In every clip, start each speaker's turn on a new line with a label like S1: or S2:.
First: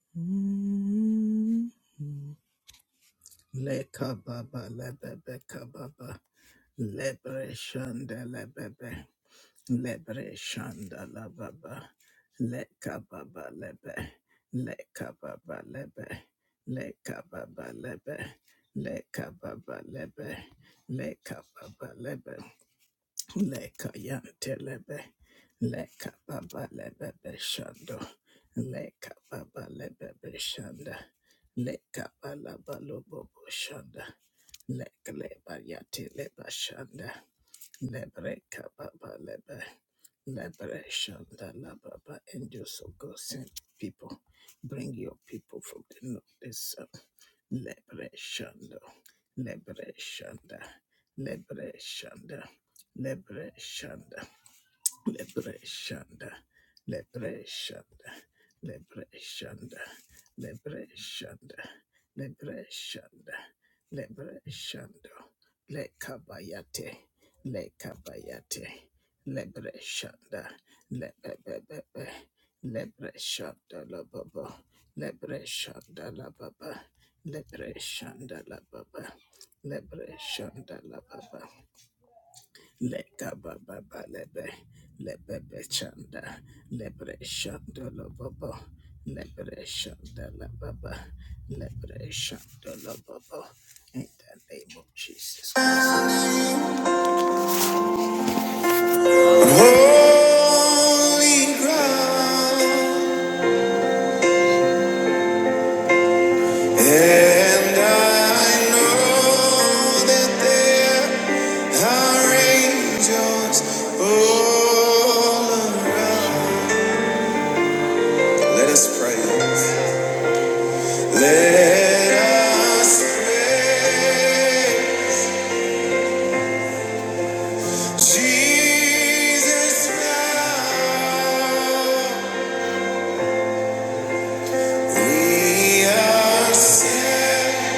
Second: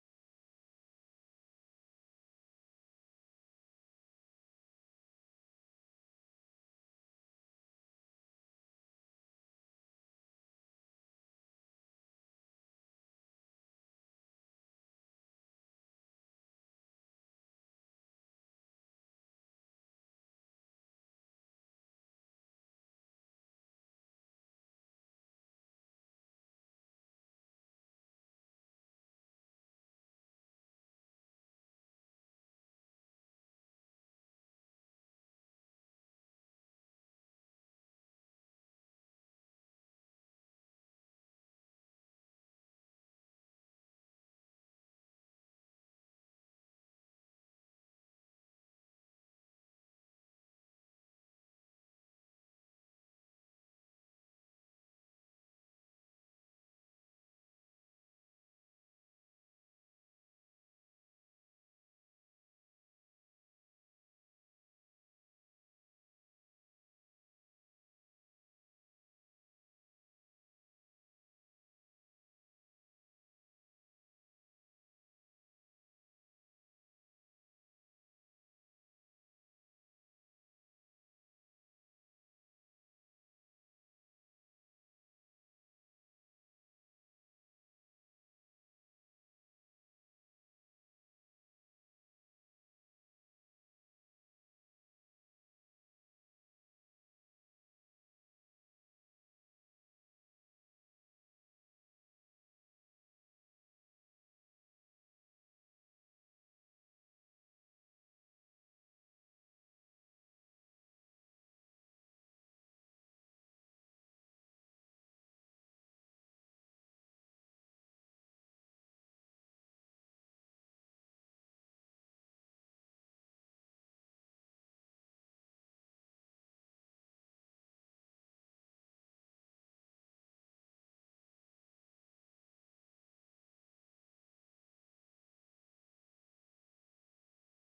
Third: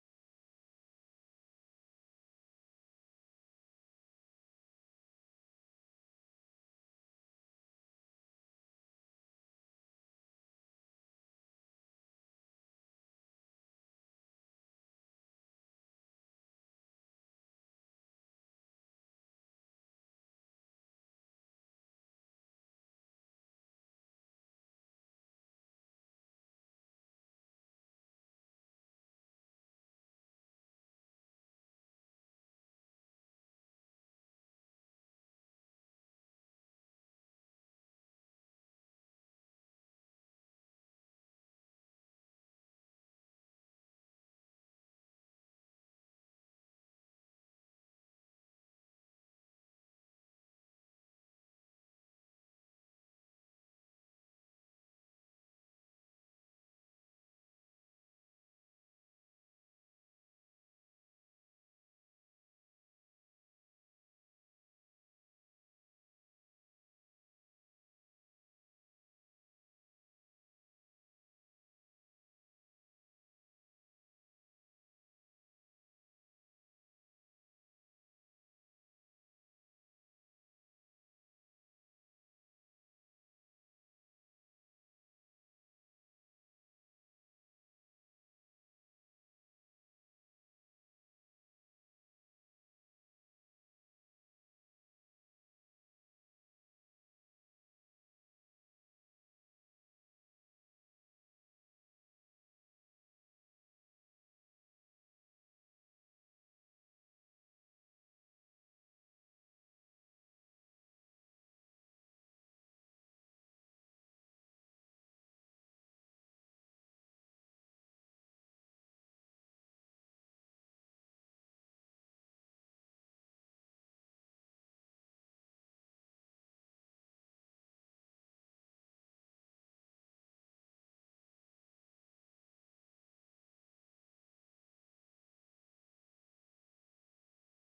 S1: Leka baba lebebe kababa lebre shanda lebebe lebre shanda la baba leka baba lebe leka baba lebe leka baba lebe leka baba lebe leka baba lebe Leka yantelebe, leka baba lebebe shando, leka baba lebebe shanda, leka bala balo bobo shanda, leka leba yate leba shanda, lebreka baba lebe, lebre shanda la baba and your so go send people, bring your people from the north, the south, lebre shando, lebre shanda, lebre shanda. Lebre Lebreshanda, Lebreshanda, Lebreshanda, Lebreshanda, Lebreshanda, Lebreshando, Lekabayate, Lekabayate, Lebreshanda, Lebebebebe, Lebreshanda la baba, Lebreshanda la baba, Lebreshanda la baba, Lebreshanda la baba, Leka baba balebe, lebebe chanda, lebre shanda la baba, lebre shanda la baba, lebre shanda la baba. In the name of Jesus Christ. Holy ground, and I know that there are angels all around. Let us pray. Let us pray, Jesus now. We are standing.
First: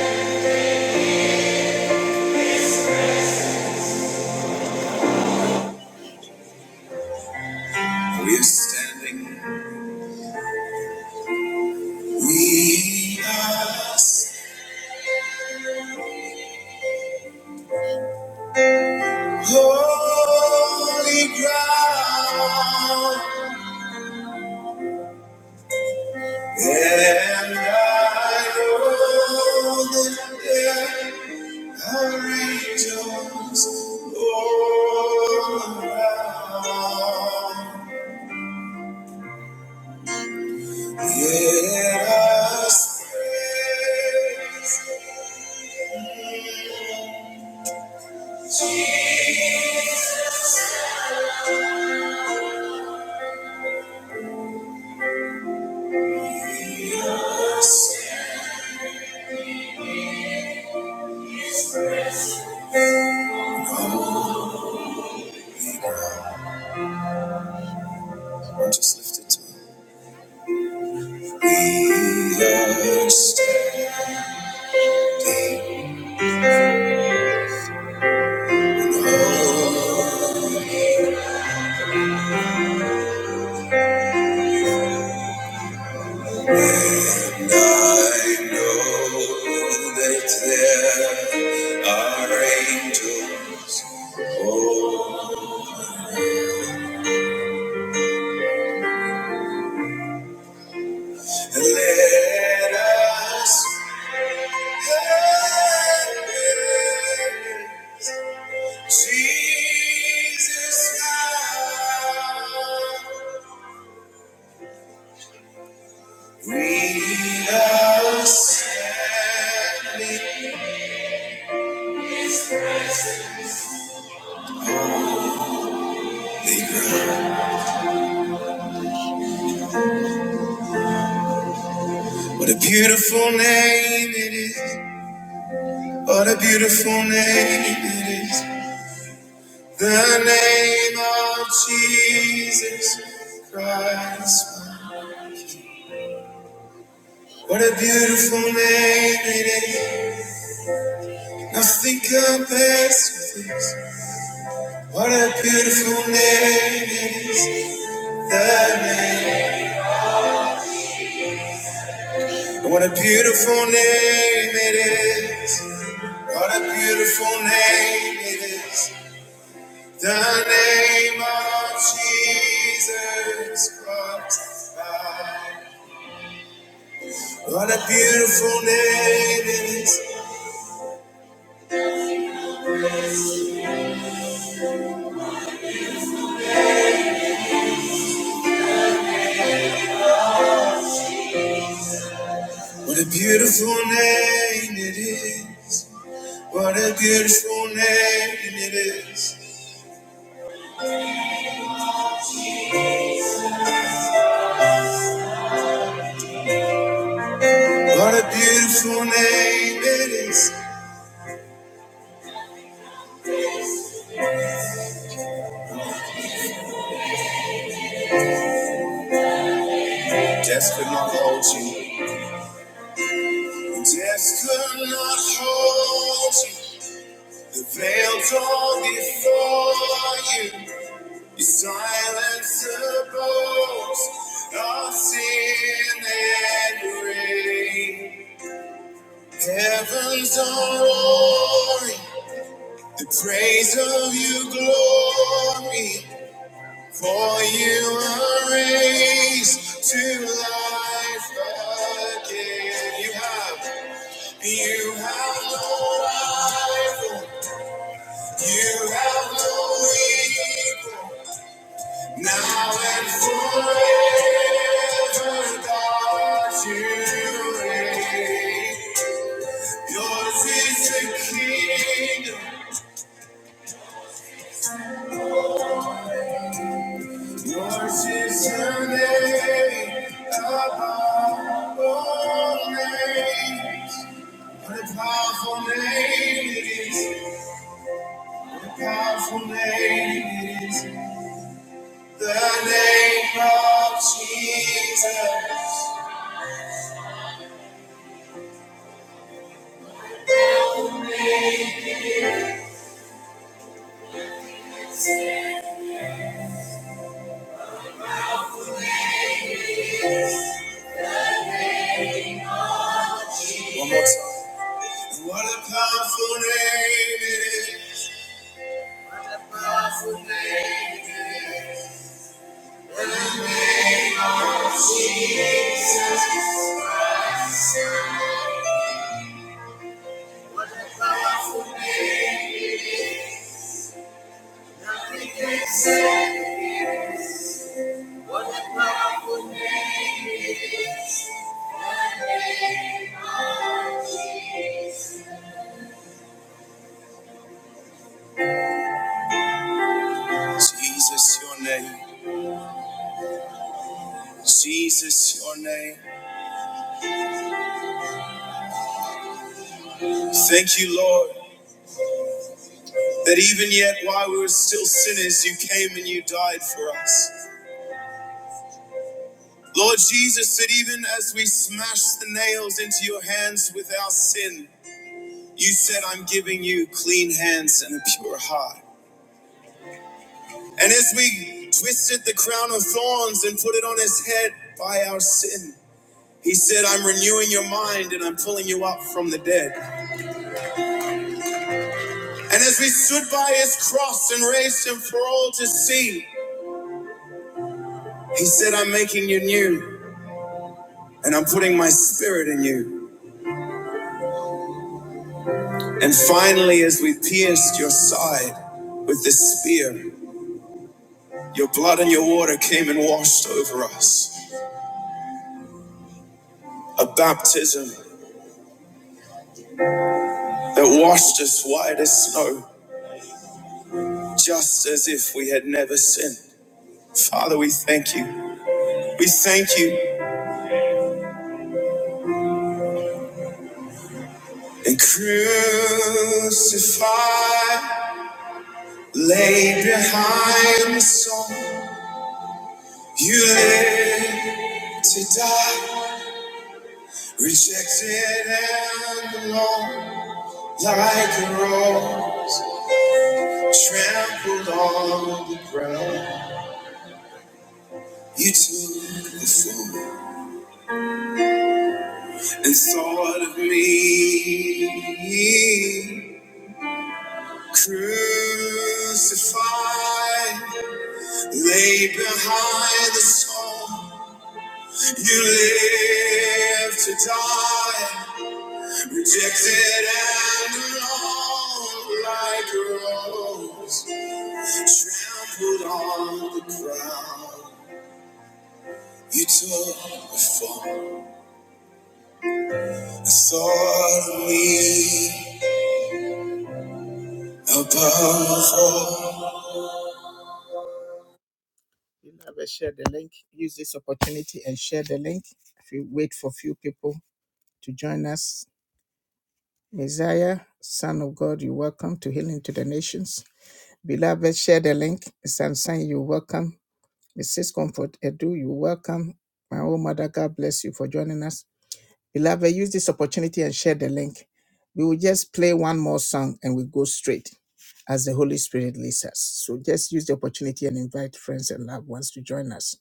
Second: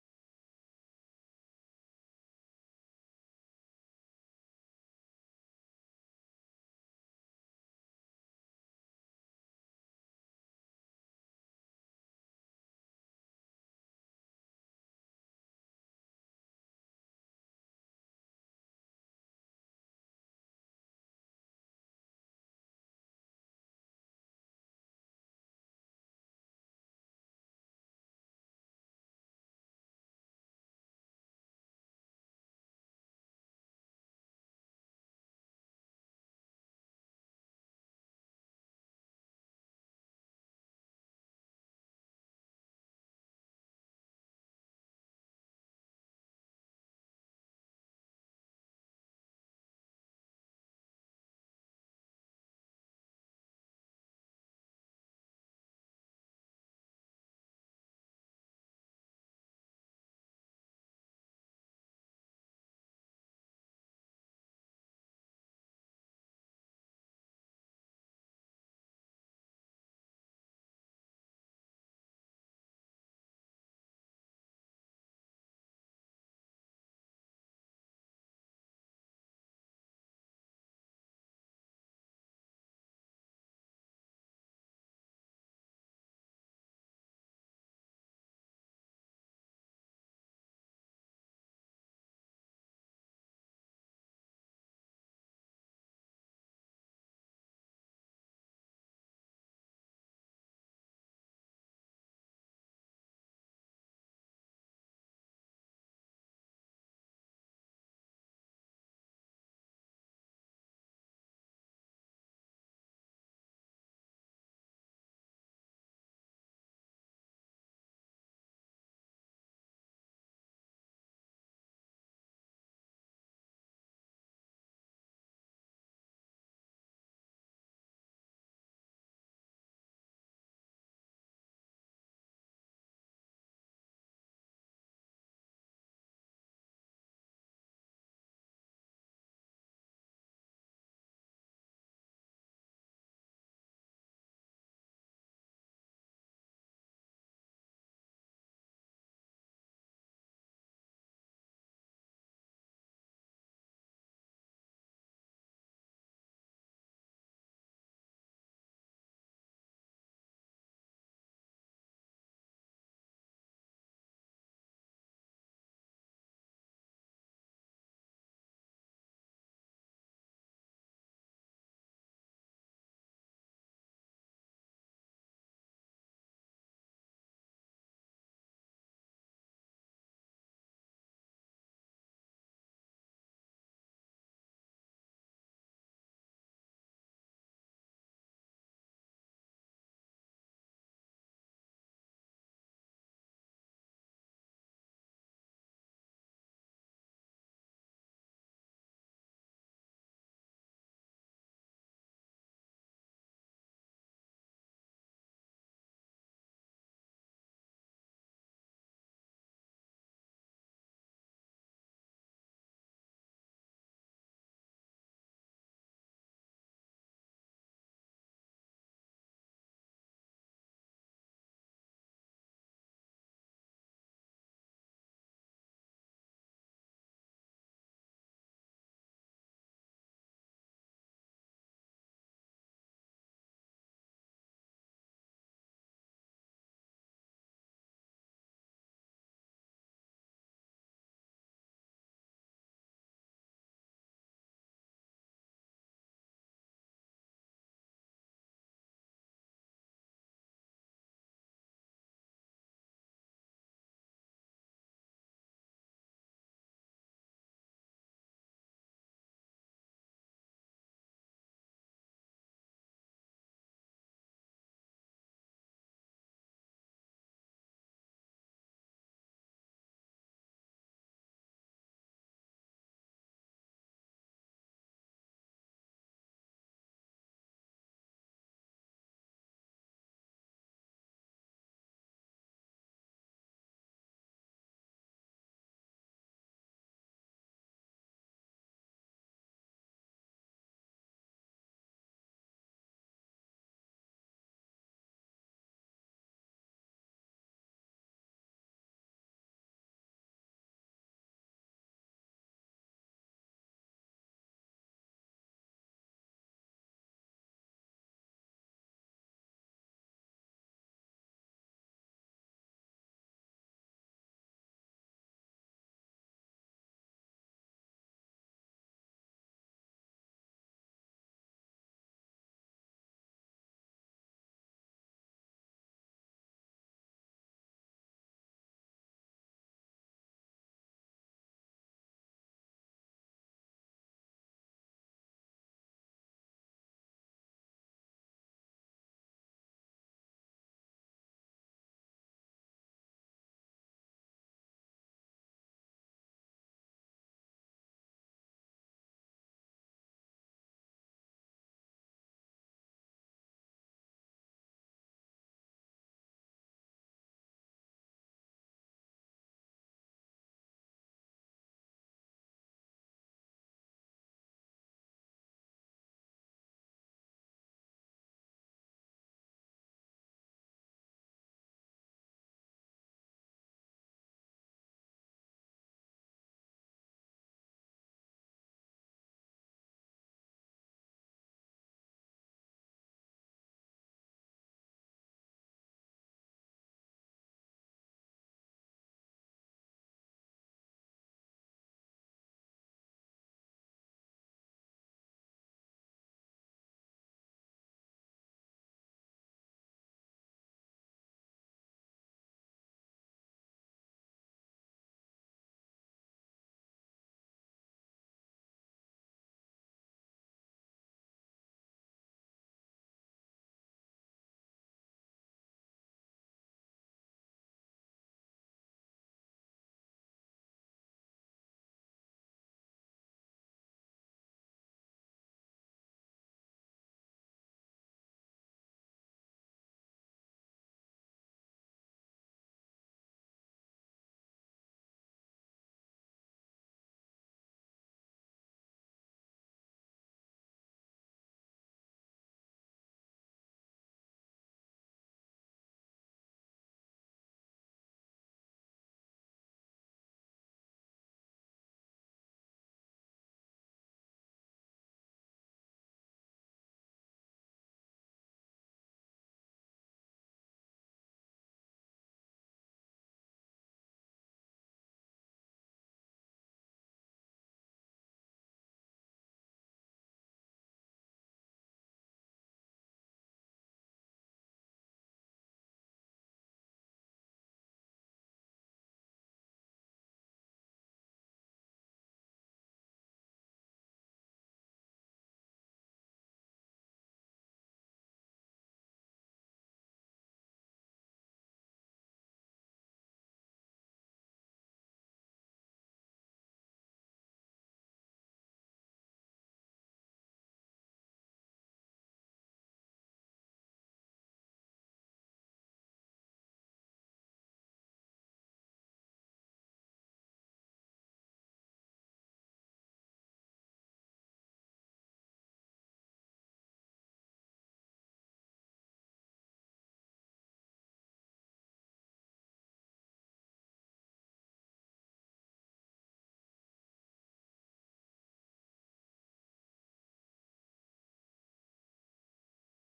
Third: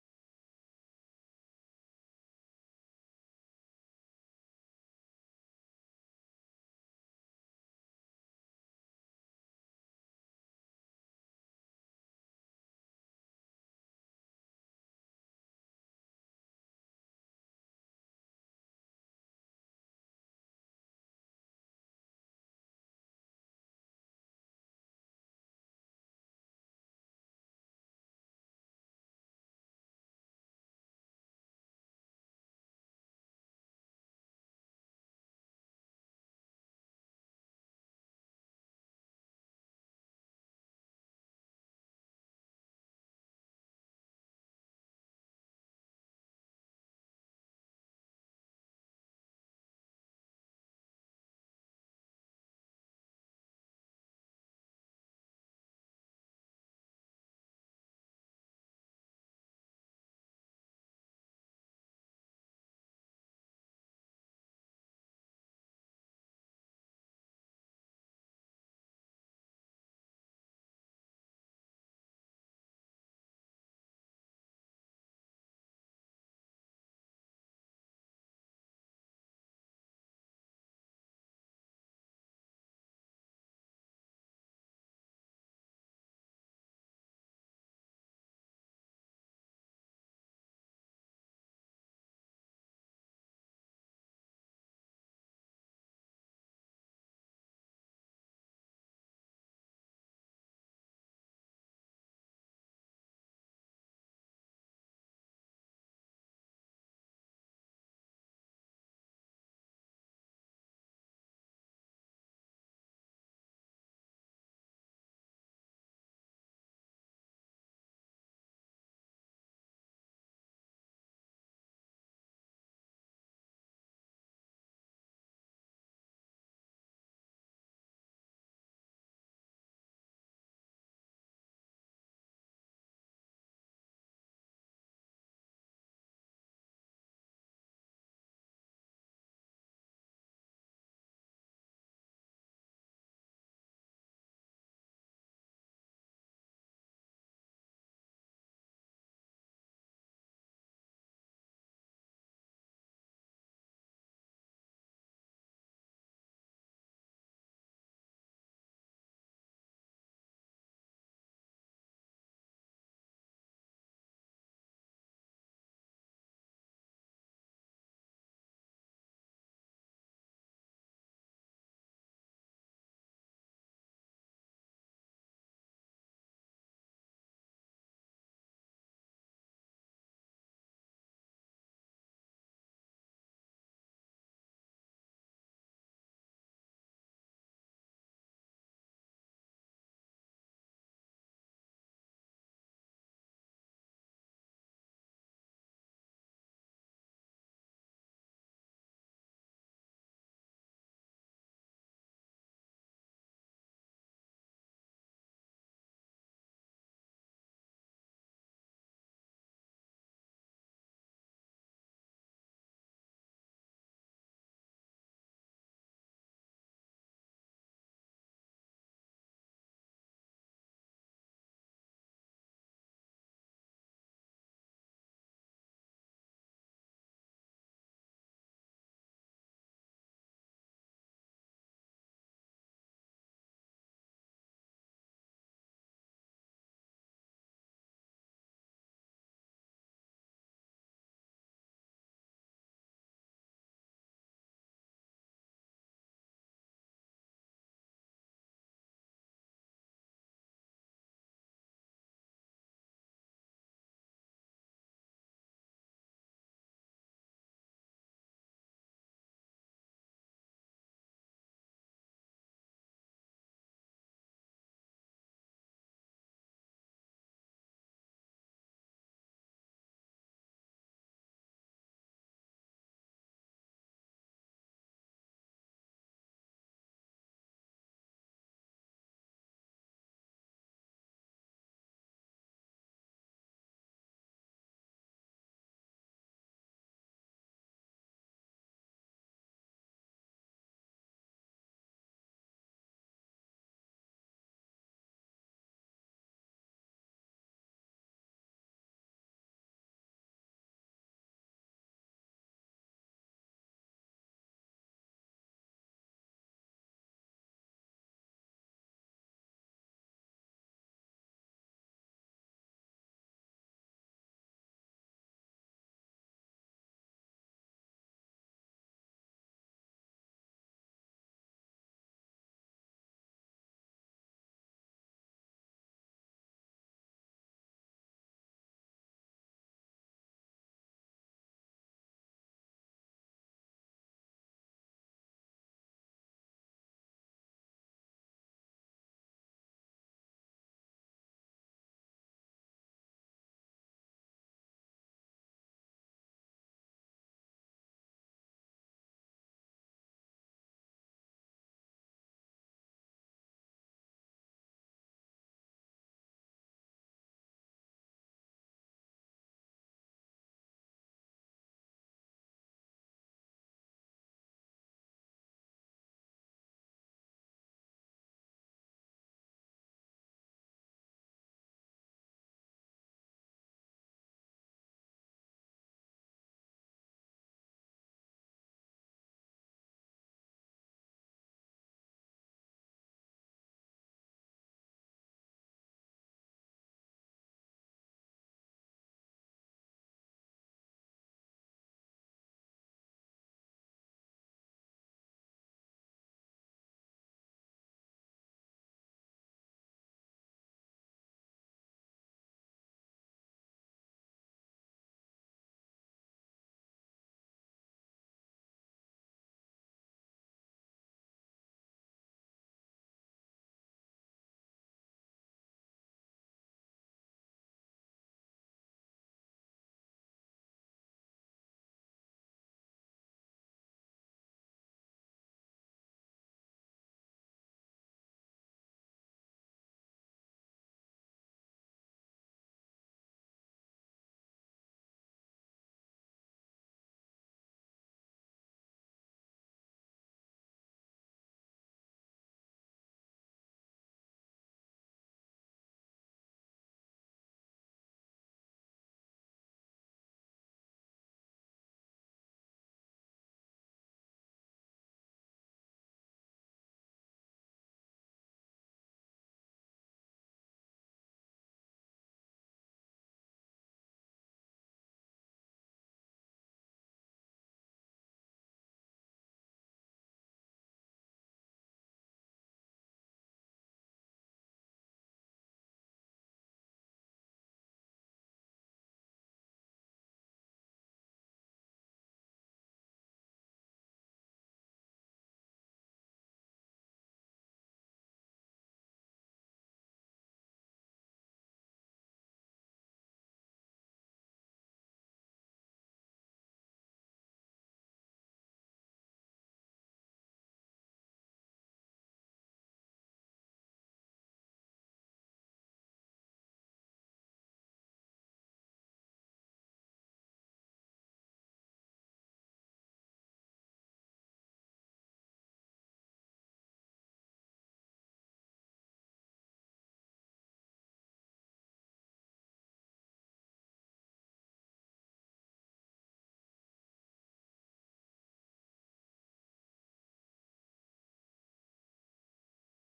S1: We are standing. We are holy ground. And I know that there. angels all around. Let us praise Jesus. Or just lift it to him. Be And I know that there are angels. all And let us hail Jesus now. We are standing the ground. What a beautiful name it is. What a beautiful name it is. The name of Jesus Christ. What a beautiful name it is. Nothing compares with this. What a beautiful name it is. The name. What a beautiful name it is. What a beautiful name it is. The name of Jesus Christ. What a beautiful name it is. What a beautiful name it is. What a beautiful name it is. What a beautiful name it is. Death could not hold you. Death could not hold you. The veil torn before you. You silence the boast of sin and rain. Heavens are roaring. The praise of you glory. For you are raised to life again. You have, you have no rival. You have no equal. Now and forever, God, you reign. Yours is the kingdom. Yours is the name above all names. What a powerful name it is. What a powerful name it is. The name of Jesus. One more time. What a powerful name it is. What a powerful name it is. What a powerful name it is. Nothing can save us. What a powerful name it is. The name of Jesus. Jesus, your name. Jesus, your name. Thank you, Lord, that even yet while we were still sinners, you came and you died for us. Lord Jesus, that even as we smashed the nails into your hands with our sin, you said, I'm giving you clean hands and a pure heart. And as we twisted the crown of thorns and put it on his head by our sin, he said, I'm renewing your mind and I'm pulling you up from the dead. And as we stood by his cross and raised him for all to see, he said, I'm making you new and I'm putting my spirit in you. And finally, as we pierced your side with the spear, your blood and your water came and washed over us. A baptism that washed us white as snow, just as if we had never sinned. Father, we thank you. We thank you. And crucified, laid behind the song. You lived to die, rejected and alone, like a rose trampled on the ground. You took the fool and thought of me. Crucified, laid behind the stone. You lived to die. Rejected and alone like a rose. trampled on the ground. You took the form I saw me above all. You know, let's share the link. Use this opportunity and share the link. If you wait for few people to join us, Messiah, Son of God, you're welcome to Healing to the Nations. Beloved, share the link. Samson, you're welcome. Mrs. Comfort Edu, you welcome. My own mother, God bless you for joining us. Beloved, use this opportunity and share the link. We will just play one more song and we go straight as the Holy Spirit leads us. So just use the opportunity and invite friends and loved ones to join us.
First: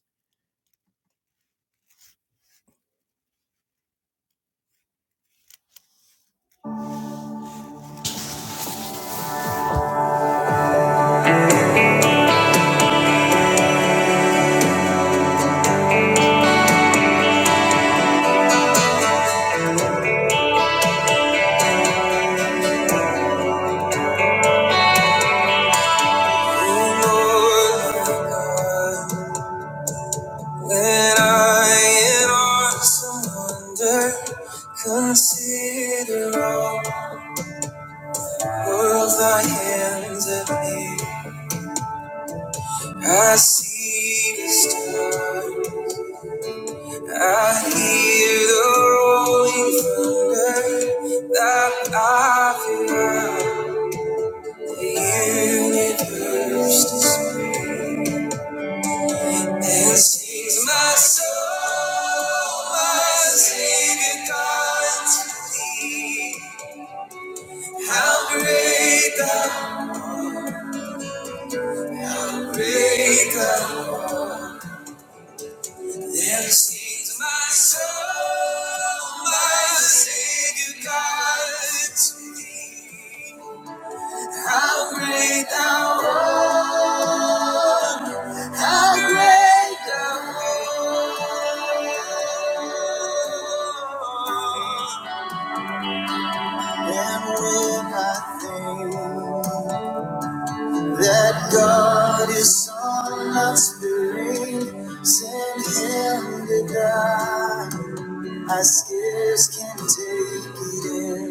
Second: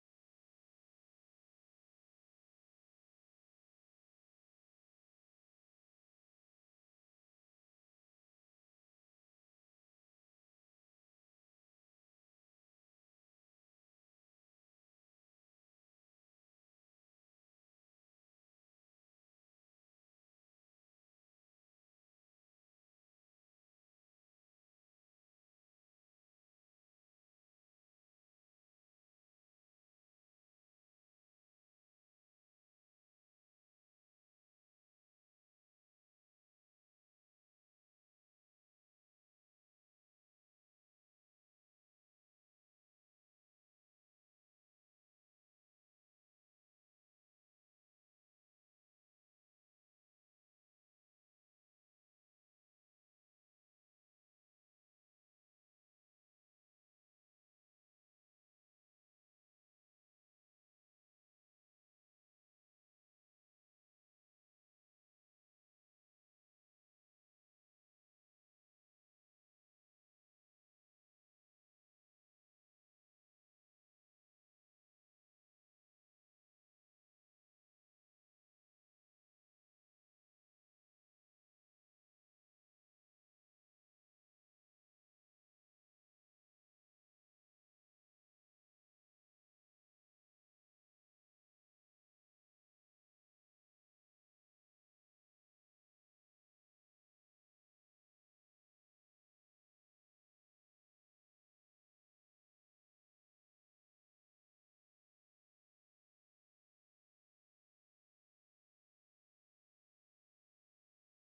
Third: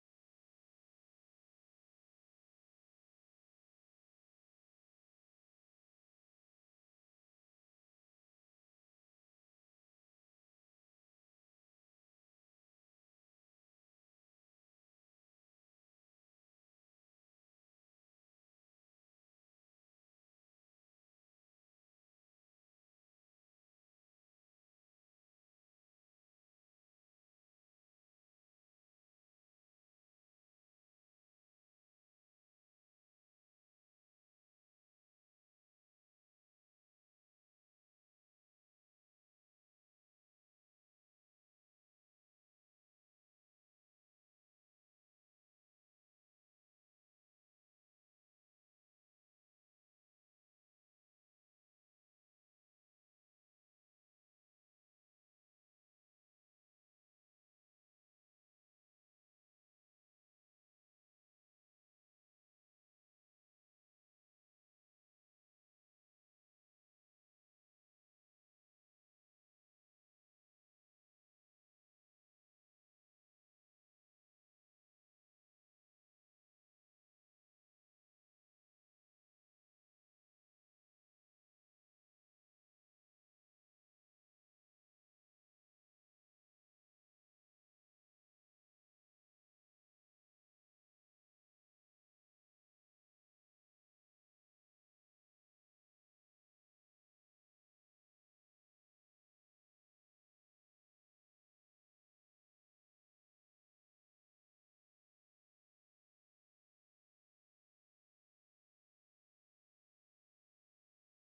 S1: When I in awesome wonder consider all world thy hands have made, I see the stars. I hear the rolling thunder that I feel the universe and sings my soul, my Savior God unto thee. How great thou, great thou, and sings my soul, my Savior God unto thee. How great thou art, how great thou art. And when I think that God is on my spirit, send him to die. I scarce can take it in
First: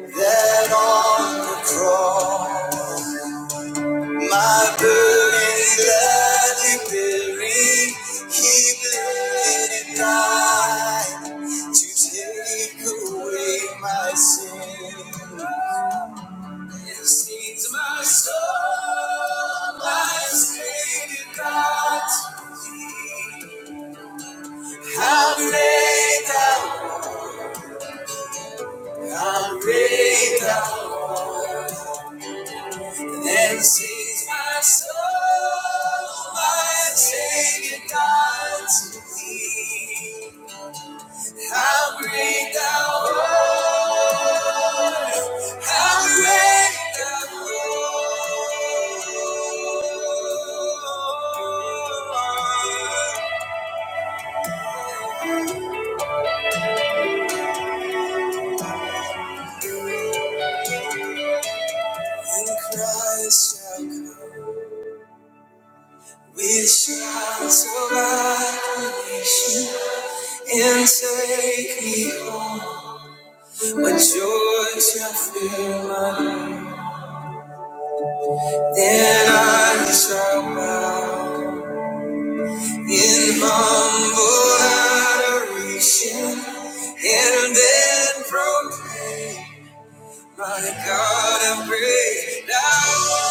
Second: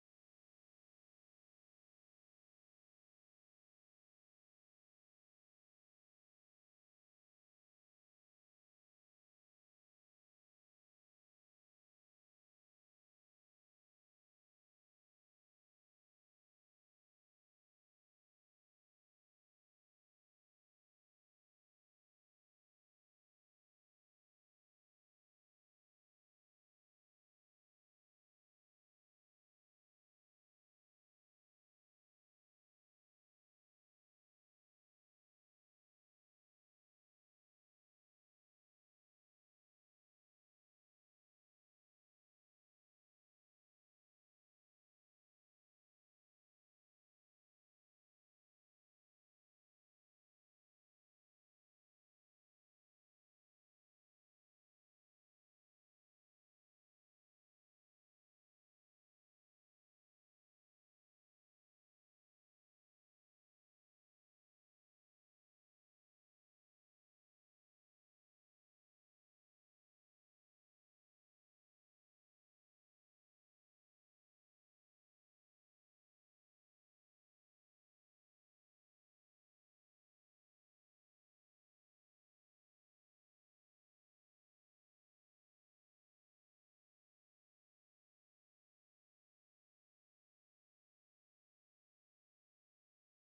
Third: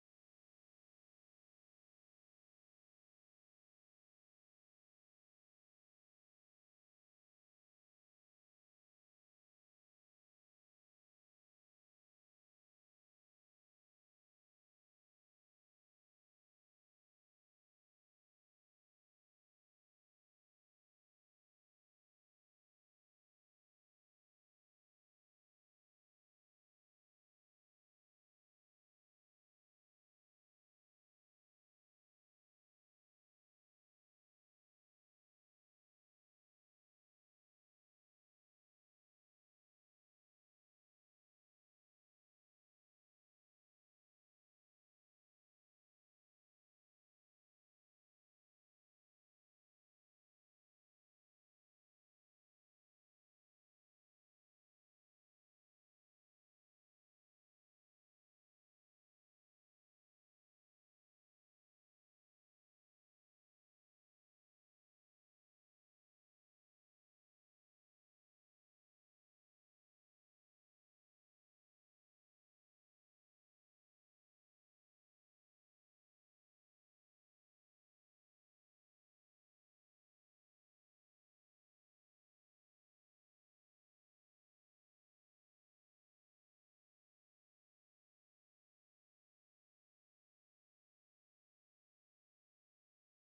S1: that on the cross. My burden gladly bearing, He bled and died to take away my sin. It seems my soul, my Savior God, how great thou, how great thou, and sings my soul, my Savior God to thee. How great thou art. We shall survive creation and take me home. My joy shall fill my home. Then I shall bow in humble adoration and then proclaim, My God, I'm great. Thou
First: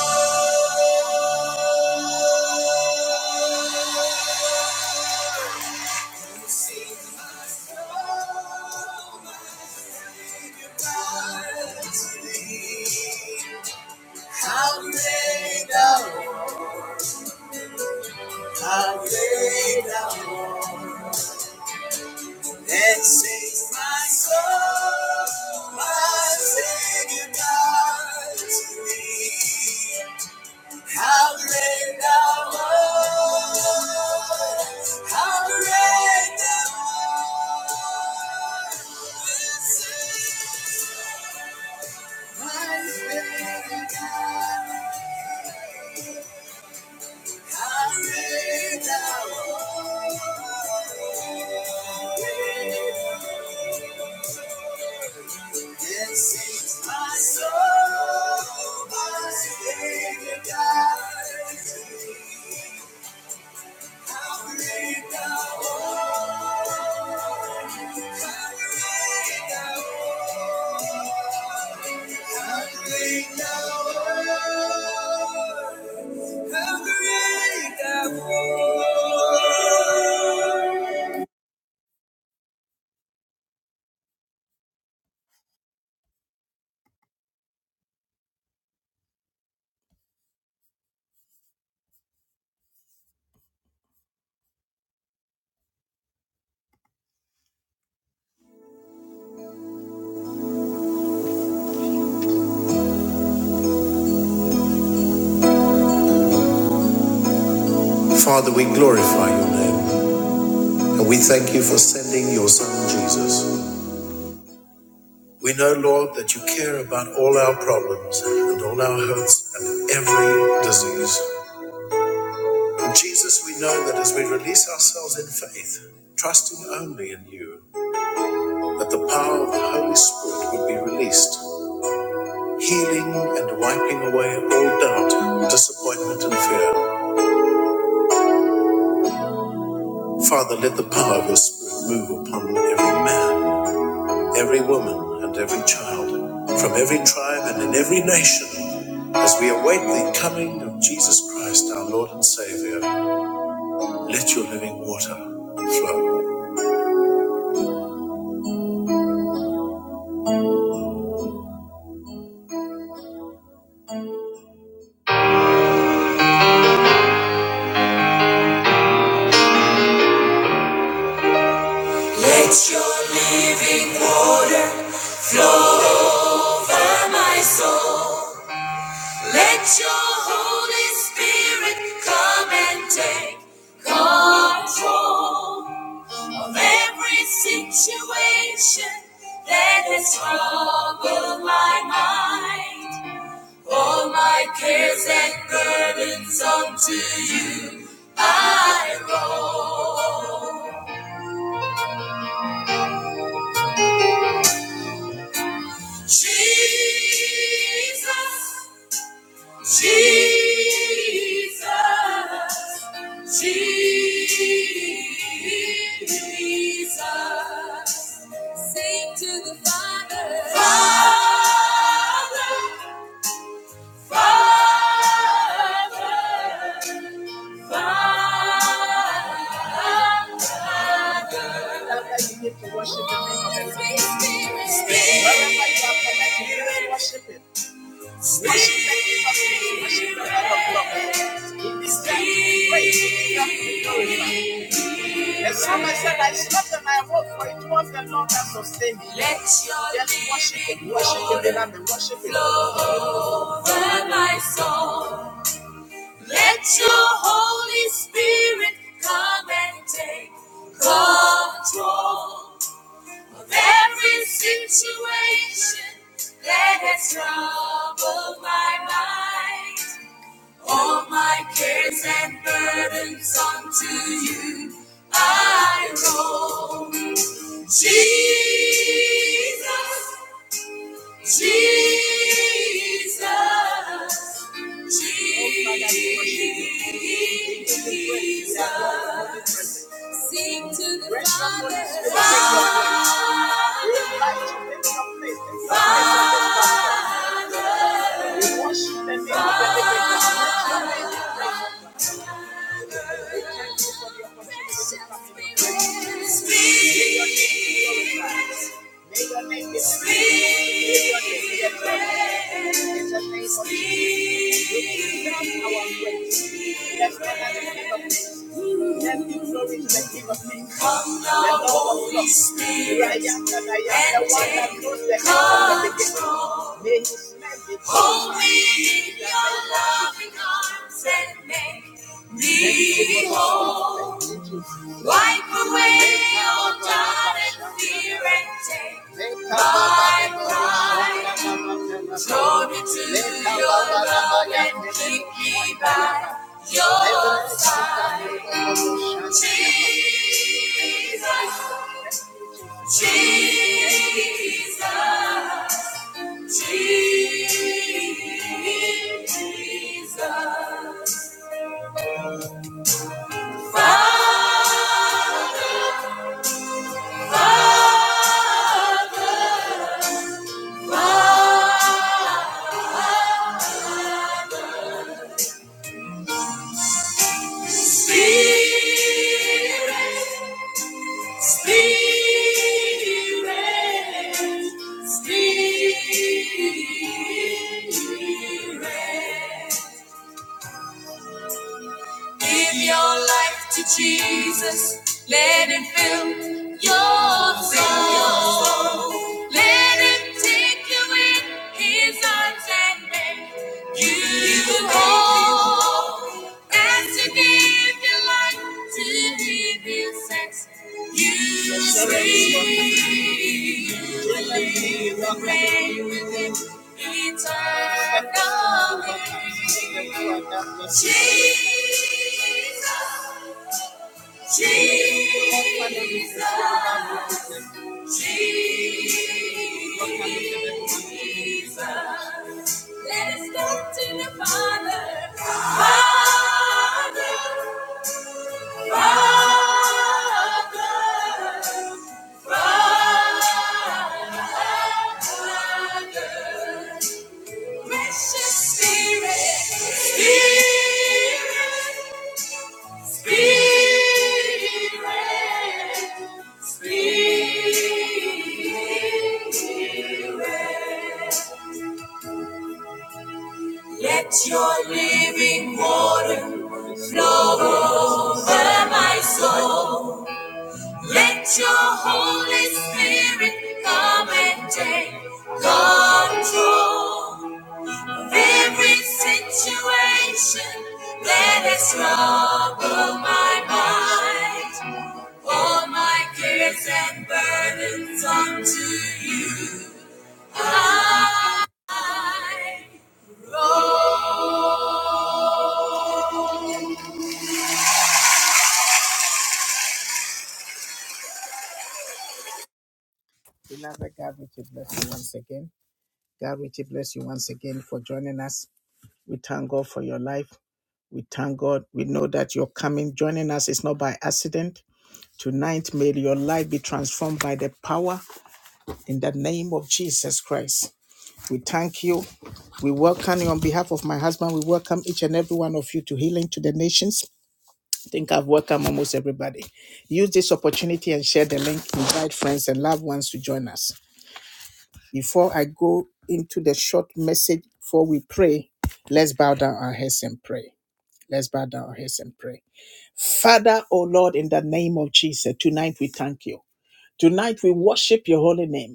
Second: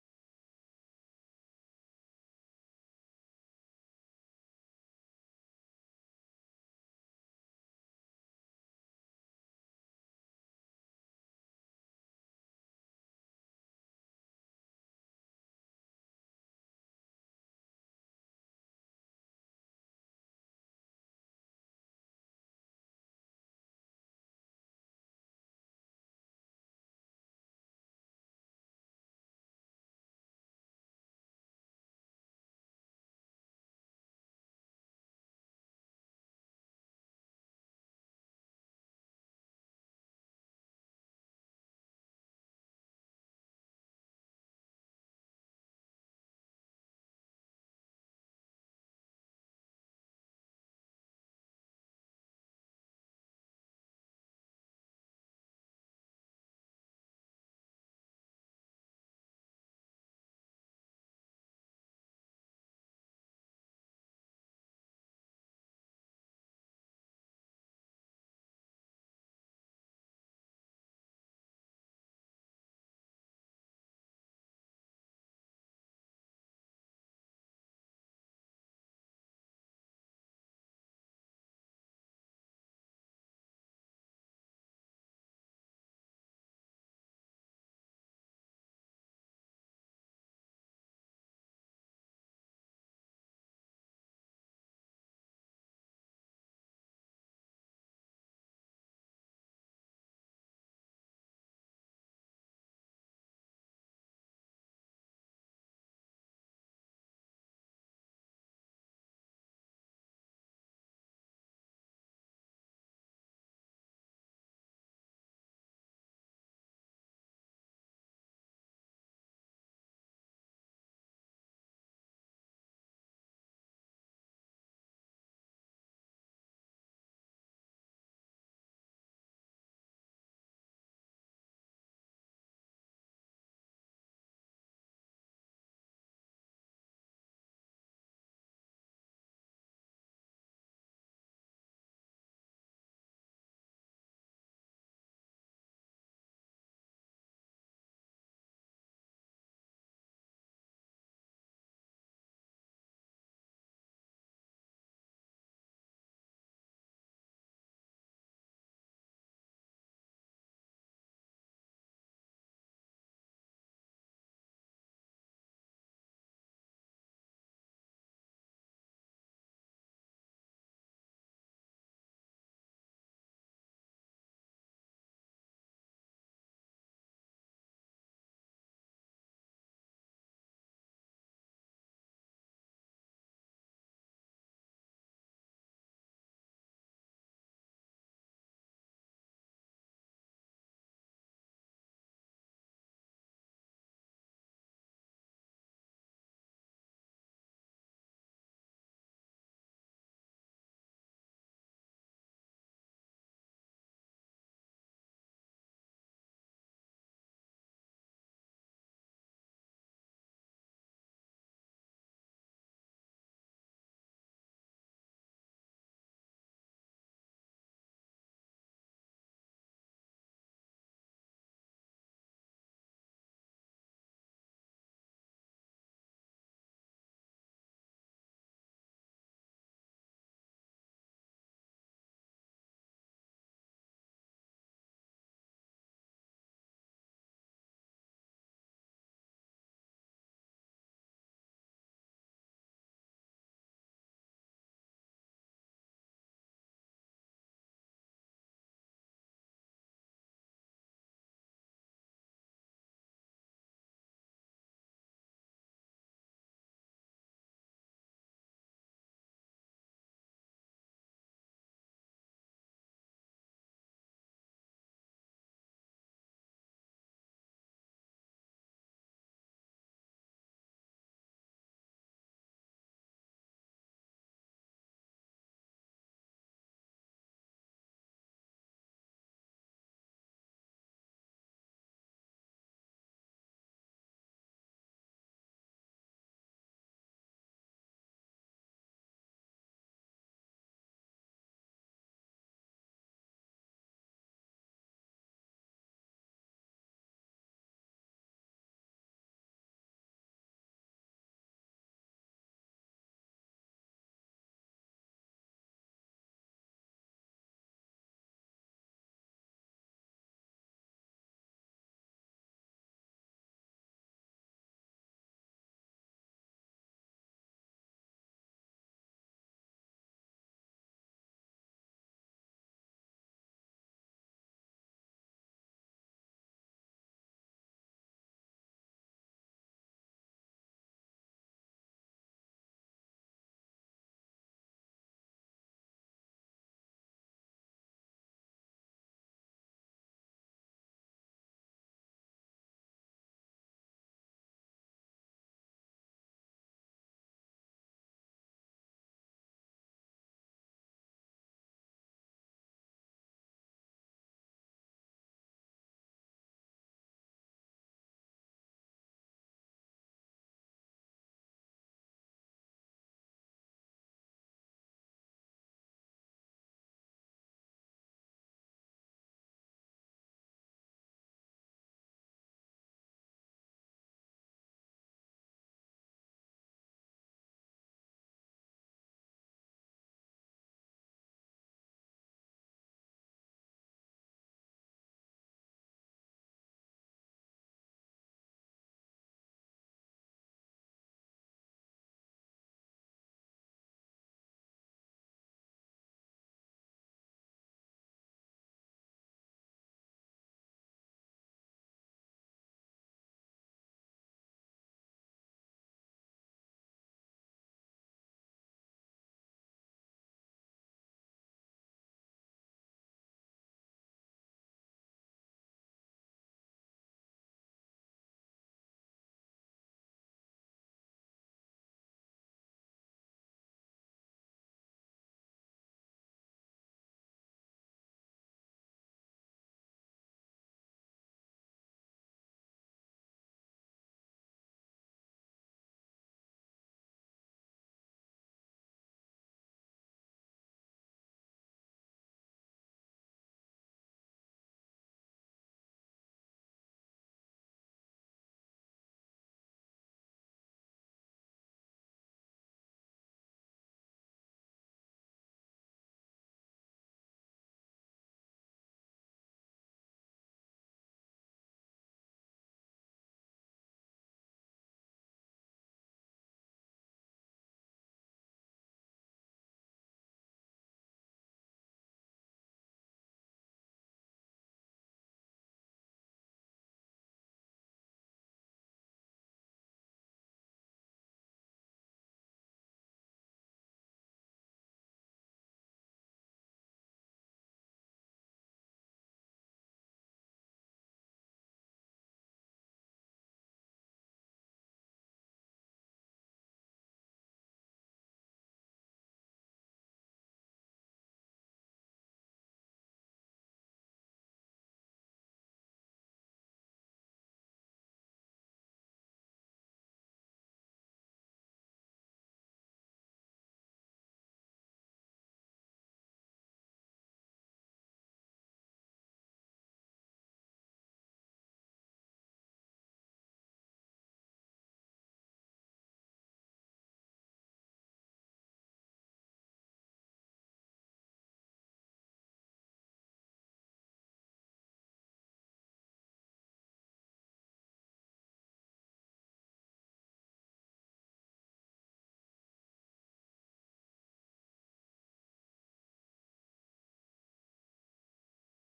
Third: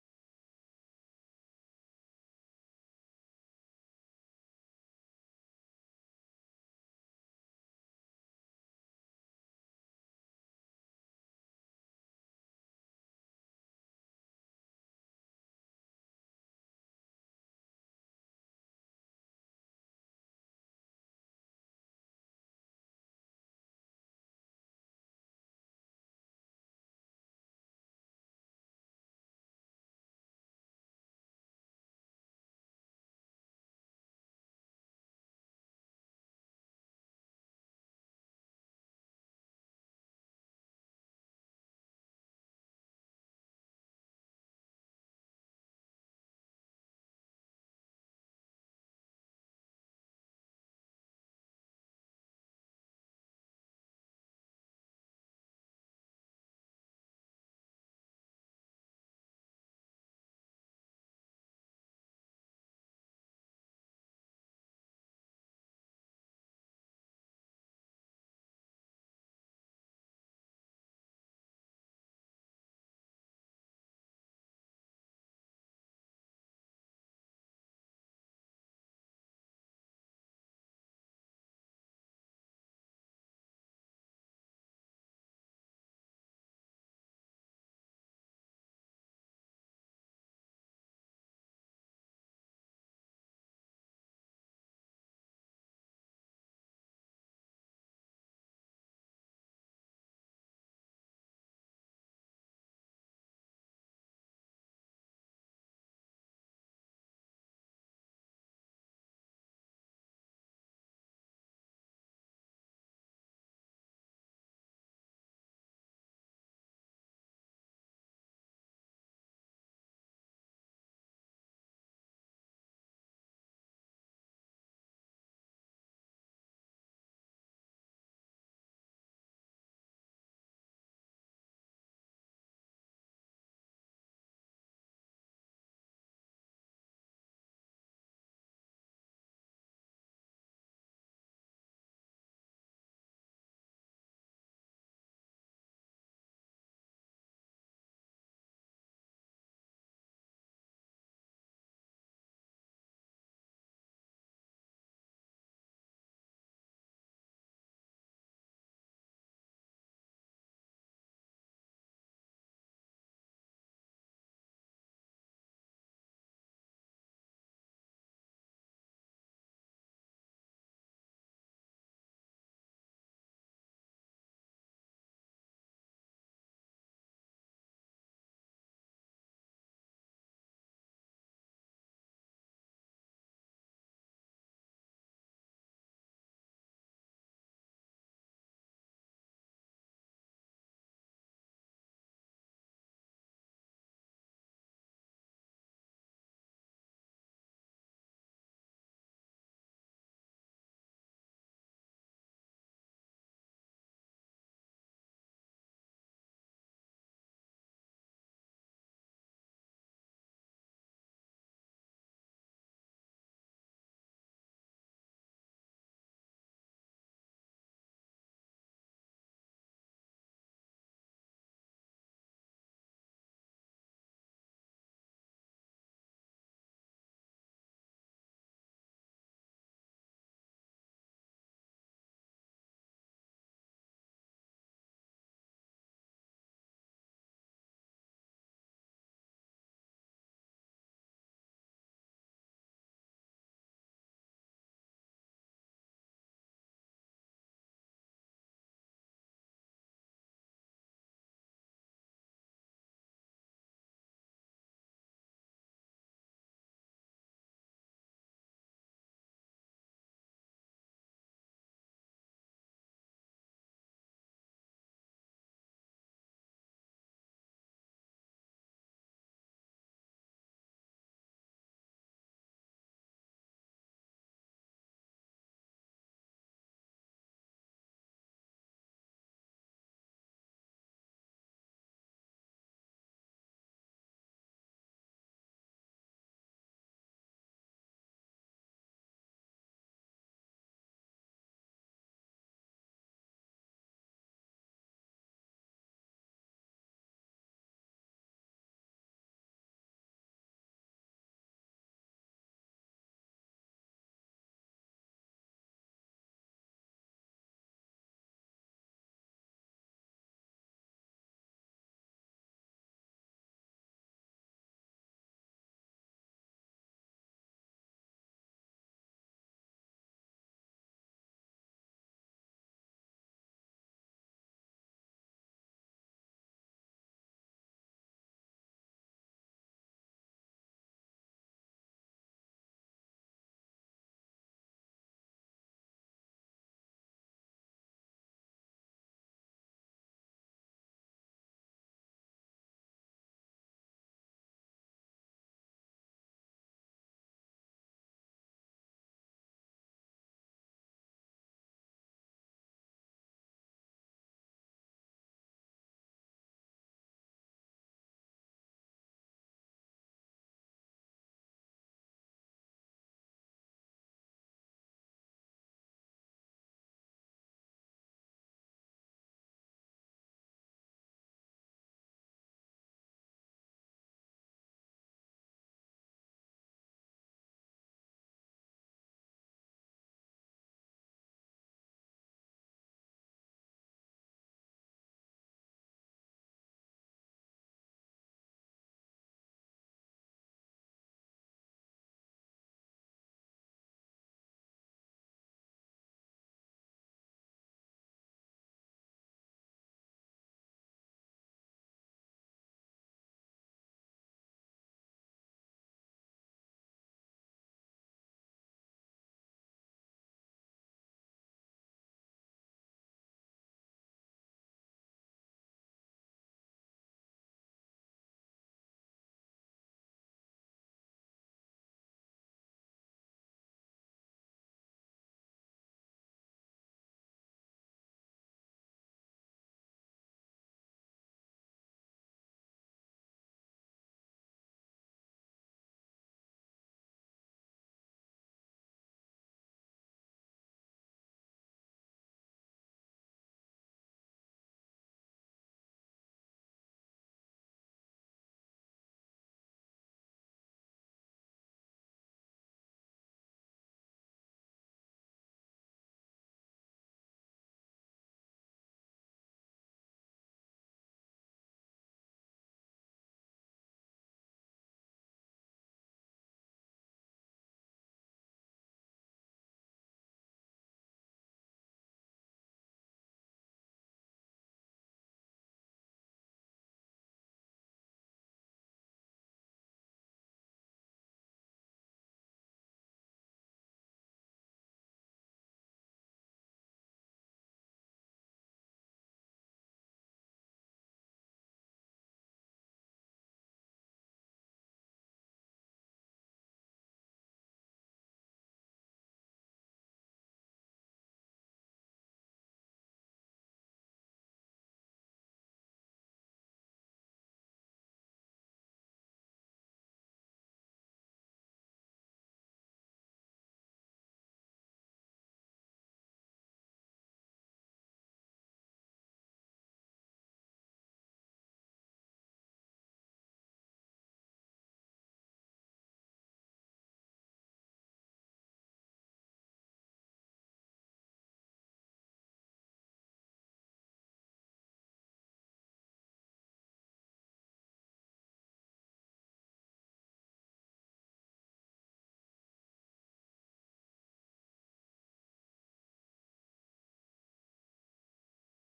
S1: Father, we glorify your name and we thank you for sending your son Jesus. We know, Lord, that you care about all our problems and all our hurts and every disease. And Jesus, we know that as we release ourselves in faith, trusting only in you, that the power of the Holy Spirit would be released healing and wiping away all doubt, disappointment, and fear. Father, let the power of your Spirit move upon every man, every woman, and every child, from every tribe and in every nation, as we await the coming of Jesus Christ, our Lord and Savior. Let your living water flow. Let your living water flow over my soul. Let your Holy Spirit come and take control of every situation that has troubled my mind. All my cares and burdens unto you I roll. Jesus, Jesus, Jesus, sing to the Father, Father, Father, Father. Love how you get to worship Him. Holy Spirit, Spirit. Love how you are connected. You can worship Him. The psalmist said, I slept and I woke, for it was the Lord that sustained me. Let your Just worship Him, worship Him, and worship Him. Flow over my soul. Let your Holy Spirit come and take control. Every situation that has troubled my mind, all my cares and burdens unto you I roll. Jesus, Jesus, Jesus, sing to the Father. Father. Father. Hold me in your loving arms and make Behold, wipe away all doubt and fear and take my pride. Draw me to your love and keep me by your side. Jesus, Jesus, Jesus. Spirit, Spirit, Spirit. Give your life to Jesus. Let it fill your soul. Let him take you in his arms and make you whole. As you give your life to him, he sets you free. You will live and reign with him eternally. Jesus, Jesus, Jesus. Let us go to the Father. Father, Father, Father. Precious Spirit, Spirit. Spirit, Spirit, let your living water flow over my soul. Let your Holy Spirit come and take control. Every situation that has troubled my mind, all my cares and burdens unto you I roll. Beloved God, we keep bless you once again. God, we keep bless you once again for joining us. We thank God for your life. We thank God. We know that you're coming, joining us. It's not by accident. Tonight, may your life be transformed by the power in the name of Jesus Christ. We thank you. We welcome you on behalf of my husband. We welcome each and every one of you to Healing to the Nations. I think I've welcomed almost everybody. Use this opportunity and share the link. Invite friends and loved ones to join us. Before I go into the short message, before we pray, let's bow down our heads and pray. Let's bow down our heads and pray. Father, O Lord, in the name of Jesus, tonight we thank you. Tonight we worship your holy name.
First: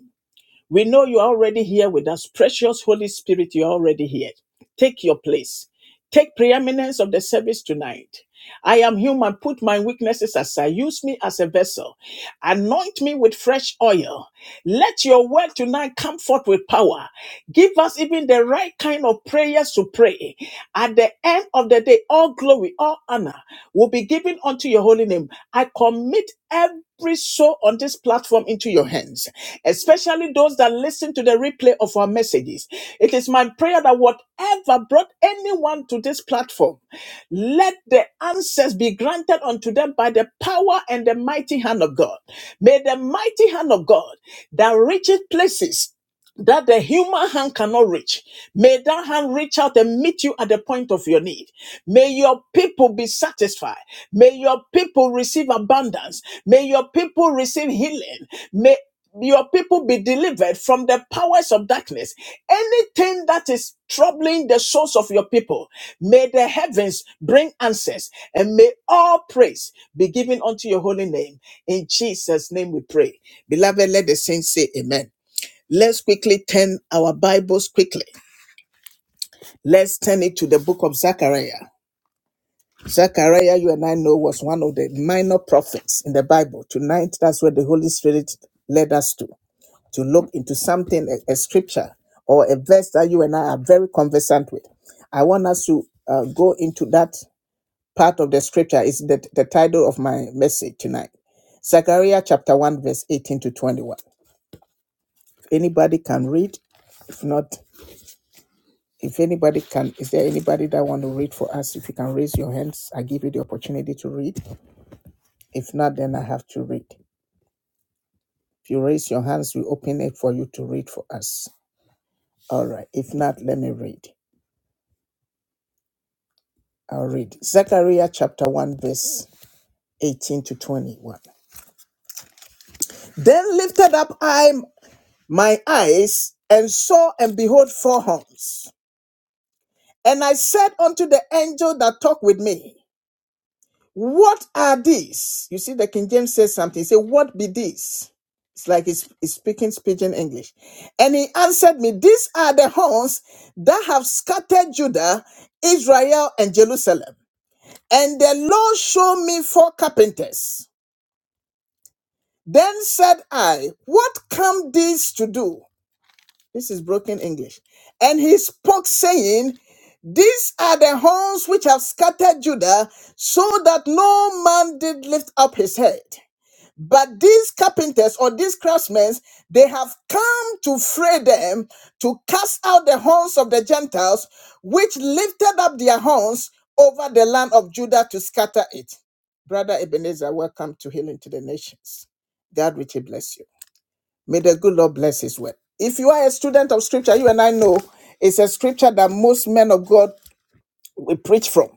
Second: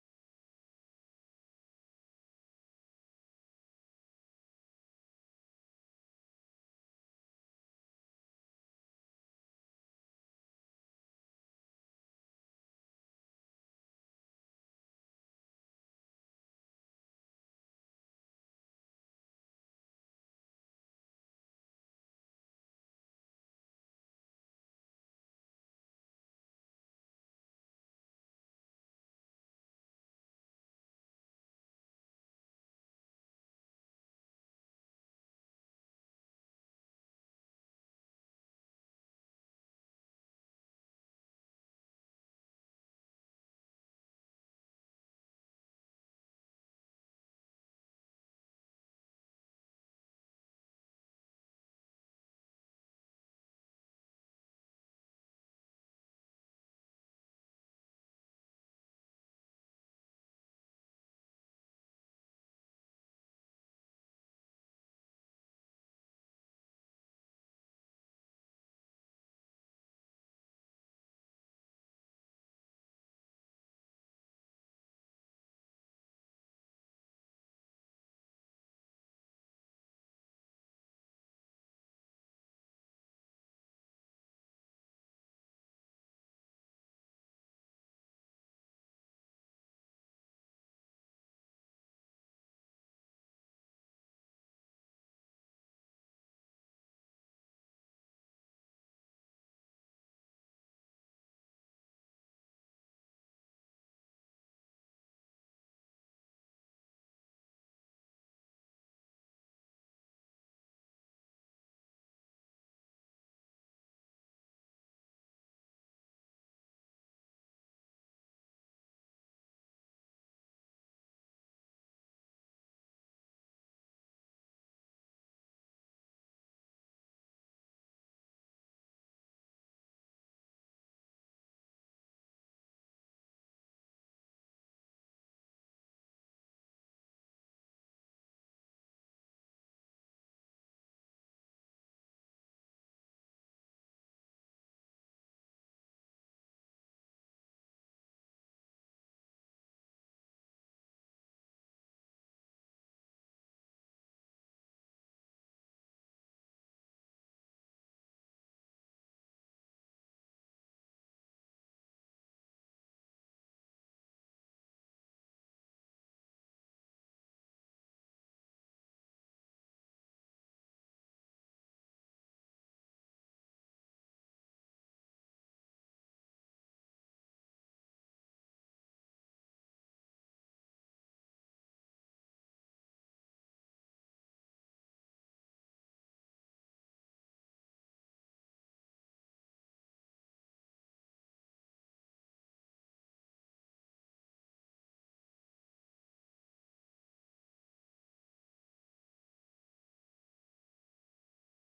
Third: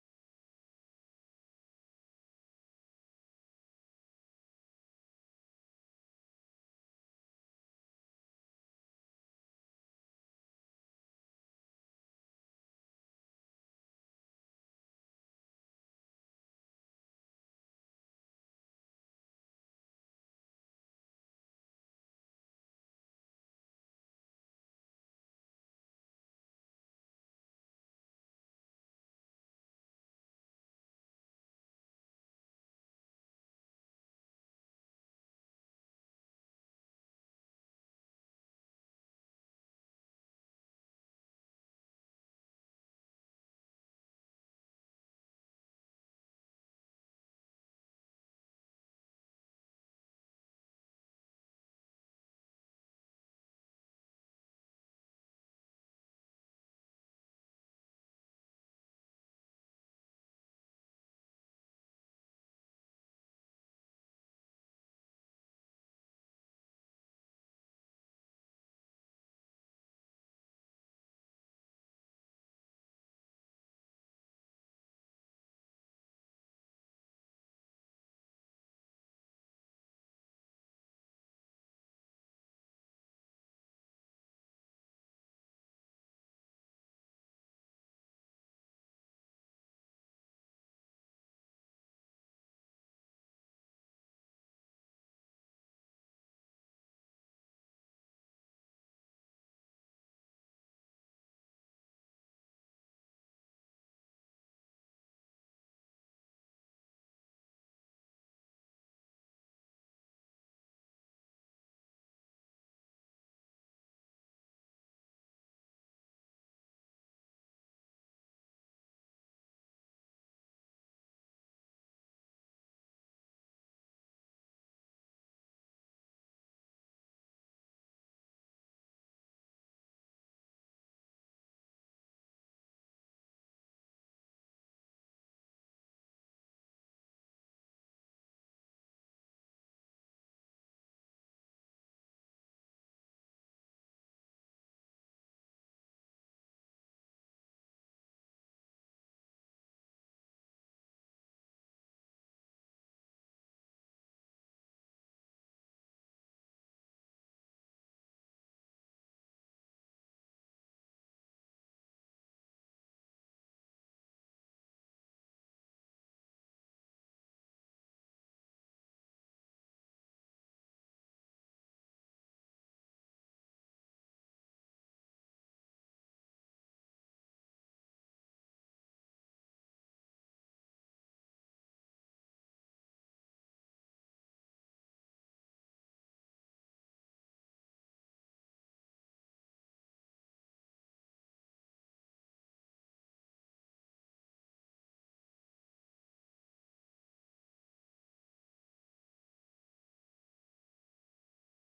S1: We know you are already here with us. Precious Holy Spirit, you are already here. Take your place. Take preeminence of the service tonight. I am human. Put my weaknesses aside. Use me as a vessel. Anoint me with fresh oil. Let your word tonight come forth with power. Give us even the right kind of prayers to pray. At the end of the day, all glory, all honor will be given unto your holy name. I commit every soul on this platform into your hands, especially those that listen to the replay of our messages. It is my prayer that whatever brought anyone to this platform, let the answers be granted unto them by the power and the mighty hand of God. May the mighty hand of God that reaches places that the human hand cannot reach. May that hand reach out and meet you at the point of your need. May your people be satisfied. May your people receive abundance. May your people receive healing. May your people be delivered from the powers of darkness. Anything that is troubling the souls of your people, may the heavens bring answers and may all praise be given unto your holy name. In Jesus' name we pray. Beloved, let the saints say amen. Let's quickly turn our Bibles quickly. Let's turn it to the book of Zechariah. Zechariah, you and I know, was one of the minor prophets in the Bible. Tonight, that's where the Holy Spirit led us to, to look into something, a, a scripture or a verse that you and I are very conversant with. I want us to uh, go into that part of the scripture. Is the, the title of my message tonight. Zechariah chapter 1, verse 18 to 21. If anybody can read, if not, If anybody can, is there anybody that want to read for us? If you can raise your hands, I give you the opportunity to read. If not, then I have to read. If you raise your hands, we open it for you to read for us. All right. If not, let me read. I'll read. Zechariah chapter 1, verse 18 to 21. Then lifted up I my eyes and saw and behold four horns. And I said unto the angel that talked with me, What are these? You see, the King James says something. He said, What be these? It's like he's, he's speaking pidgin English. And he answered me, These are the horns that have scattered Judah, Israel, and Jerusalem. And the Lord showed me four carpenters. Then said I, What come these to do? This is broken English. And he spoke, saying, These are the horns which have scattered Judah, so that no man did lift up his head. But these carpenters or these craftsmen, they have come to fray them to cast out the horns of the Gentiles, which lifted up their horns over the land of Judah to scatter it. Brother Ebenezer, welcome to Healing to the Nations. God richly bless you. May the good Lord bless his word. If you are a student of scripture, you and I know it's a scripture that most men of God will preach from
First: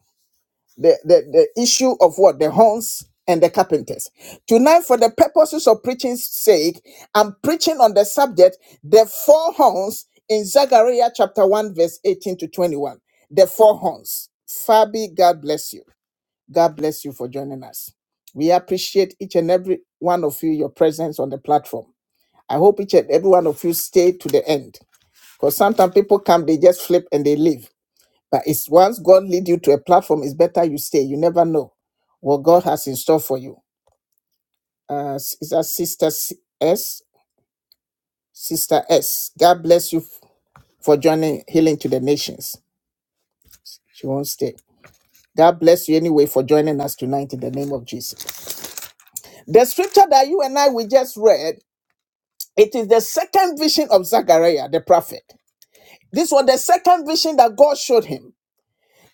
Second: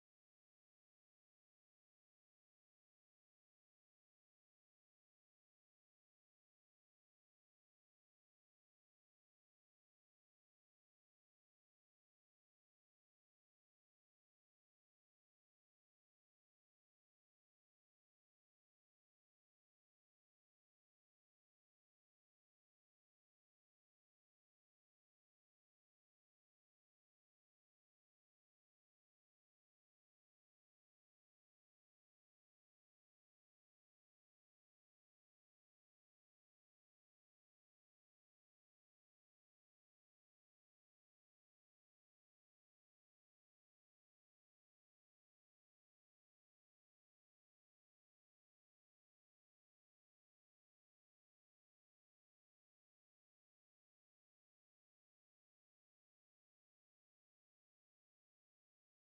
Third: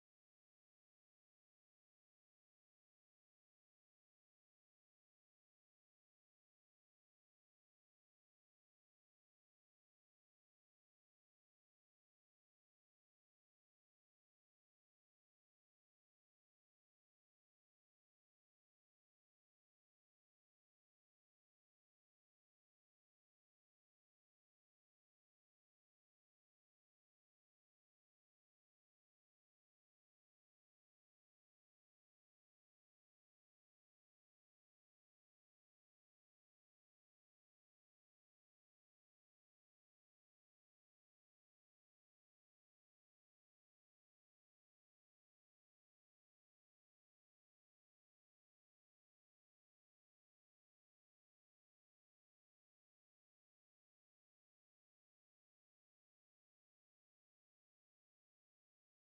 S1: the, the, the issue of what the horns and the carpenters tonight for the purposes of preaching's sake i'm preaching on the subject the four horns in zechariah chapter 1 verse 18 to 21 the four horns fabi god bless you god bless you for joining us we appreciate each and every one of you your presence on the platform i hope each and every one of you stay to the end because sometimes people come they just flip and they leave but it's once God lead you to a platform, it's better you stay. You never know what God has in store for you. Uh, s- is that Sister S? S? Sister S. God bless you f- for joining Healing to the Nations. She won't stay. God bless you anyway for joining us tonight in the name of Jesus. The scripture that you and I we just read, it is the second vision of Zechariah the prophet. This was the second vision that God showed him.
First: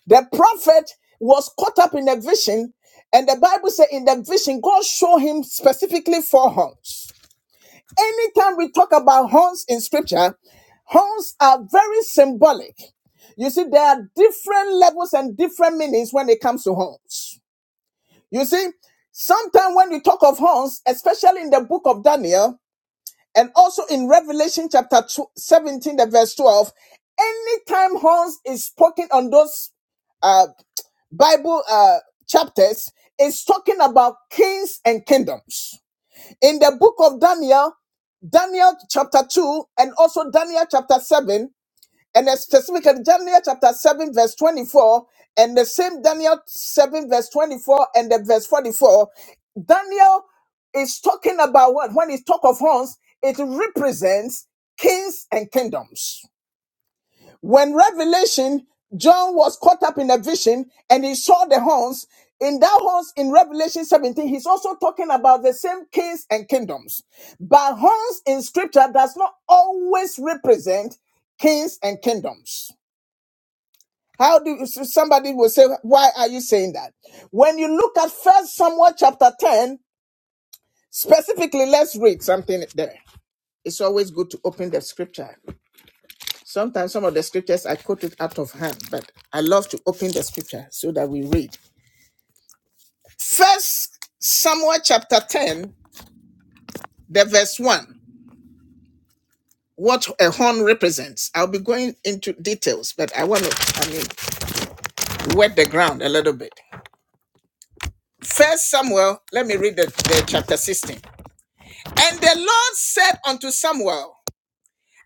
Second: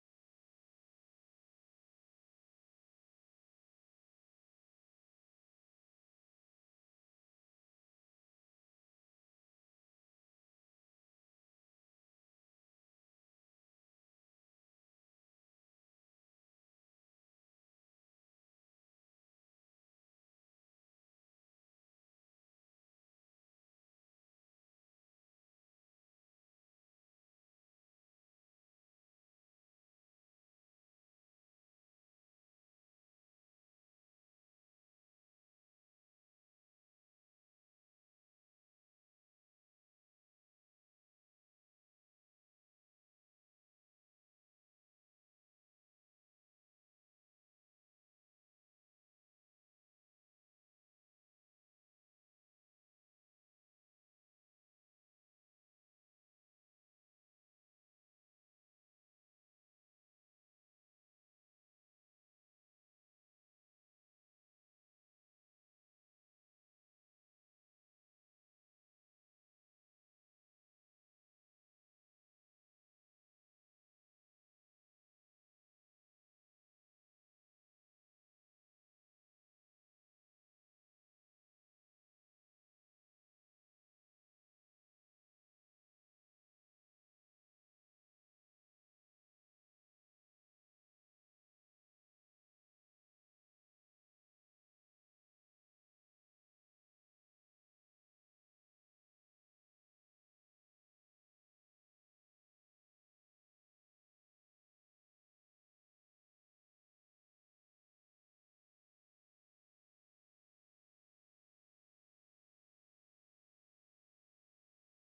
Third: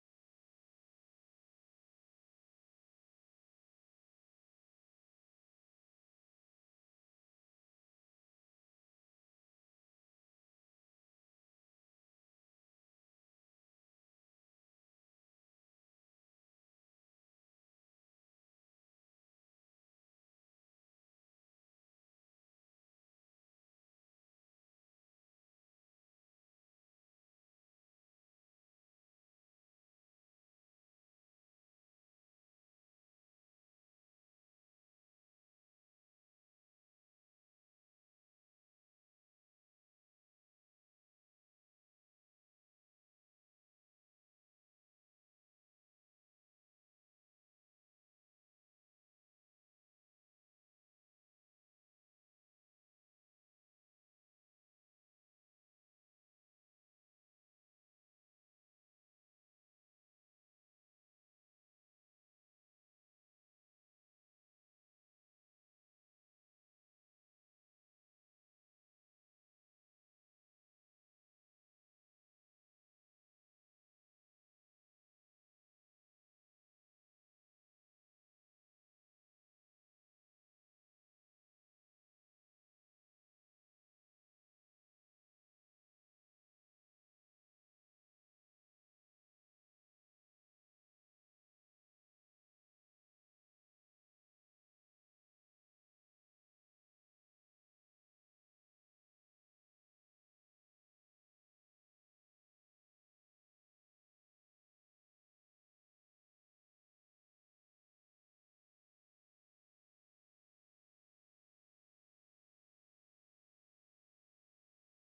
S1: The prophet was caught up in a vision, and the Bible said in the vision, God showed him specifically four horns. Anytime we talk about horns in scripture, horns are very symbolic. You see, there are different levels and different meanings when it comes to horns. You see, sometimes when we talk of horns, especially in the book of Daniel, and also in Revelation chapter 2, 17, the verse 12, anytime horns is spoken on those uh, Bible uh, chapters is talking about kings and kingdoms. In the book of Daniel, Daniel chapter 2, and also Daniel chapter 7, and specifically Daniel chapter 7, verse 24, and the same Daniel 4, is tons presents kings and kingdoms. When Revelation, John was caught up in a vision and he saw the horns. In that horns in Revelation 17, he's also talking about the same kings and kingdoms. But horns in scripture does not always represent kings and kingdoms. How do so somebody will say, why are you saying that? When you look at First Samuel chapter 10, specifically, let's read something there. It's always good to open the scripture. Sometimes some of the scriptures I quote it out of hand, but I love to open the scripture so that we read. First Samuel chapter 10, the verse 1. What a horn represents. I'll be going into details, but I want to, I mean, wet the ground a little bit. First Samuel, let me read the, the chapter 16. And the Lord said unto Samuel,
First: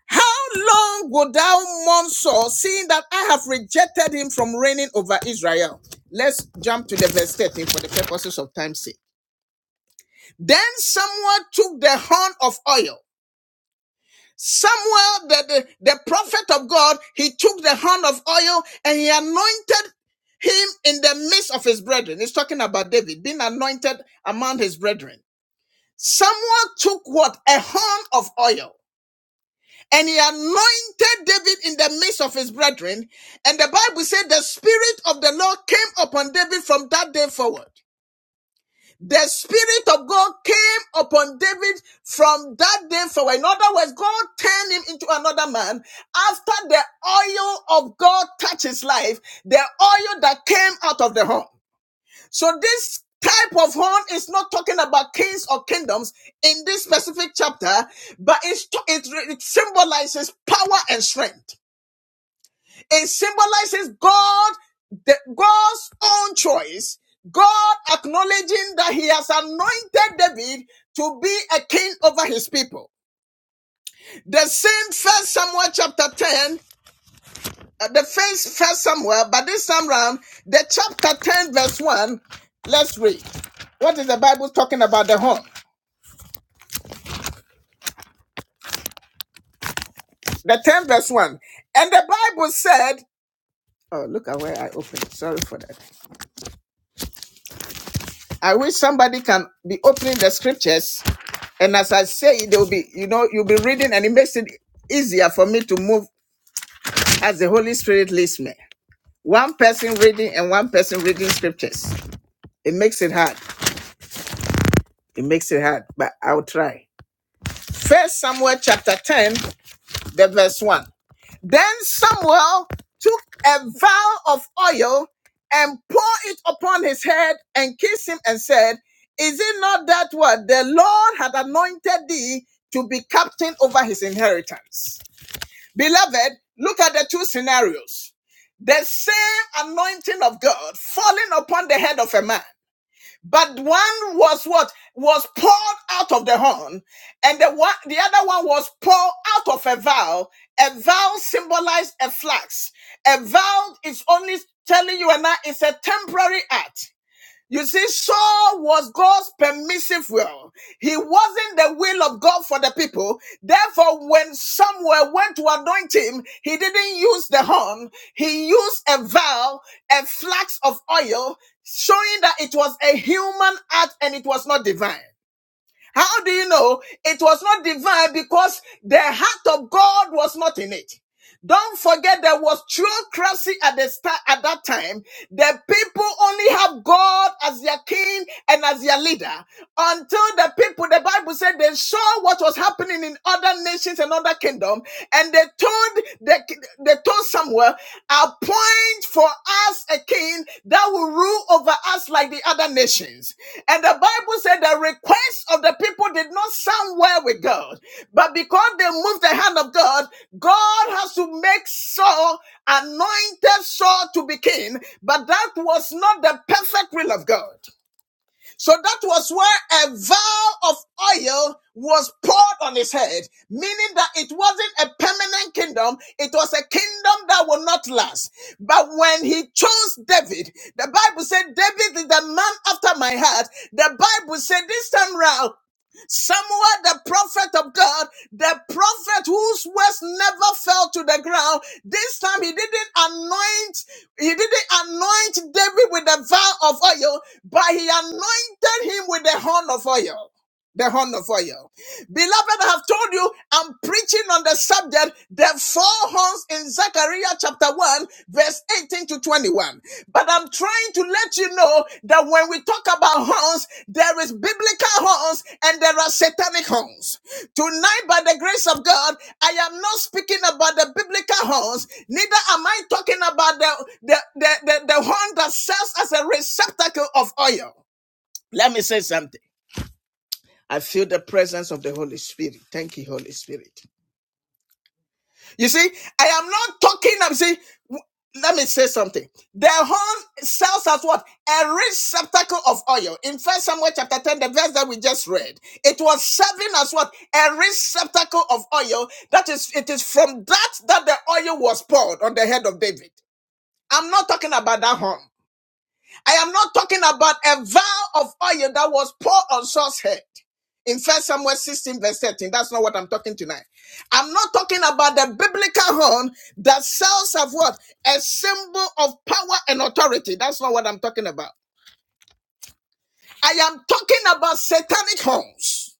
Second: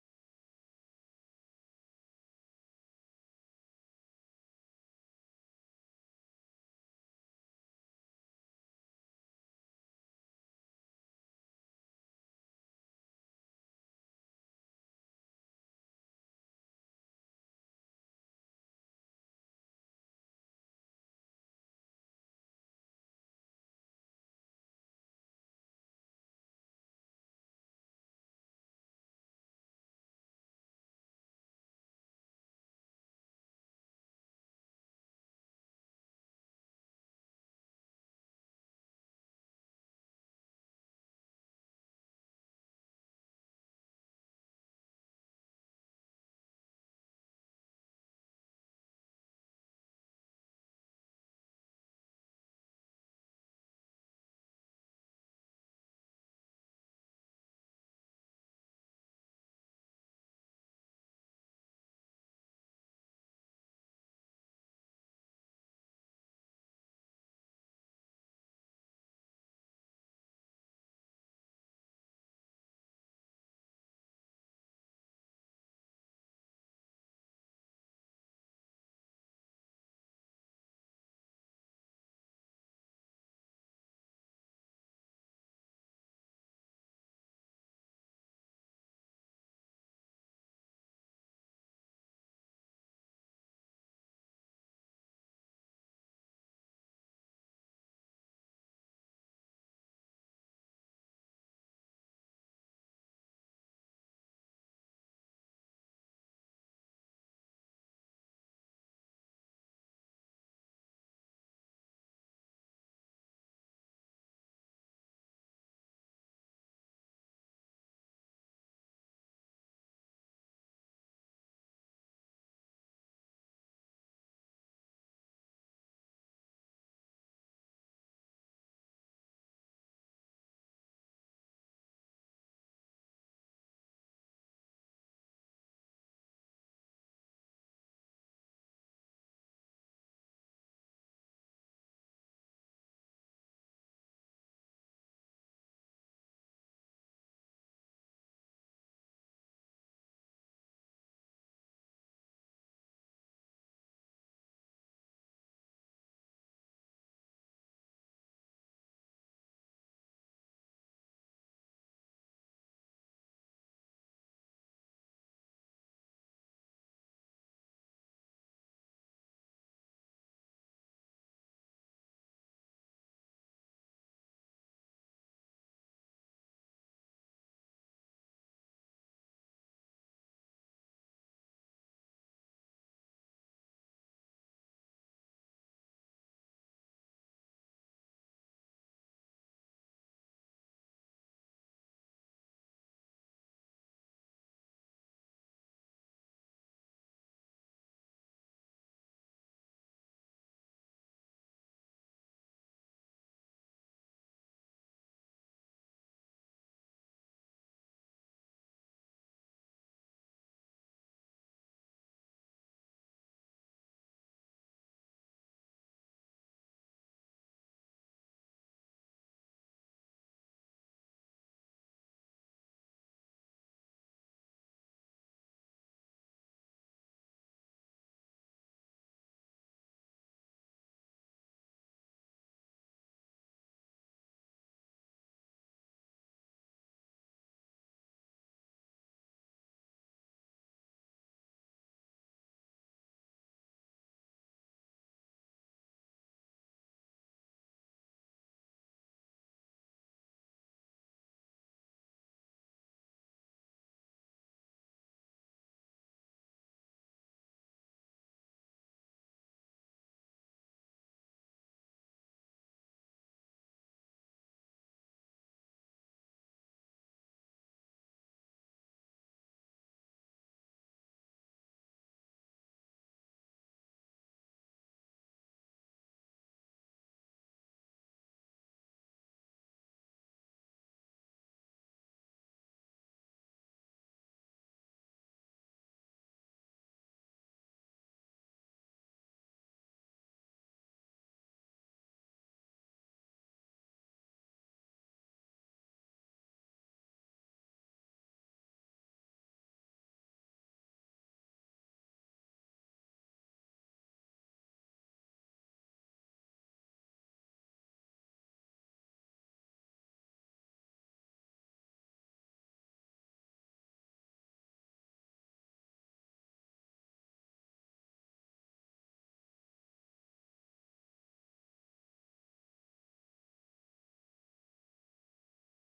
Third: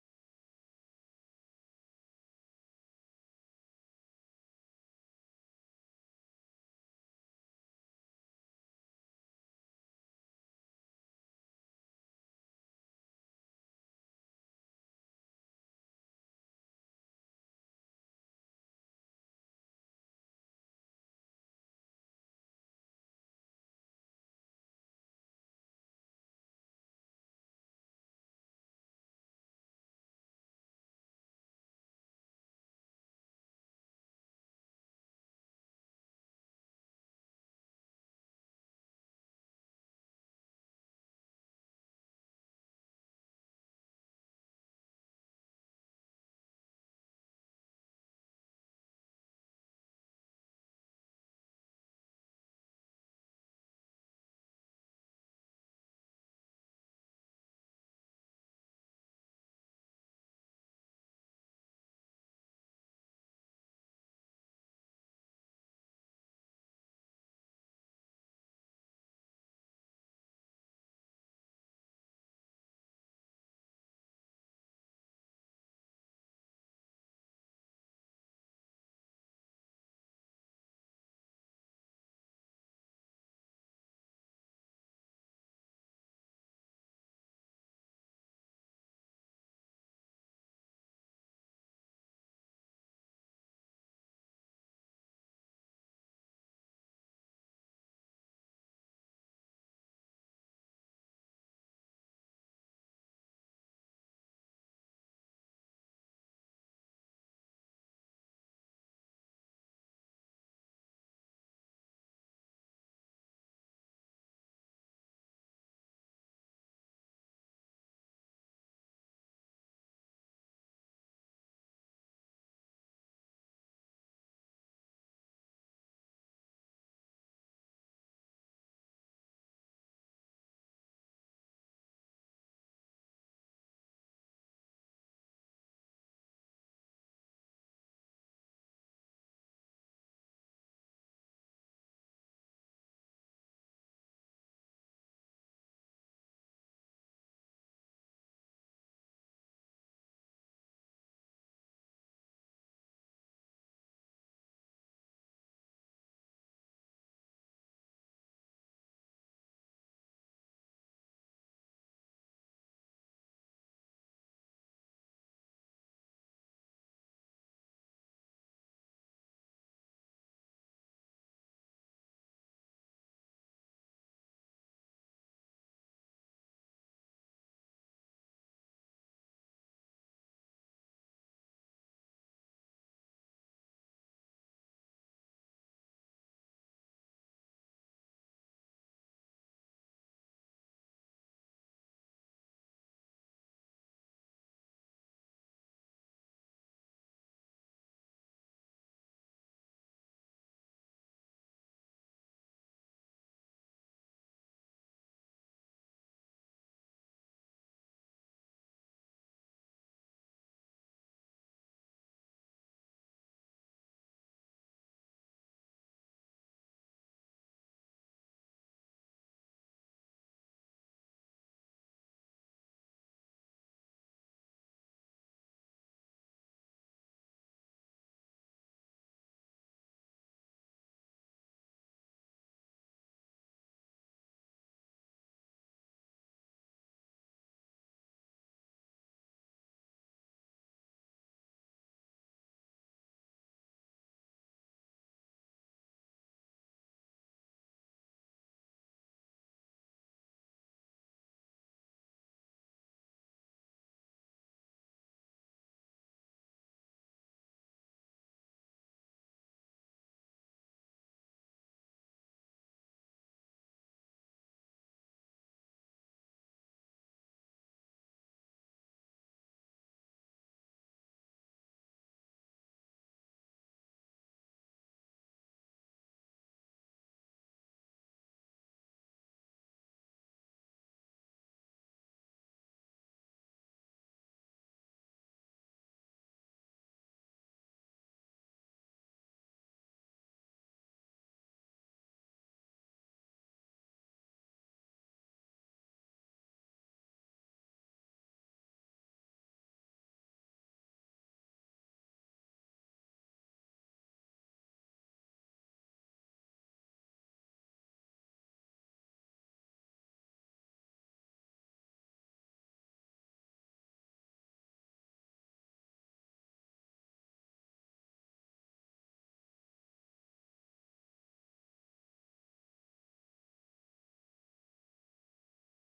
S1: How long wilt thou mourn Saul, seeing that I have rejected him from reigning over Israel? Let's jump to the verse 13 for the purposes of time's sake. Then Samuel took the horn of oil. Samuel, the, the, the prophet of God, he took the horn of oil and he anointed him in the midst of his brethren. He's talking about David being anointed among his brethren. Samuel took what? A horn of oil. And he anointed David in the midst of his brethren. And the Bible said the Spirit of the Lord came upon David from that day forward. The Spirit of God came upon David from that day forward. In other words, God turned him into another man after the oil of God touched his life, the oil that came out of the horn. So this type of horn is not talking about kings or kingdoms in this specific chapter, but it's, it, it symbolizes power and strength. It symbolizes God, the, God's own choice. God acknowledging that he has anointed David to be a king over his people. The same first Samuel chapter 10, uh, the first first Samuel, but this time round, the chapter 10 verse 1, let's read. What is the Bible talking about the horn? the 10 verse 1. And the Bible said, Oh, look at where I opened. Sorry for that. I wish somebody can be opening the scriptures. And as I say, they'll be, you know, you'll be reading, and it makes it easier for me to move as the Holy Spirit leads me. One person reading and one person reading scriptures. It makes it hard. It makes it hard, but I'll try. First Samuel chapter 10, the verse 1. Then Samuel took a vial of oil and poured it upon his head and kissed him and said, Is it not that what the Lord had anointed thee to be captain over his inheritance? Beloved, look at the two scenarios. The same anointing of God falling upon the head of a man but one was what was poured out of the horn, and the one the other one was poured out of a vial. A vial symbolized a flask. A vial is only telling you and I it's a temporary act. You see, Saul was God's permissive will. He wasn't the will of God for the people. Therefore, when Samuel went to anoint him, he didn't use the horn. He used a vial, a flax of oil, showing that it was a human act and it was not divine. How do you know it was not divine? Because the heart of God was not in it. Don't forget there was theocracy at the start at that time. The people only have God as their king and as their leader. Until the people, the Bible said they saw what was happening in other nations and other kingdoms, and they told they, they told Samuel appoint for us a king that will rule over us like the other nations. And the Bible said the request of the people did not sound well with God, but because they moved the hand of God, God has to make Saul anointed Saul to be king, but that was not the perfect will of God. So that was where a vial of oil was poured on his head, meaning that it wasn't a permanent kingdom. It was a kingdom that will not last. But when he chose David, the Bible said, David is the man after my heart. The Bible said this time round, Samuel, the prophet of God, the prophet whose words never fell to the ground. This time he didn't anoint, he didn't anoint David with a vial of oil, but he anointed him with a horn of oil the horn of oil. Beloved, I have told you I'm preaching on the subject, the four horns in Zechariah chapter 1, verse 18 to 21. But I'm trying to let you know that when we talk about horns, there is biblical horns and there are satanic horns. Tonight, by the grace of God, I am not speaking about the biblical horns, neither am I talking about the, the, the, the, the horn that serves as a receptacle of oil. Let me say something. I feel the presence of the Holy Spirit. Thank you, Holy Spirit. You see, I am not talking. I'm saying, let me say something. The horn serves as what? A receptacle of oil. In First Samuel chapter 10, the verse that we just read, it was serving as what? A receptacle of oil. That is, it is from that that the oil was poured on the head of David. I'm not talking about that horn. I am not talking about a vial of oil that was poured on Saul's head in First Samuel 16, verse 13. That's not what I'm talking tonight. I'm not talking about the biblical horn that sells of what? A symbol of power and authority. That's not what I'm talking about. I am talking about satanic horns.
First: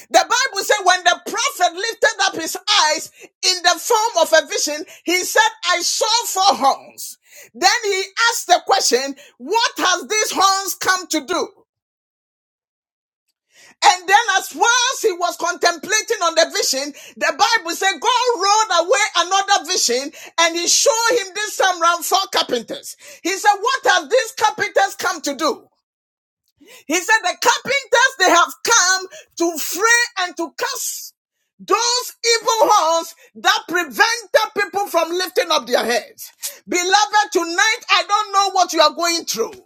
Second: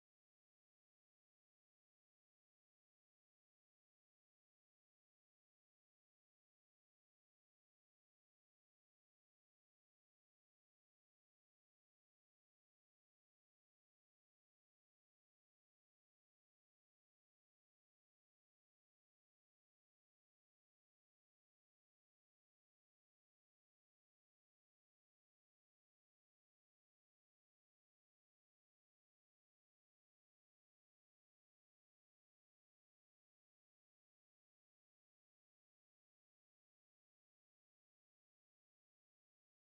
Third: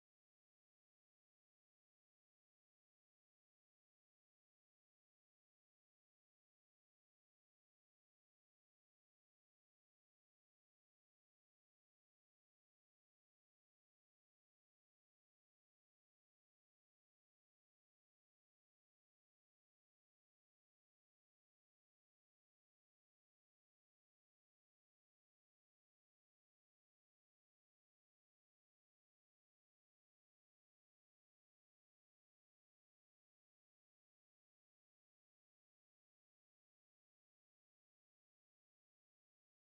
S1: The Bible said when the prophet lifted up his eyes in the form of a vision, he said, I saw four horns. Then he asked the question, what has these horns come to do? And then, as whilst he was contemplating on the vision, the Bible said God rolled away another vision and he showed him this time round four carpenters. He said, What have these carpenters come to do? He said, The carpenters, they have come to fray and to cast those evil horns that prevented people from lifting up their heads. Beloved, tonight I don't know what you are going through.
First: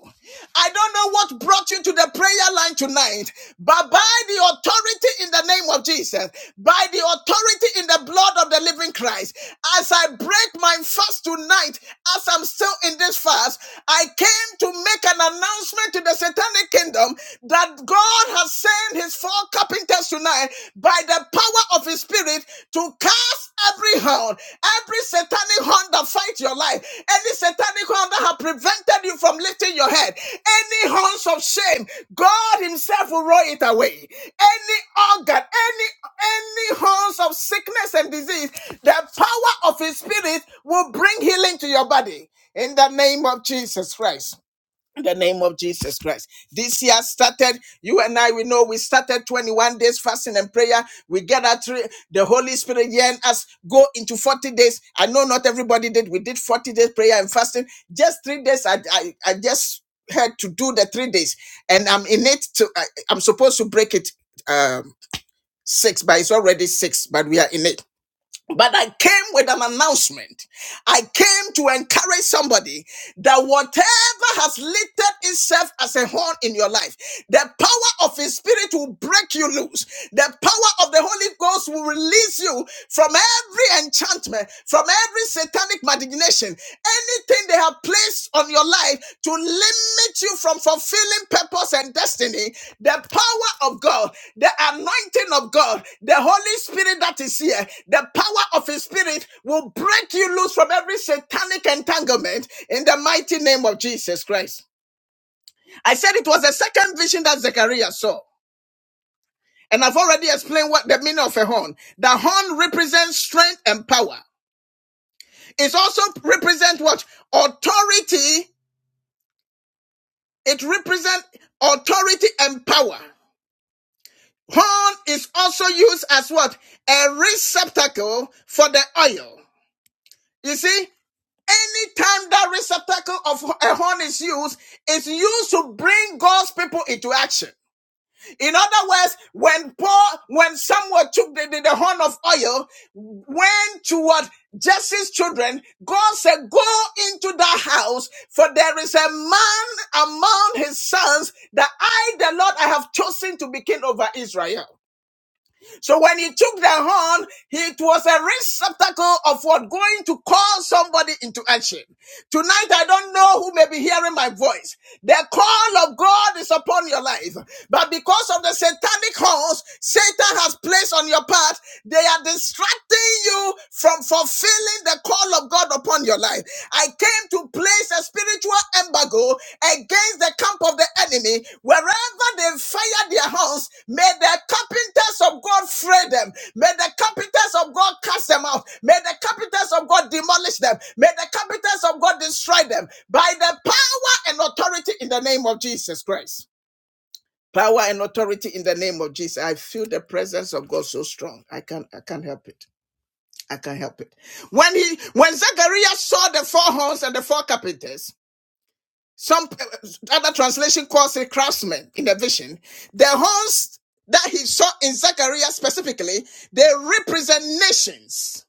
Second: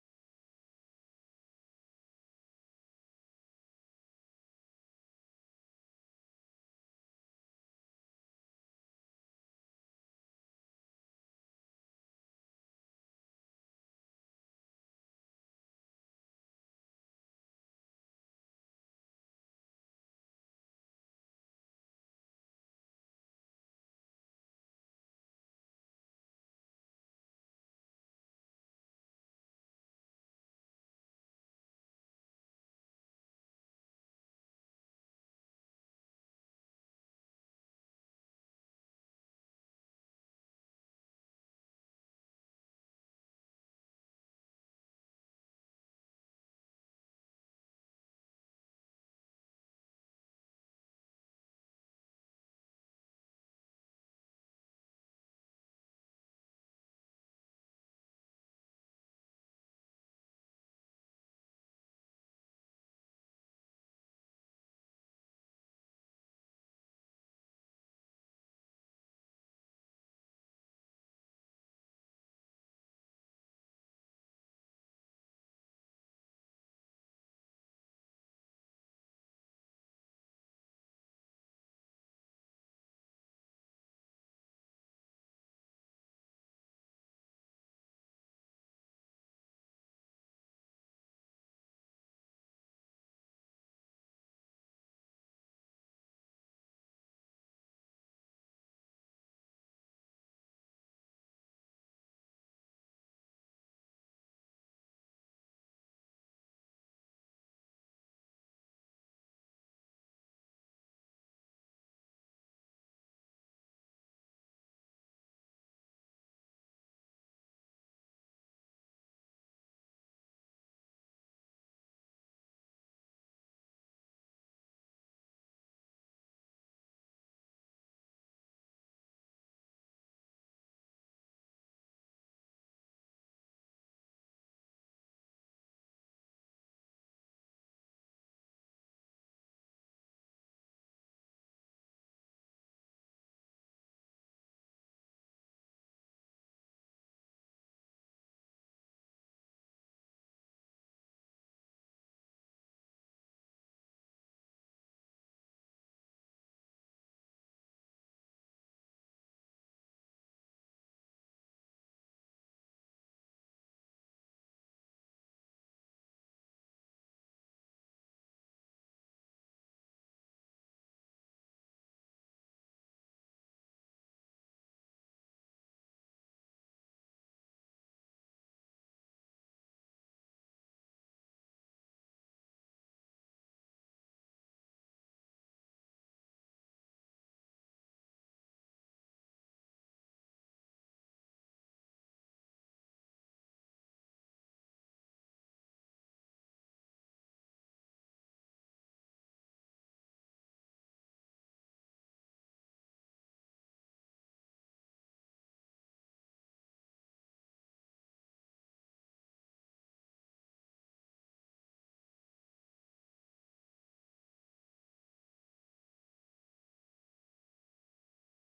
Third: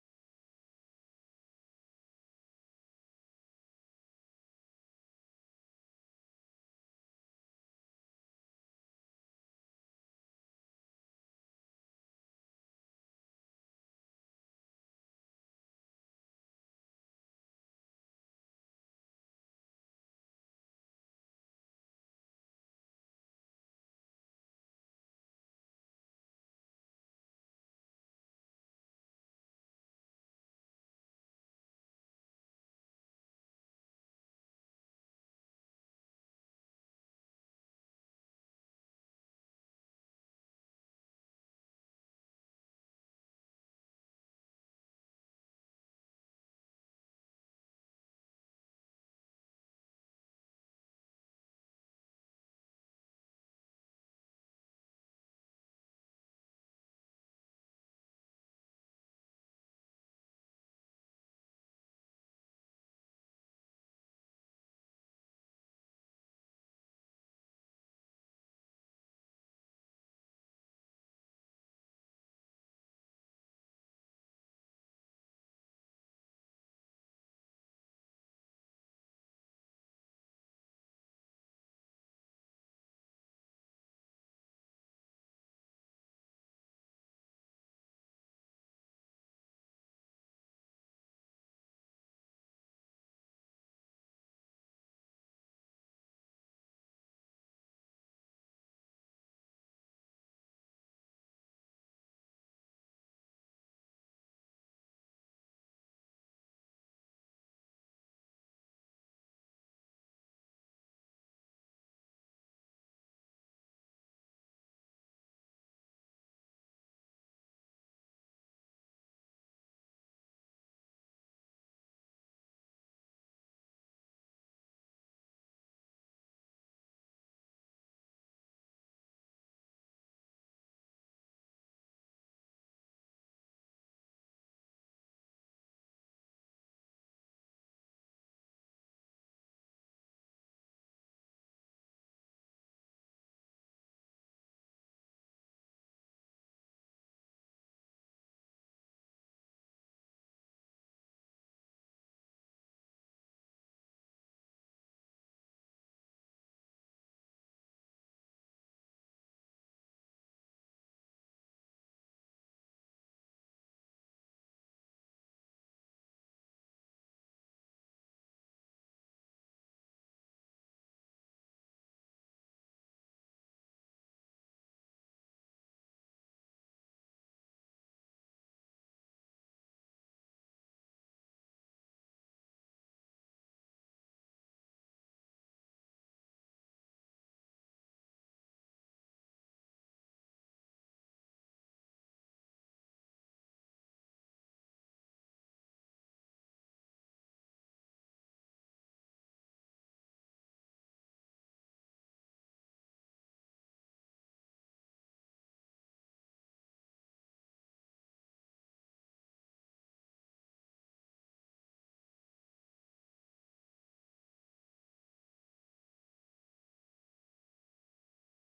S1: I don't know what brought you to the prayer line tonight, but by the authority in the name of Jesus, by the authority in the blood of the living Christ, as I break my fast tonight, as I'm still in this fast, I came to make an announcement to the satanic kingdom that God has sent his four carpenters tonight by the power of his spirit spirit to cast every hound, every satanic horn that fight your life, any satanic horn that have prevented you from lifting your head, any horns of shame, God Himself will roll it away. Any organ, any any horns of sickness and disease, the power of His Spirit will bring healing to your body in the name of Jesus Christ the name of Jesus Christ. This year started, you and I, we know we started 21 days fasting and prayer. We gather through the Holy Spirit here and us go into 40 days. I know not everybody did. We did 40 days prayer and fasting. Just three days, I, I, I just had to do the three days. And I'm in it to, I, I'm supposed to break it um, six, but it's already six, but we are in it. But I came with an announcement. I came to encourage somebody that whatever has lifted itself as a horn in your life, the power of His Spirit will break you loose. The power of the Holy Ghost will release you from every enchantment, from every satanic malignation, anything they have placed on your life to limit you from fulfilling purpose and destiny. The power of God, the anointing of God, the Holy Spirit that is here, the power of His Spirit will break you loose from every satanic entanglement in the mighty name of Jesus Christ. I said it was the second vision that Zechariah saw. And I've already explained what the meaning of a horn. The horn represents strength and power. It also represents what? Authority. It represents authority and power. Horn is also used as what? A receptacle for the oil. You see, anytime that receptacle of a horn is used, it's used to bring God's people into action. In other words, when Paul, when someone took the, the, the horn of oil, went toward Jesse's children, God said, go into the house, for there is a man among his sons that I, the Lord, I have chosen to be king over Israel. So when he took the horn, it was a receptacle of what going to call somebody into action. Tonight, I don't know who may be hearing my voice. The call of God is upon your life. But because of the satanic horns Satan has placed on your path, they are distracting you from fulfilling the call of God upon your life. I came to place a spiritual embargo against the camp of the enemy Wherever they fire their house, may the carpenters of God fray them. May the carpenters of God cast them out. May the carpenters of God demolish them. May the carpenters of God destroy them by the power and authority in the name of Jesus Christ. Power and authority in the name of Jesus. I feel the presence of God so strong. I can't I can't help it. I can't help it. When he when Zechariah saw the four horns and the four carpenters, some uh, other translation calls it craftsmen in the vision. The horns that he saw in Zechariah specifically, they represent nations.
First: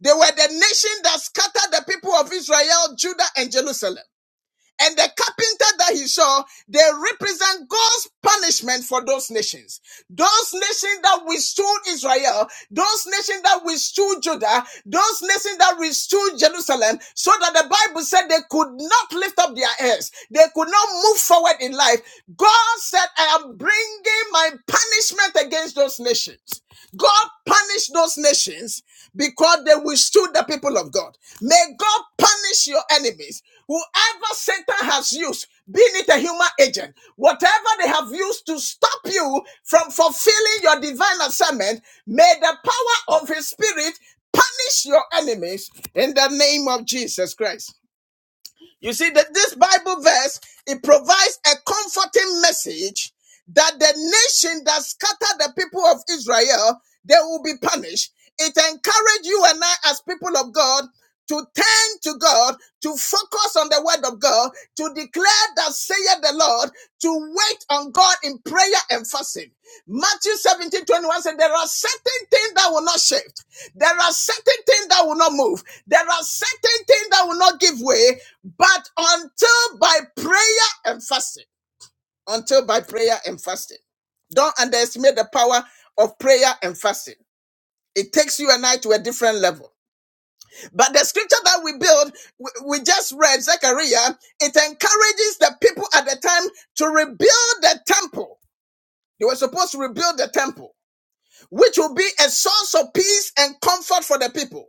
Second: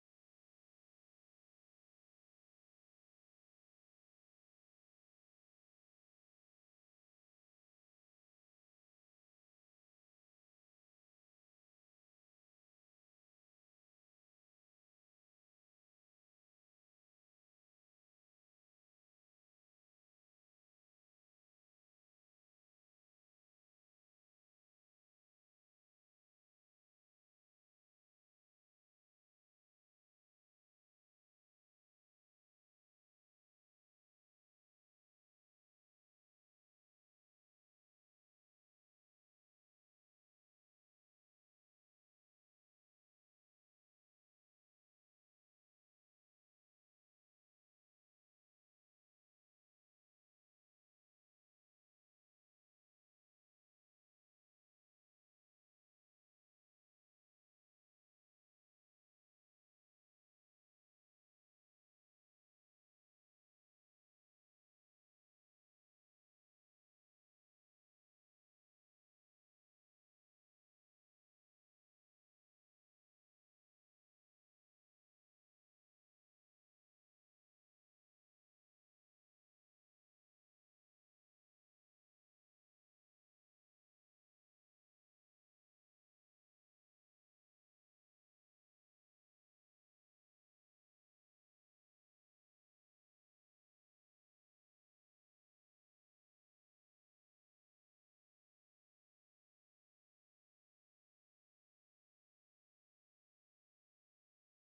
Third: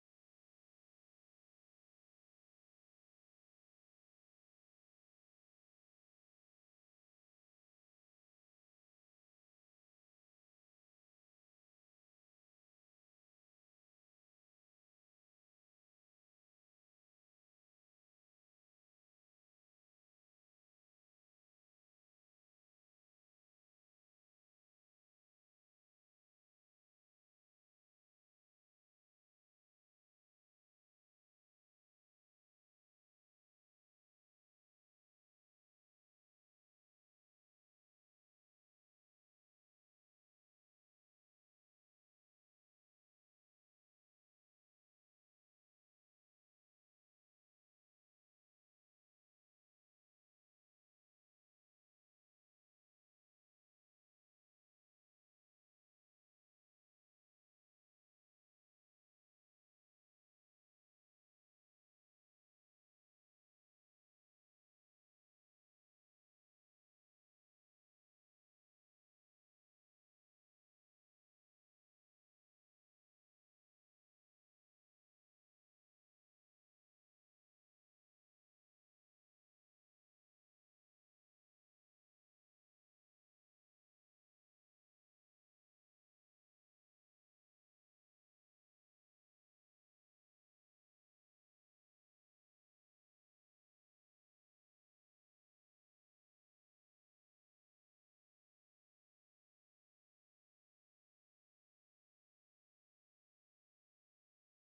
S1: They were the nation that scattered the people of Israel, Judah, and Jerusalem. And the carpenter that he saw, they represent God's punishment for those nations. Those nations that withstood Israel, those nations that withstood Judah, those nations that withstood Jerusalem, so that the Bible said they could not lift up their heads. They could not move forward in life. God said, I am bringing my punishment against those nations. God punished those nations because they withstood the people of God. May God punish your enemies. Whoever Satan has used, be it a human agent, whatever they have used to stop you from fulfilling your divine assignment, may the power of his spirit punish your enemies in the name of Jesus Christ. You see that this Bible verse it provides a comforting message that the nation that scattered the people of Israel they will be punished. It encourages you and I as people of God to turn to God, to focus on the word of God, to declare that saith the Lord, to wait on God in prayer and fasting. Matthew seventeen twenty one 21 said, there are certain things that will not shift. There are certain things that will not move. There are certain things that will not give way but until by prayer and fasting, until by prayer and fasting, don't underestimate the power of prayer and fasting. It takes you and I to a different level. But the scripture that we build, we we just read Zechariah, it encourages the people at the time to rebuild the temple. They were supposed to rebuild the temple, which will be a source of peace and comfort for the people.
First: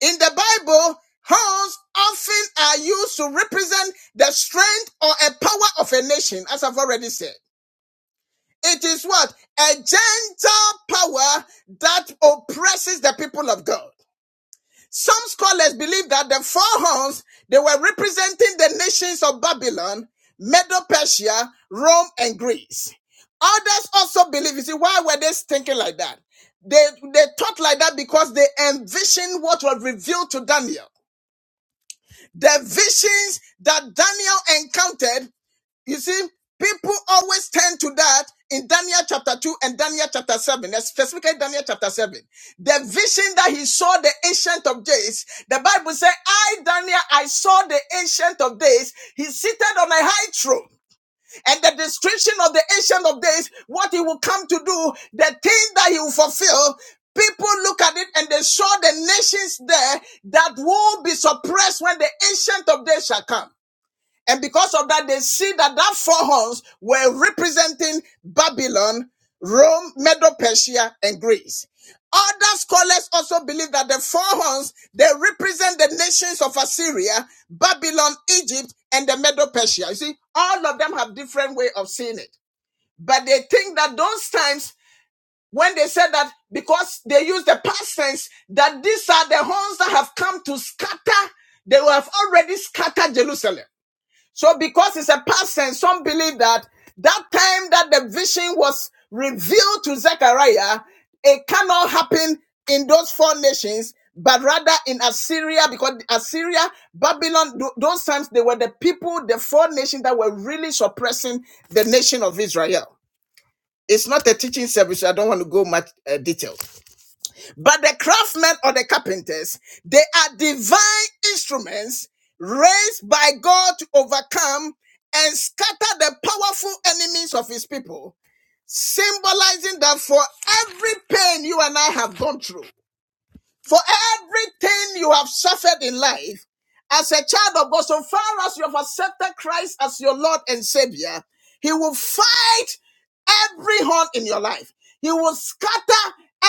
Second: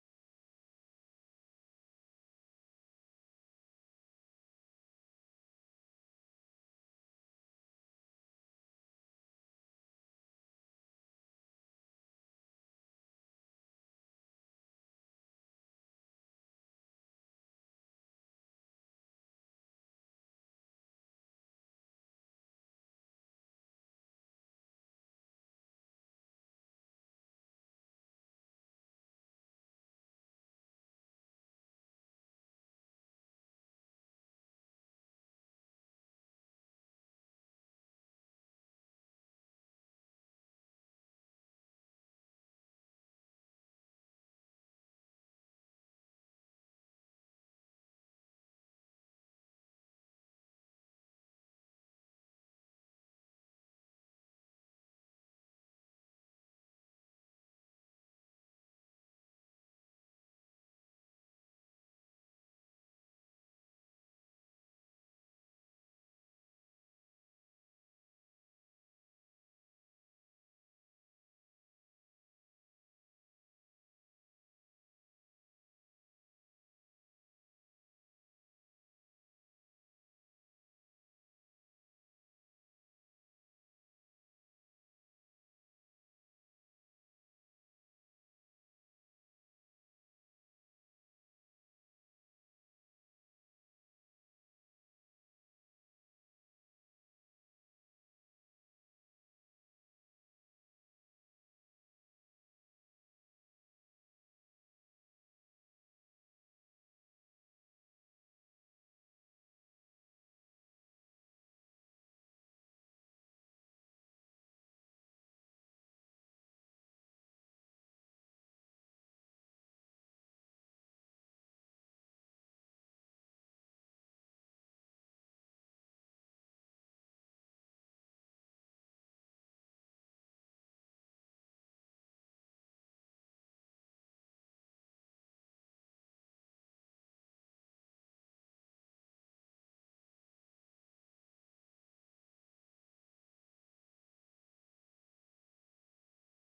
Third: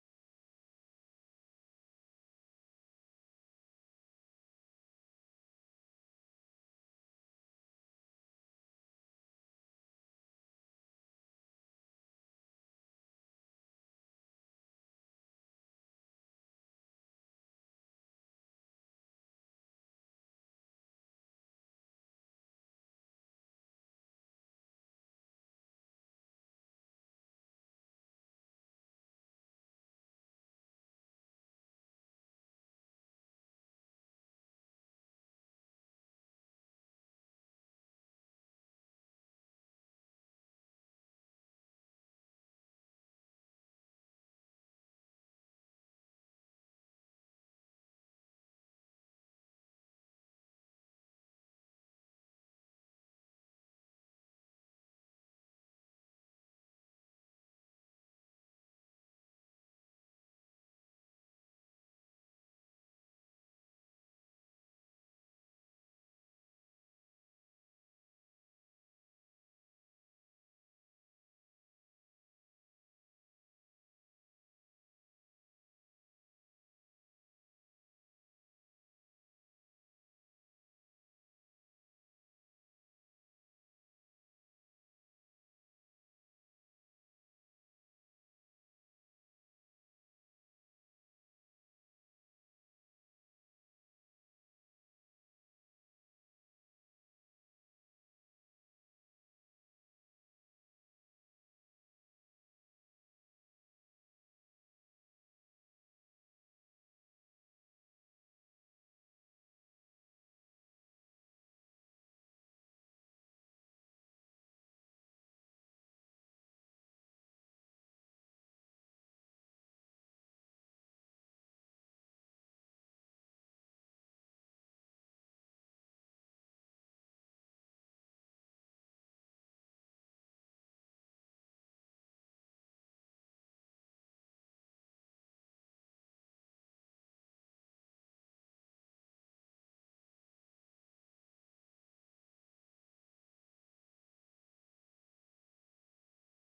S1: In the Bible, horns often are used to represent the strength or a power of a nation, as I've already said. It is what? A gentle power that oppresses the people of God. Some scholars believe that the four horns, they were representing the nations of Babylon, Medo-Persia, Rome, and Greece. Others also believe, you see, why were they thinking like that? They, they thought like that because they envisioned what was revealed to Daniel. The visions that Daniel encountered, you see, people always tend to that in Daniel chapter 2 and Daniel chapter 7, specifically Daniel chapter 7. The vision that he saw the ancient of days, the Bible said, I, Daniel, I saw the ancient of days. He's seated on a high throne and the description of the ancient of days, what he will come to do, the things that he will fulfill. People look at it and they saw the nations there that will be suppressed when the ancient of days shall come. And because of that, they see that that four horns were representing Babylon, Rome, Medo Persia, and Greece. Other scholars also believe that the four horns they represent the nations of Assyria, Babylon, Egypt, and the Medo Persia. You see, all of them have different way of seeing it, but they think that those times when they said that because they use the past tense that these are the horns that have come to scatter, they have already scattered Jerusalem. So because it's a person, some believe that that time that the vision was revealed to Zechariah, it cannot happen in those four nations, but rather in Assyria, because Assyria, Babylon, those times they were the people, the four nations that were really suppressing the nation of Israel. It's not so much detail. The craftsmen or the carpenters, they are divine instruments raised by God to overcome and scatter the powerful enemies of his people. symbolizing that for every pain you and I have gone through, for everything you have suffered in life, as a child of God, so far as you have accepted Christ as your Lord and Savior, He will fight every horn in your life. He will scatter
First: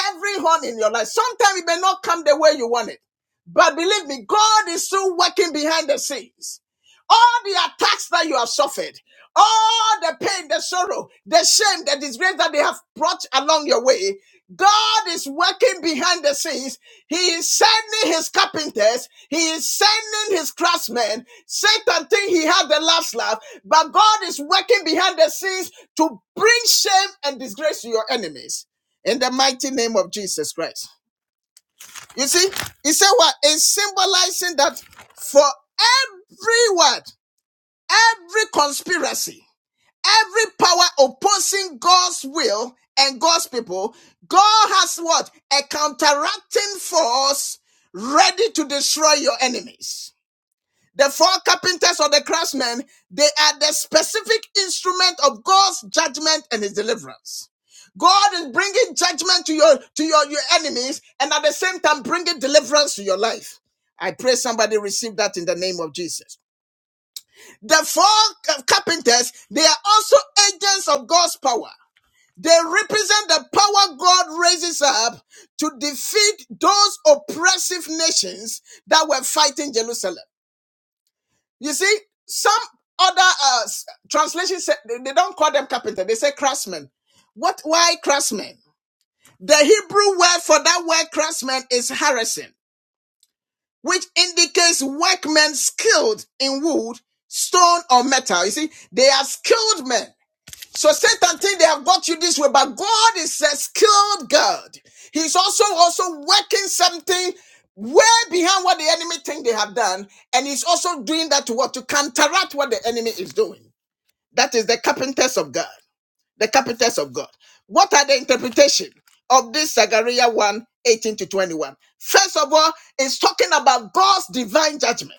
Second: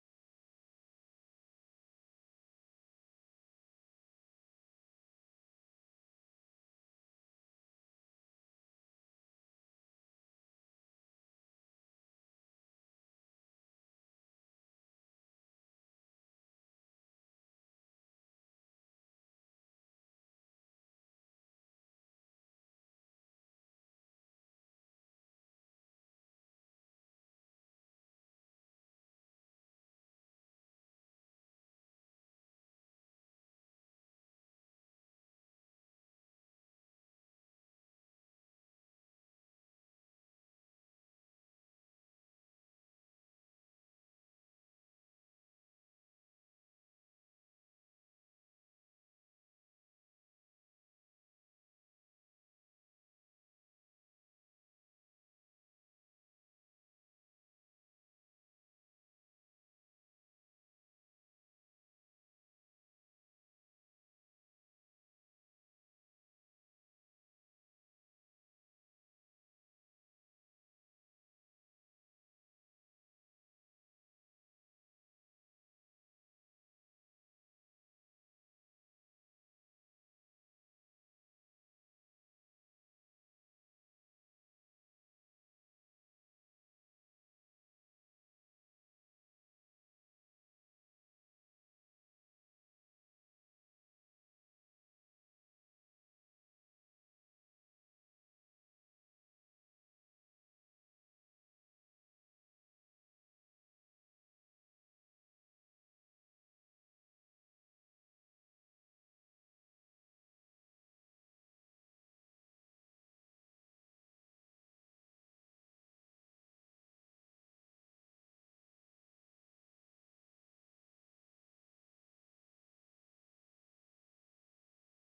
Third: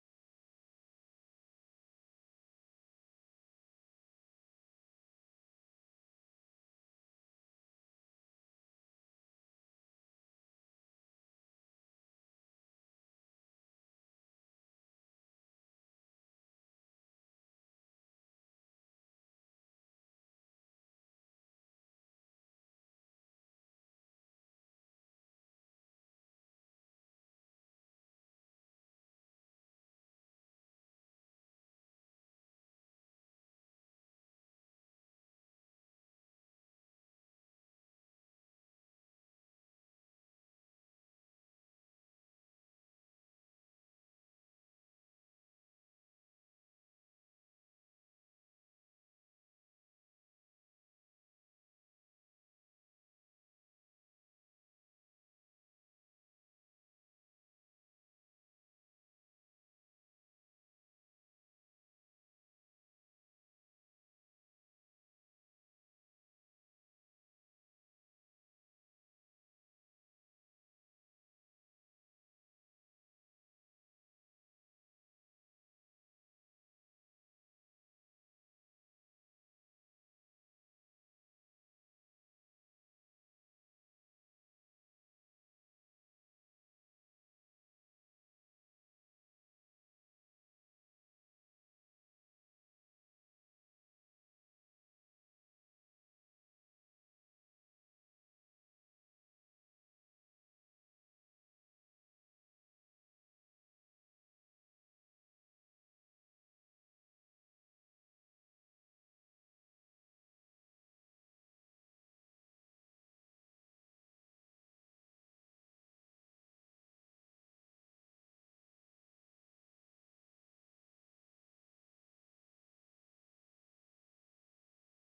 S1: every horn in your life. Sometimes it may not come the way you want it, but believe me, God is still working behind the scenes all the attacks that you have suffered, all the pain, the sorrow, the shame, the disgrace that they have brought along your way, God is working behind the scenes. He is sending his carpenters. He is sending his craftsmen. Satan think he had the last laugh, but God is working behind the scenes to bring shame and disgrace to your enemies. In the mighty name of Jesus Christ. You see, he said what? It's symbolizing that for every word every conspiracy, every power opposing God's will and God's people, God has what? A counteracting force ready to destroy your enemies. The four carpenters or the craftsmen, they are the specific instrument of God's judgment and his deliverance. God is bringing judgment to your to your, your enemies and at the same time bringing deliverance to your life. I pray somebody receive that in the name of Jesus. The four carpenters, they are also agents of God's power. They represent the power God raises up to defeat those oppressive nations that were fighting Jerusalem. You see, some other uh, s- they they don't call them carpenter; they say craftsmen. What? Why craftsmen? The Hebrew word for that word craftsman is harrison, which indicates workmen skilled in wood, stone, or metal. You see, they are skilled men So Satan think they have got you this way, but God is a skilled God. He's also also working something way behind what the enemy think they have done, and he's also doing that to what to counteract what the enemy is doing. That is the carpenters of God. The carpenters of God. What are the interpretation of this Zechariah one 18 to 21? First of all, it's talking about God's divine judgment.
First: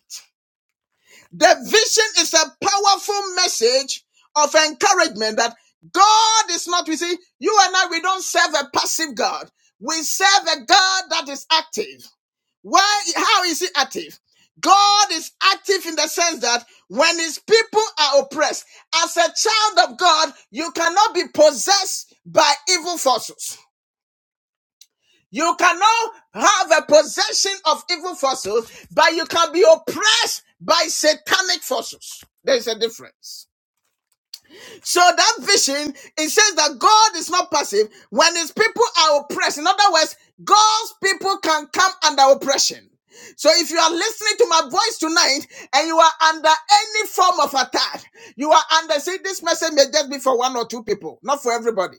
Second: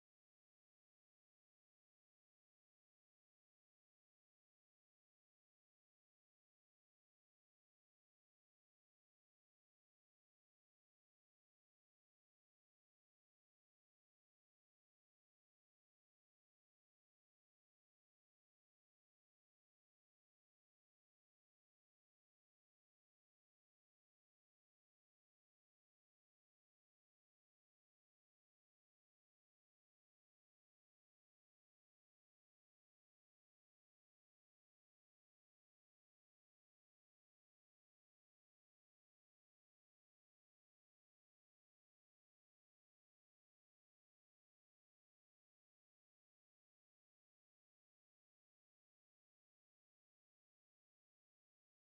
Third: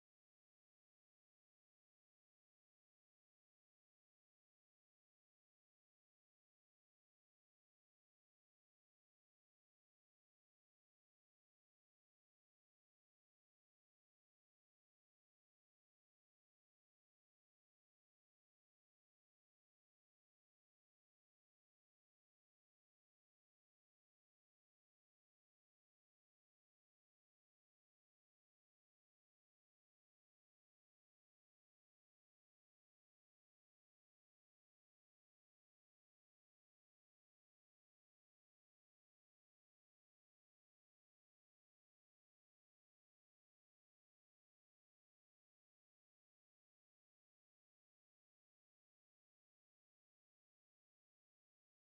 S1: The vision is a powerful message of encouragement that God is not, we see, you and I, we don't serve a passive God. We serve a God that is active. Why, how is he active? God is active in the sense that when his people are oppressed, as a child of God, you cannot be possessed by evil forces. You cannot have a possession of evil forces, but you can be oppressed by satanic forces. There's a difference. So that vision, it says that God is not passive when his people are oppressed. In other words, God's people can come under oppression. So if you are listening to my voice tonight and you are under any form of attack, you are under, see, this message may just be for one or two people, not for everybody.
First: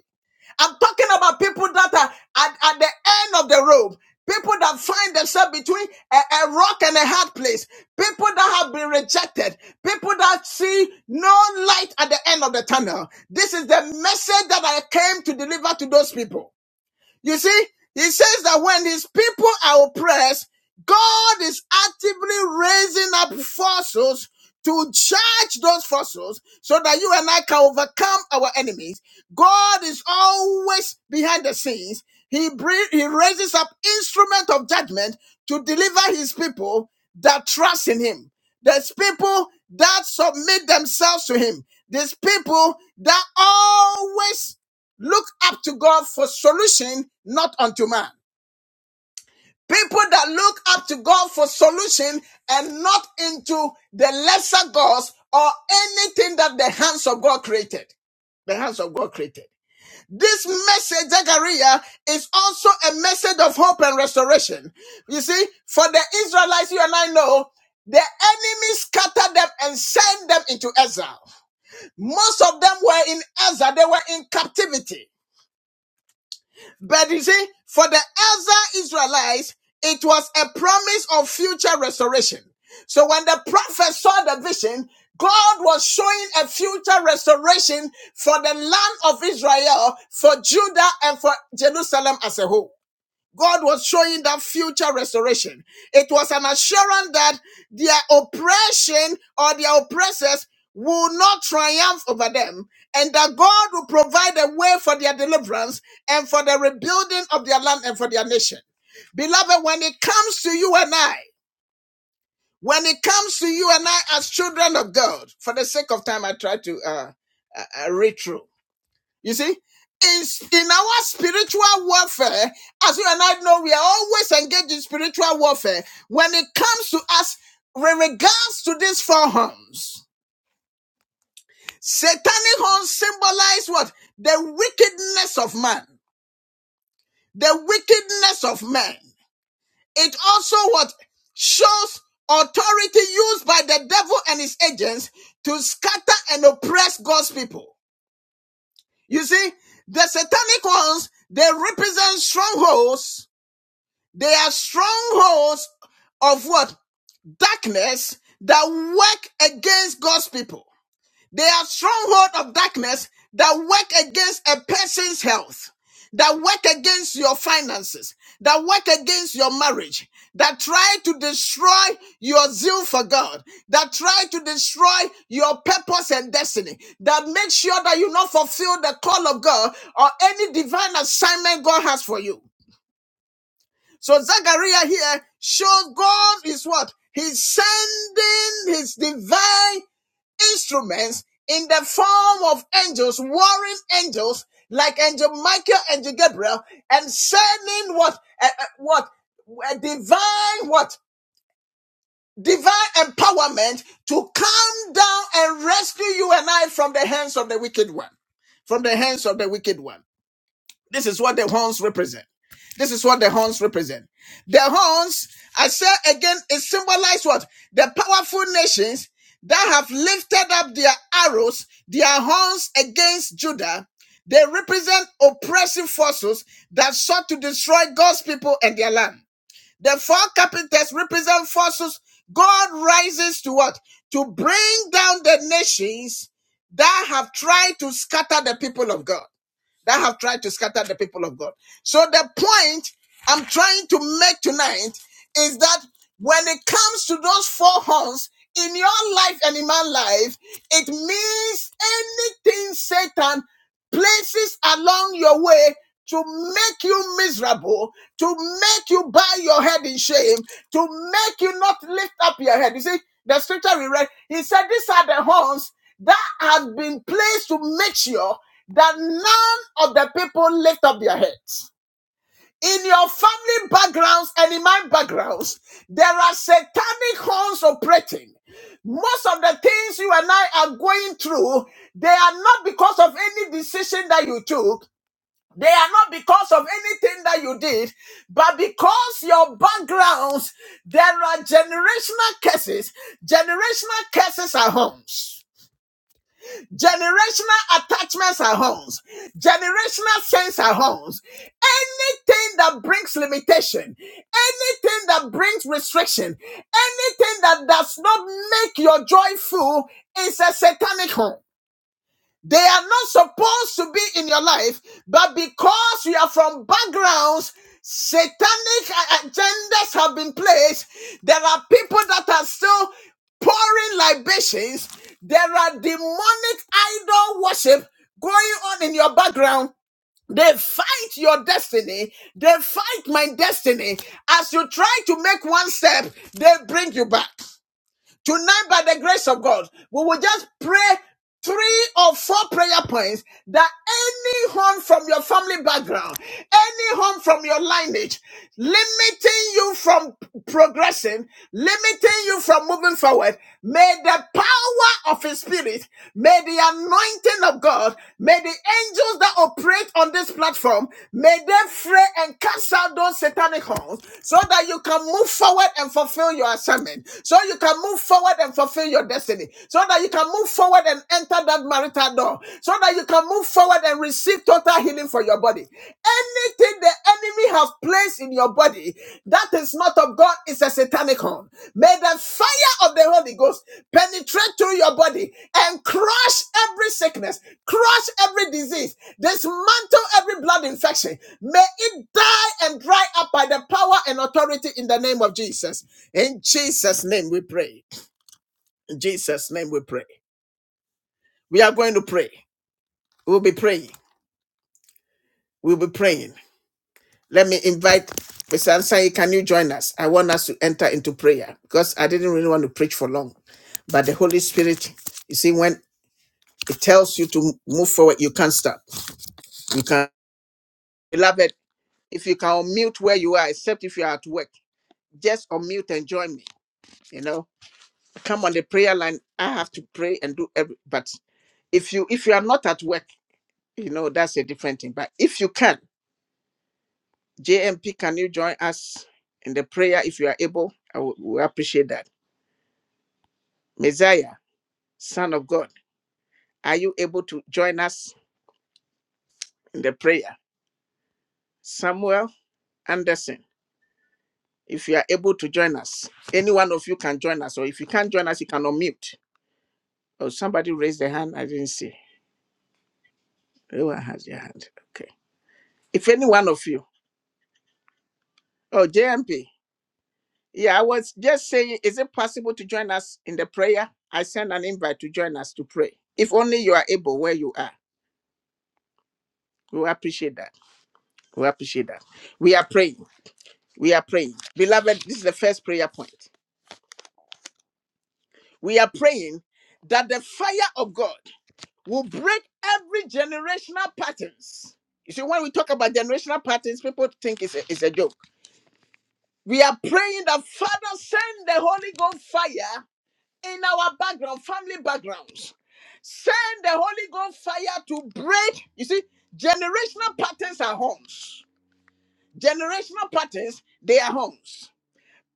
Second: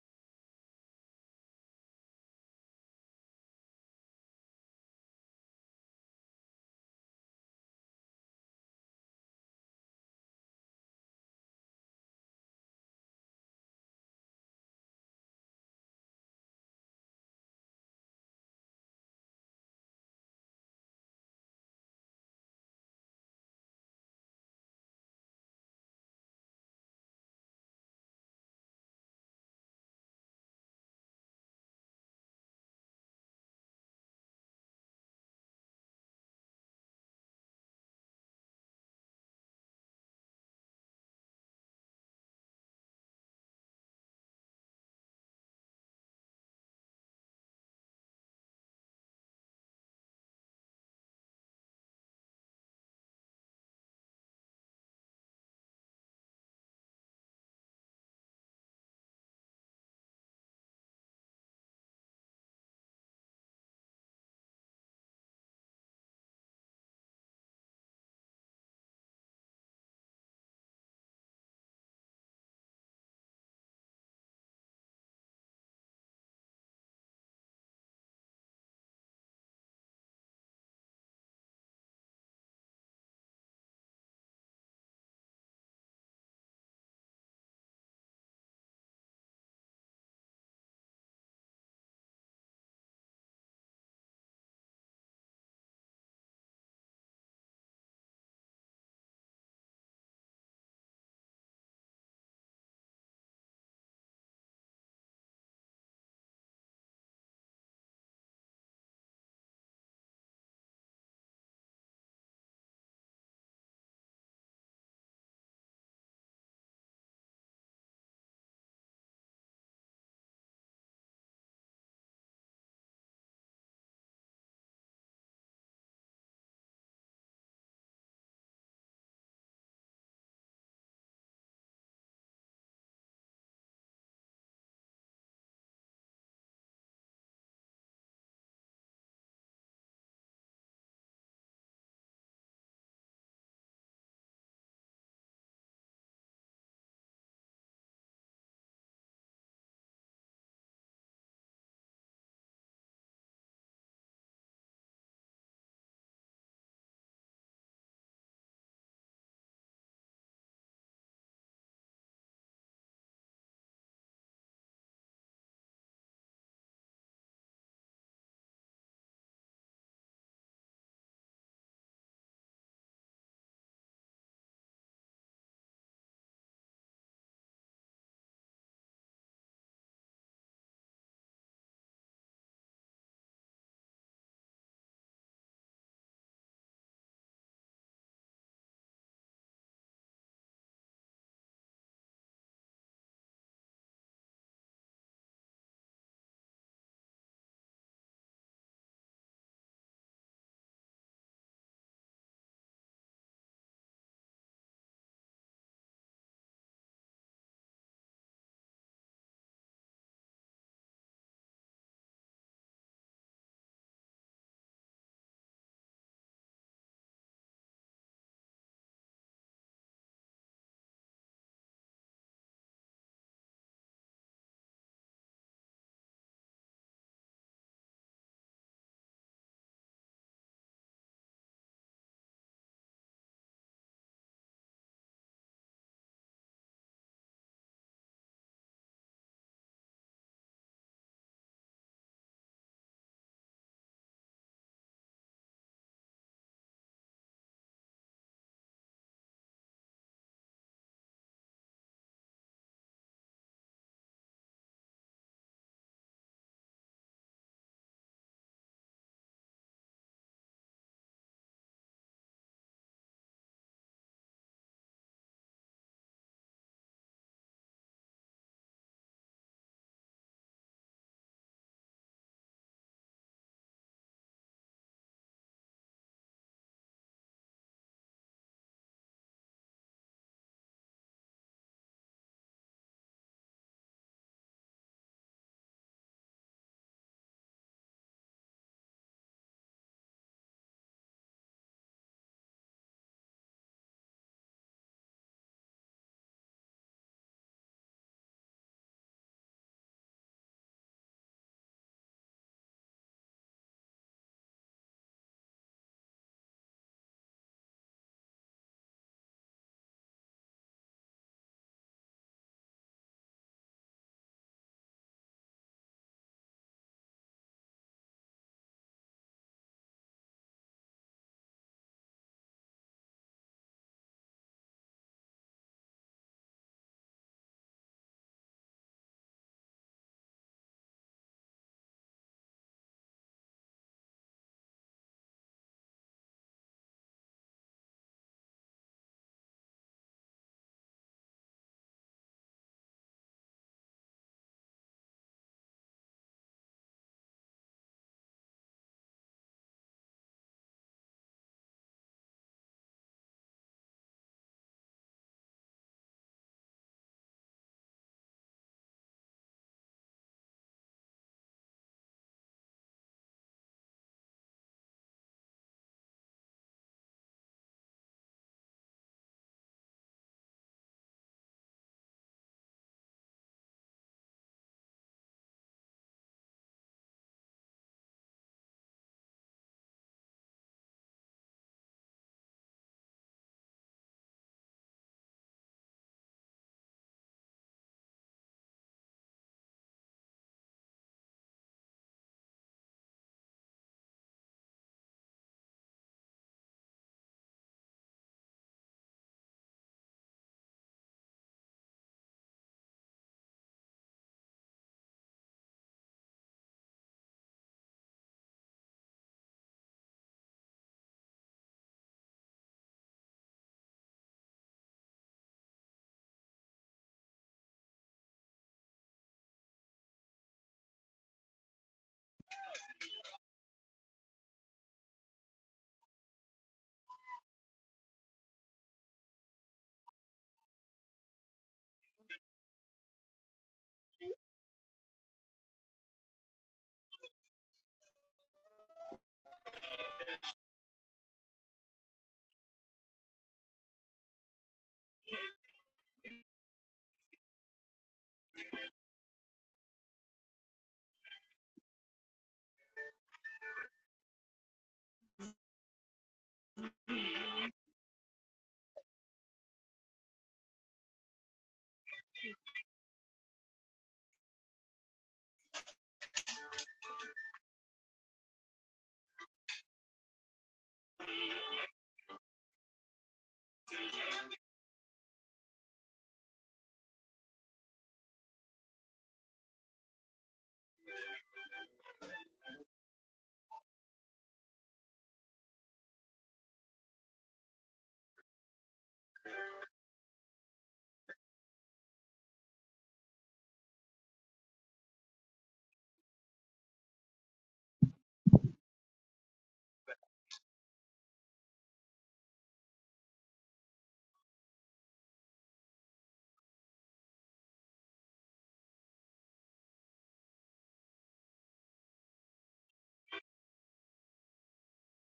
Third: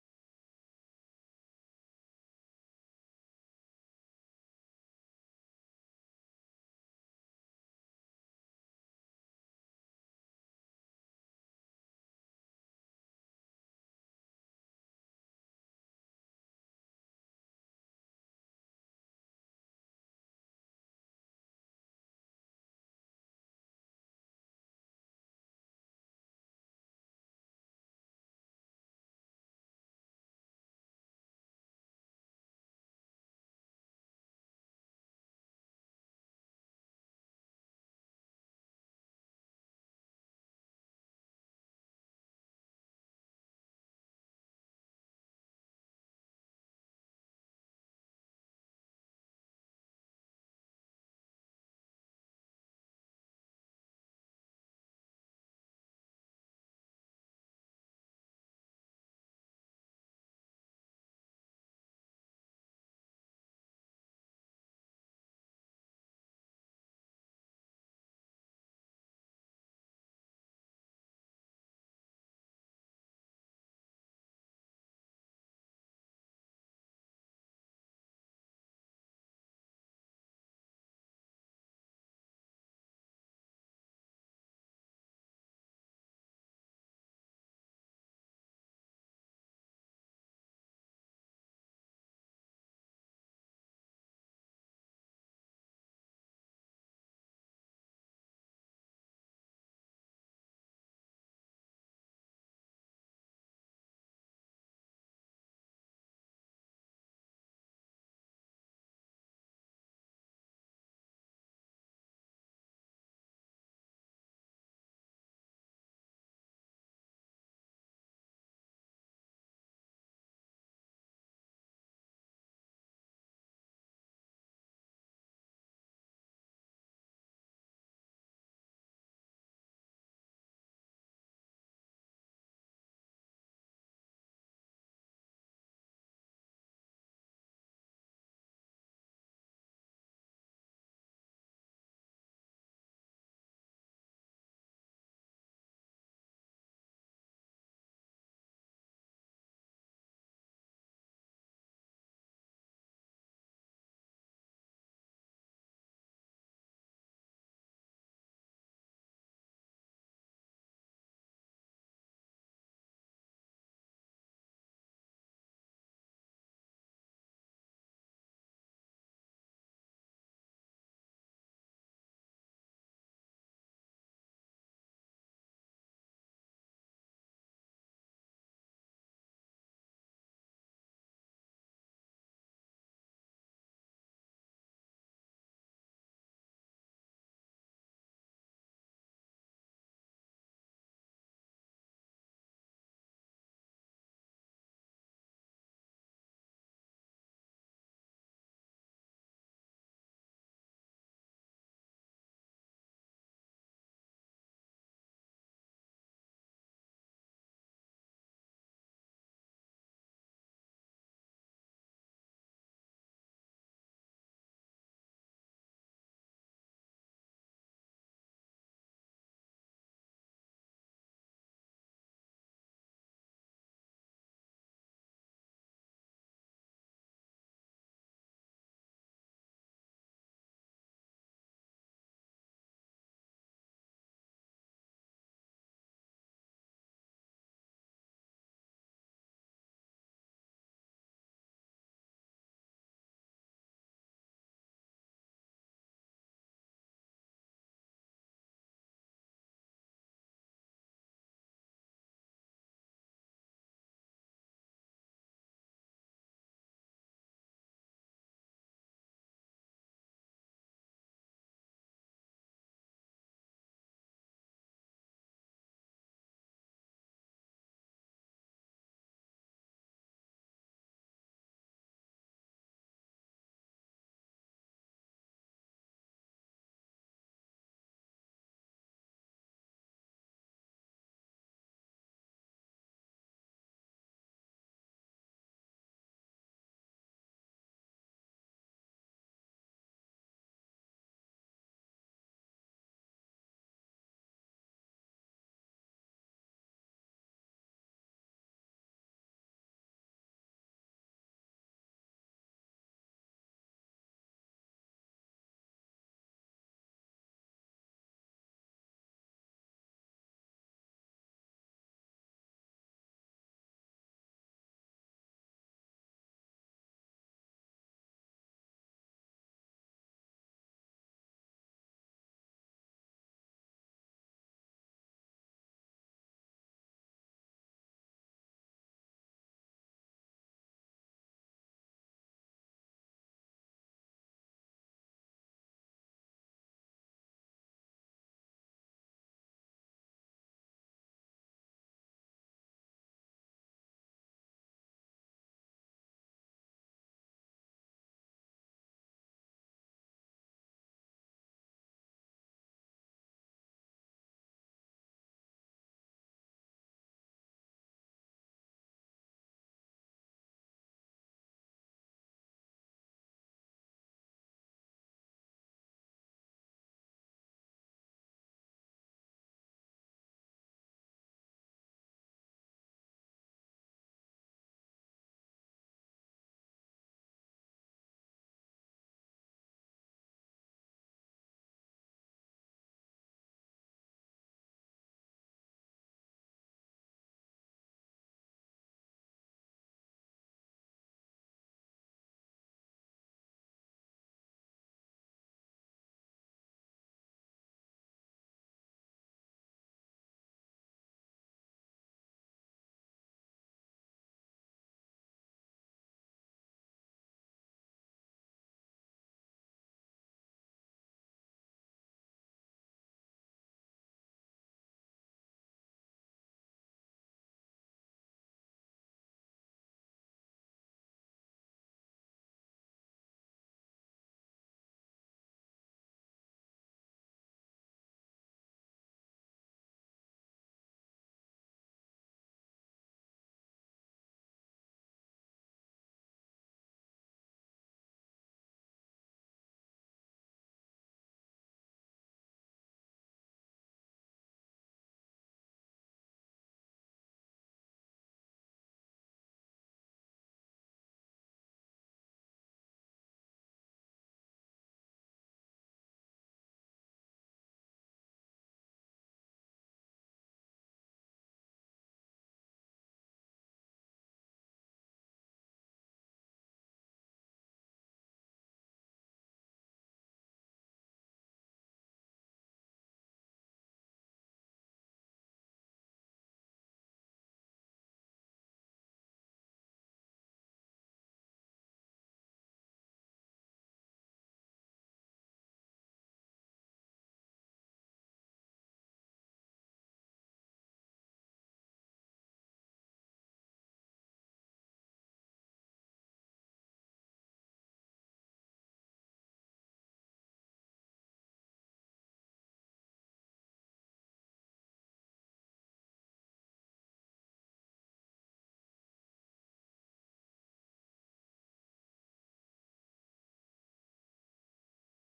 S1: I'm talking about people that are at, at the end of the rope. People that find themselves between a, a rock and a hard place. People that have been rejected. People that see no light at the end of the tunnel. This is the message that I came to deliver to those people. You see, he says that when his people are oppressed, God is actively raising up forces to judge those forces so that you and I can overcome our enemies. God is always behind the scenes. He, bring, he raises up instrument of judgment to deliver his people that trust in him. There's people that submit themselves to him. There's people that always look up to God for solution, not unto man. People that look up to God for solution and not into the lesser gods or anything that the hands of God created. The hands of God created. This message, Zechariah, is also a message of hope and restoration. You see, for the Israelites, you and I know, the enemy scattered them and sent them into exile. Most of them were in exile, they were in captivity. But you see, for the elder Israelites, it was a promise of future restoration. So when the prophet saw the vision, God was showing a future restoration for the land of Israel, for Judah, and for Jerusalem as a whole. God was showing that future restoration. It was an assurance that their oppression or their oppressors will not triumph over them, and that God will provide a way for their deliverance and for the rebuilding of their land and for their nation. Beloved, when it comes to you and I, when it comes to you and I as children of God, for the sake of time, I try to uh, uh, uh, read through. You see, in, in our spiritual warfare, as you and I know, we are always engaged in spiritual warfare. When it comes to us, with regards to these four horns, satanic horns symbolize what? The wickedness of man, the wickedness of man. It also what shows authority used by the devil and his agents to scatter and oppress God's people. You see, the satanic horns, they represent strongholds They are strongholds of what? Darkness that work against God's people. They are stronghold of darkness that work against a person's health, that work against your finances, that work against your marriage, that try to destroy your zeal for God, that try to destroy your purpose and destiny, that make sure that you not fulfill the call of God or any divine assignment God has for you. So Zachariah here shows God is what? He's sending his divine instruments in the form of angels, warring angels, like angel Michael, angel Gabriel, and sending what, uh, uh, what, a divine, what, divine empowerment to come down and rescue you and I from the hands of the wicked one, from the hands of the wicked one. This is what the horns represent. This is what the horns represent. The horns, I say again, it symbolizes what? The powerful nations that have lifted up their arrows, their horns against Judah. They represent oppressive forces that sought to destroy God's people and their land. The four capitals represent forces God rises to what? To bring down the nations that have tried to scatter the people of God that have tried to scatter the people of God. So the point I'm trying to make tonight is that when it comes to those four horns in your life and in my life, it means anything Satan places along your way to make you miserable, to make you bow your head in shame, to make you not lift up your head. You see, the scripture we read, he said, These are the horns that have been placed to make sure that none of the people lift up their heads in your family backgrounds and in my backgrounds, there are satanic horns operating. Most of the things you and I are going through, they are not because of any decision that you took. They are not because of anything that you did, but because your backgrounds, there are generational curses. Generational curses are homes. Generational attachments are homes. Generational sins are homes. Anything that brings limitation, anything that brings restriction, anything that does not make your joy full is a satanic home. They are not supposed to be in your life, but because you are from backgrounds, satanic uh, agendas have been placed. There are people that are still pouring libations. There are demonic idol worship going on in your background. They fight your destiny. They fight my destiny. As you try to make one step, they bring you back. Tonight, by the grace of God, we will just pray three or four prayer points that any harm from your family background, any harm from your lineage, limiting you from progressing, limiting you from moving forward, may the power of His Spirit, may the anointing of God, may the angels that operate on this platform, may they fray and cast out those satanic halls so that you can move forward and fulfill your assignment, so you can move forward and fulfill your destiny, so that you can move forward and enter that marital door, so that you can move forward and receive total healing for your body. Anything the enemy has placed in your body that is not of God is a satanic horn. May the fire of the Holy Ghost penetrate through your body and crush every sickness, crush every disease, dismantle every blood infection. May it and dry up by the power and authority in the name of Jesus. In Jesus' name we pray. In Jesus' name we pray. We are going to pray. We'll be praying. We'll be praying. Let me invite Mr. Ansai. Can you join us? I want us to enter into prayer because I didn't really want to preach for long. But the Holy Spirit, you see, when it tells you to move forward, you can't stop. You can't. Beloved, if you can unmute where you are, except if you are at work, just unmute and join me. You know, come on the prayer line i have to pray and do every but if you if you are not at work you know that's a different thing but if you can jmp can you join us in the prayer if you are able i would we appreciate that messiah son of god are you able to join us in the prayer samuel anderson if you are able to join us any one of you can join us or if you can't join us you can unmute oh somebody raised their hand i didn't see everyone has their hand okay if any one of you oh jmp Yeah, I was just saying, is it possible to join us in the prayer? I send an invite to join us to pray. If only you are able where you are. We will appreciate that. We will appreciate that. We are praying. We are praying. Beloved, this is the first prayer point. We are praying that the fire of God will break every generational patterns. You see, when we talk about generational patterns, people think it's a, it's a joke. We are praying that Father send the Holy Ghost fire in our background, family backgrounds Send the Holy Ghost fire to break. You see, generational patterns are horns. Generational patterns, they are horns.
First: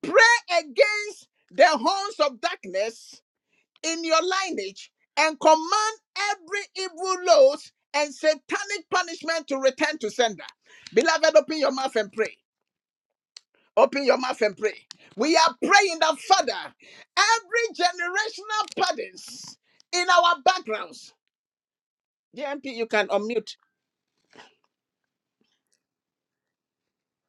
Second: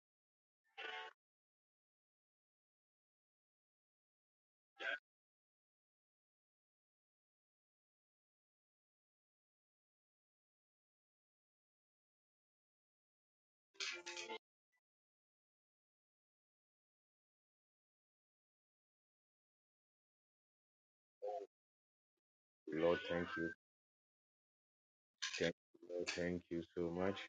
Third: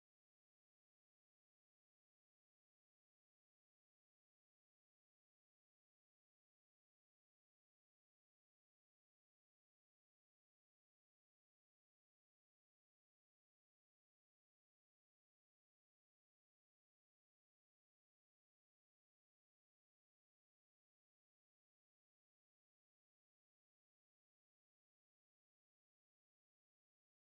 S1: Pray against the horns of darkness in your lineage and command every evil load and satanic punishment to return to sender. Beloved, open your mouth and pray. Open your mouth and pray. We are praying that, Father, every generational patterns in our backgrounds. DMP, you
S2: Lord,
S1: can
S2: thank
S1: unmute
S2: you. Thank you, Lord. Thank you so much.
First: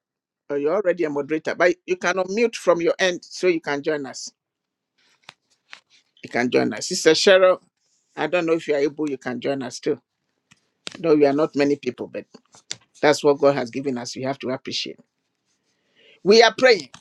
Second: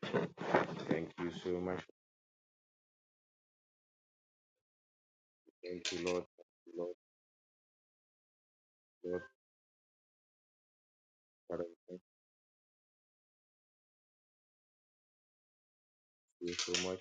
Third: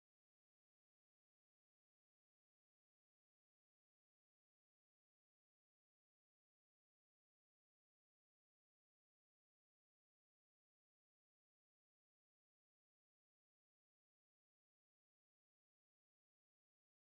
S1: Oh, you're already a
S2: Thank you
S1: moderator,
S2: so
S1: but
S2: much.
S1: you can unmute from your end so you can join us.
S2: Thank you, Lord.
S1: You can
S2: Thank you,
S1: join us.
S2: Lord.
S1: Sister Cheryl, I don't know if you are able, you
S2: Lord,
S1: can join us too. Though we are not
S2: Father,
S1: many
S2: thank
S1: people, but that's what God has given us. We have to appreciate. We are
S2: you
S1: praying.
S2: so much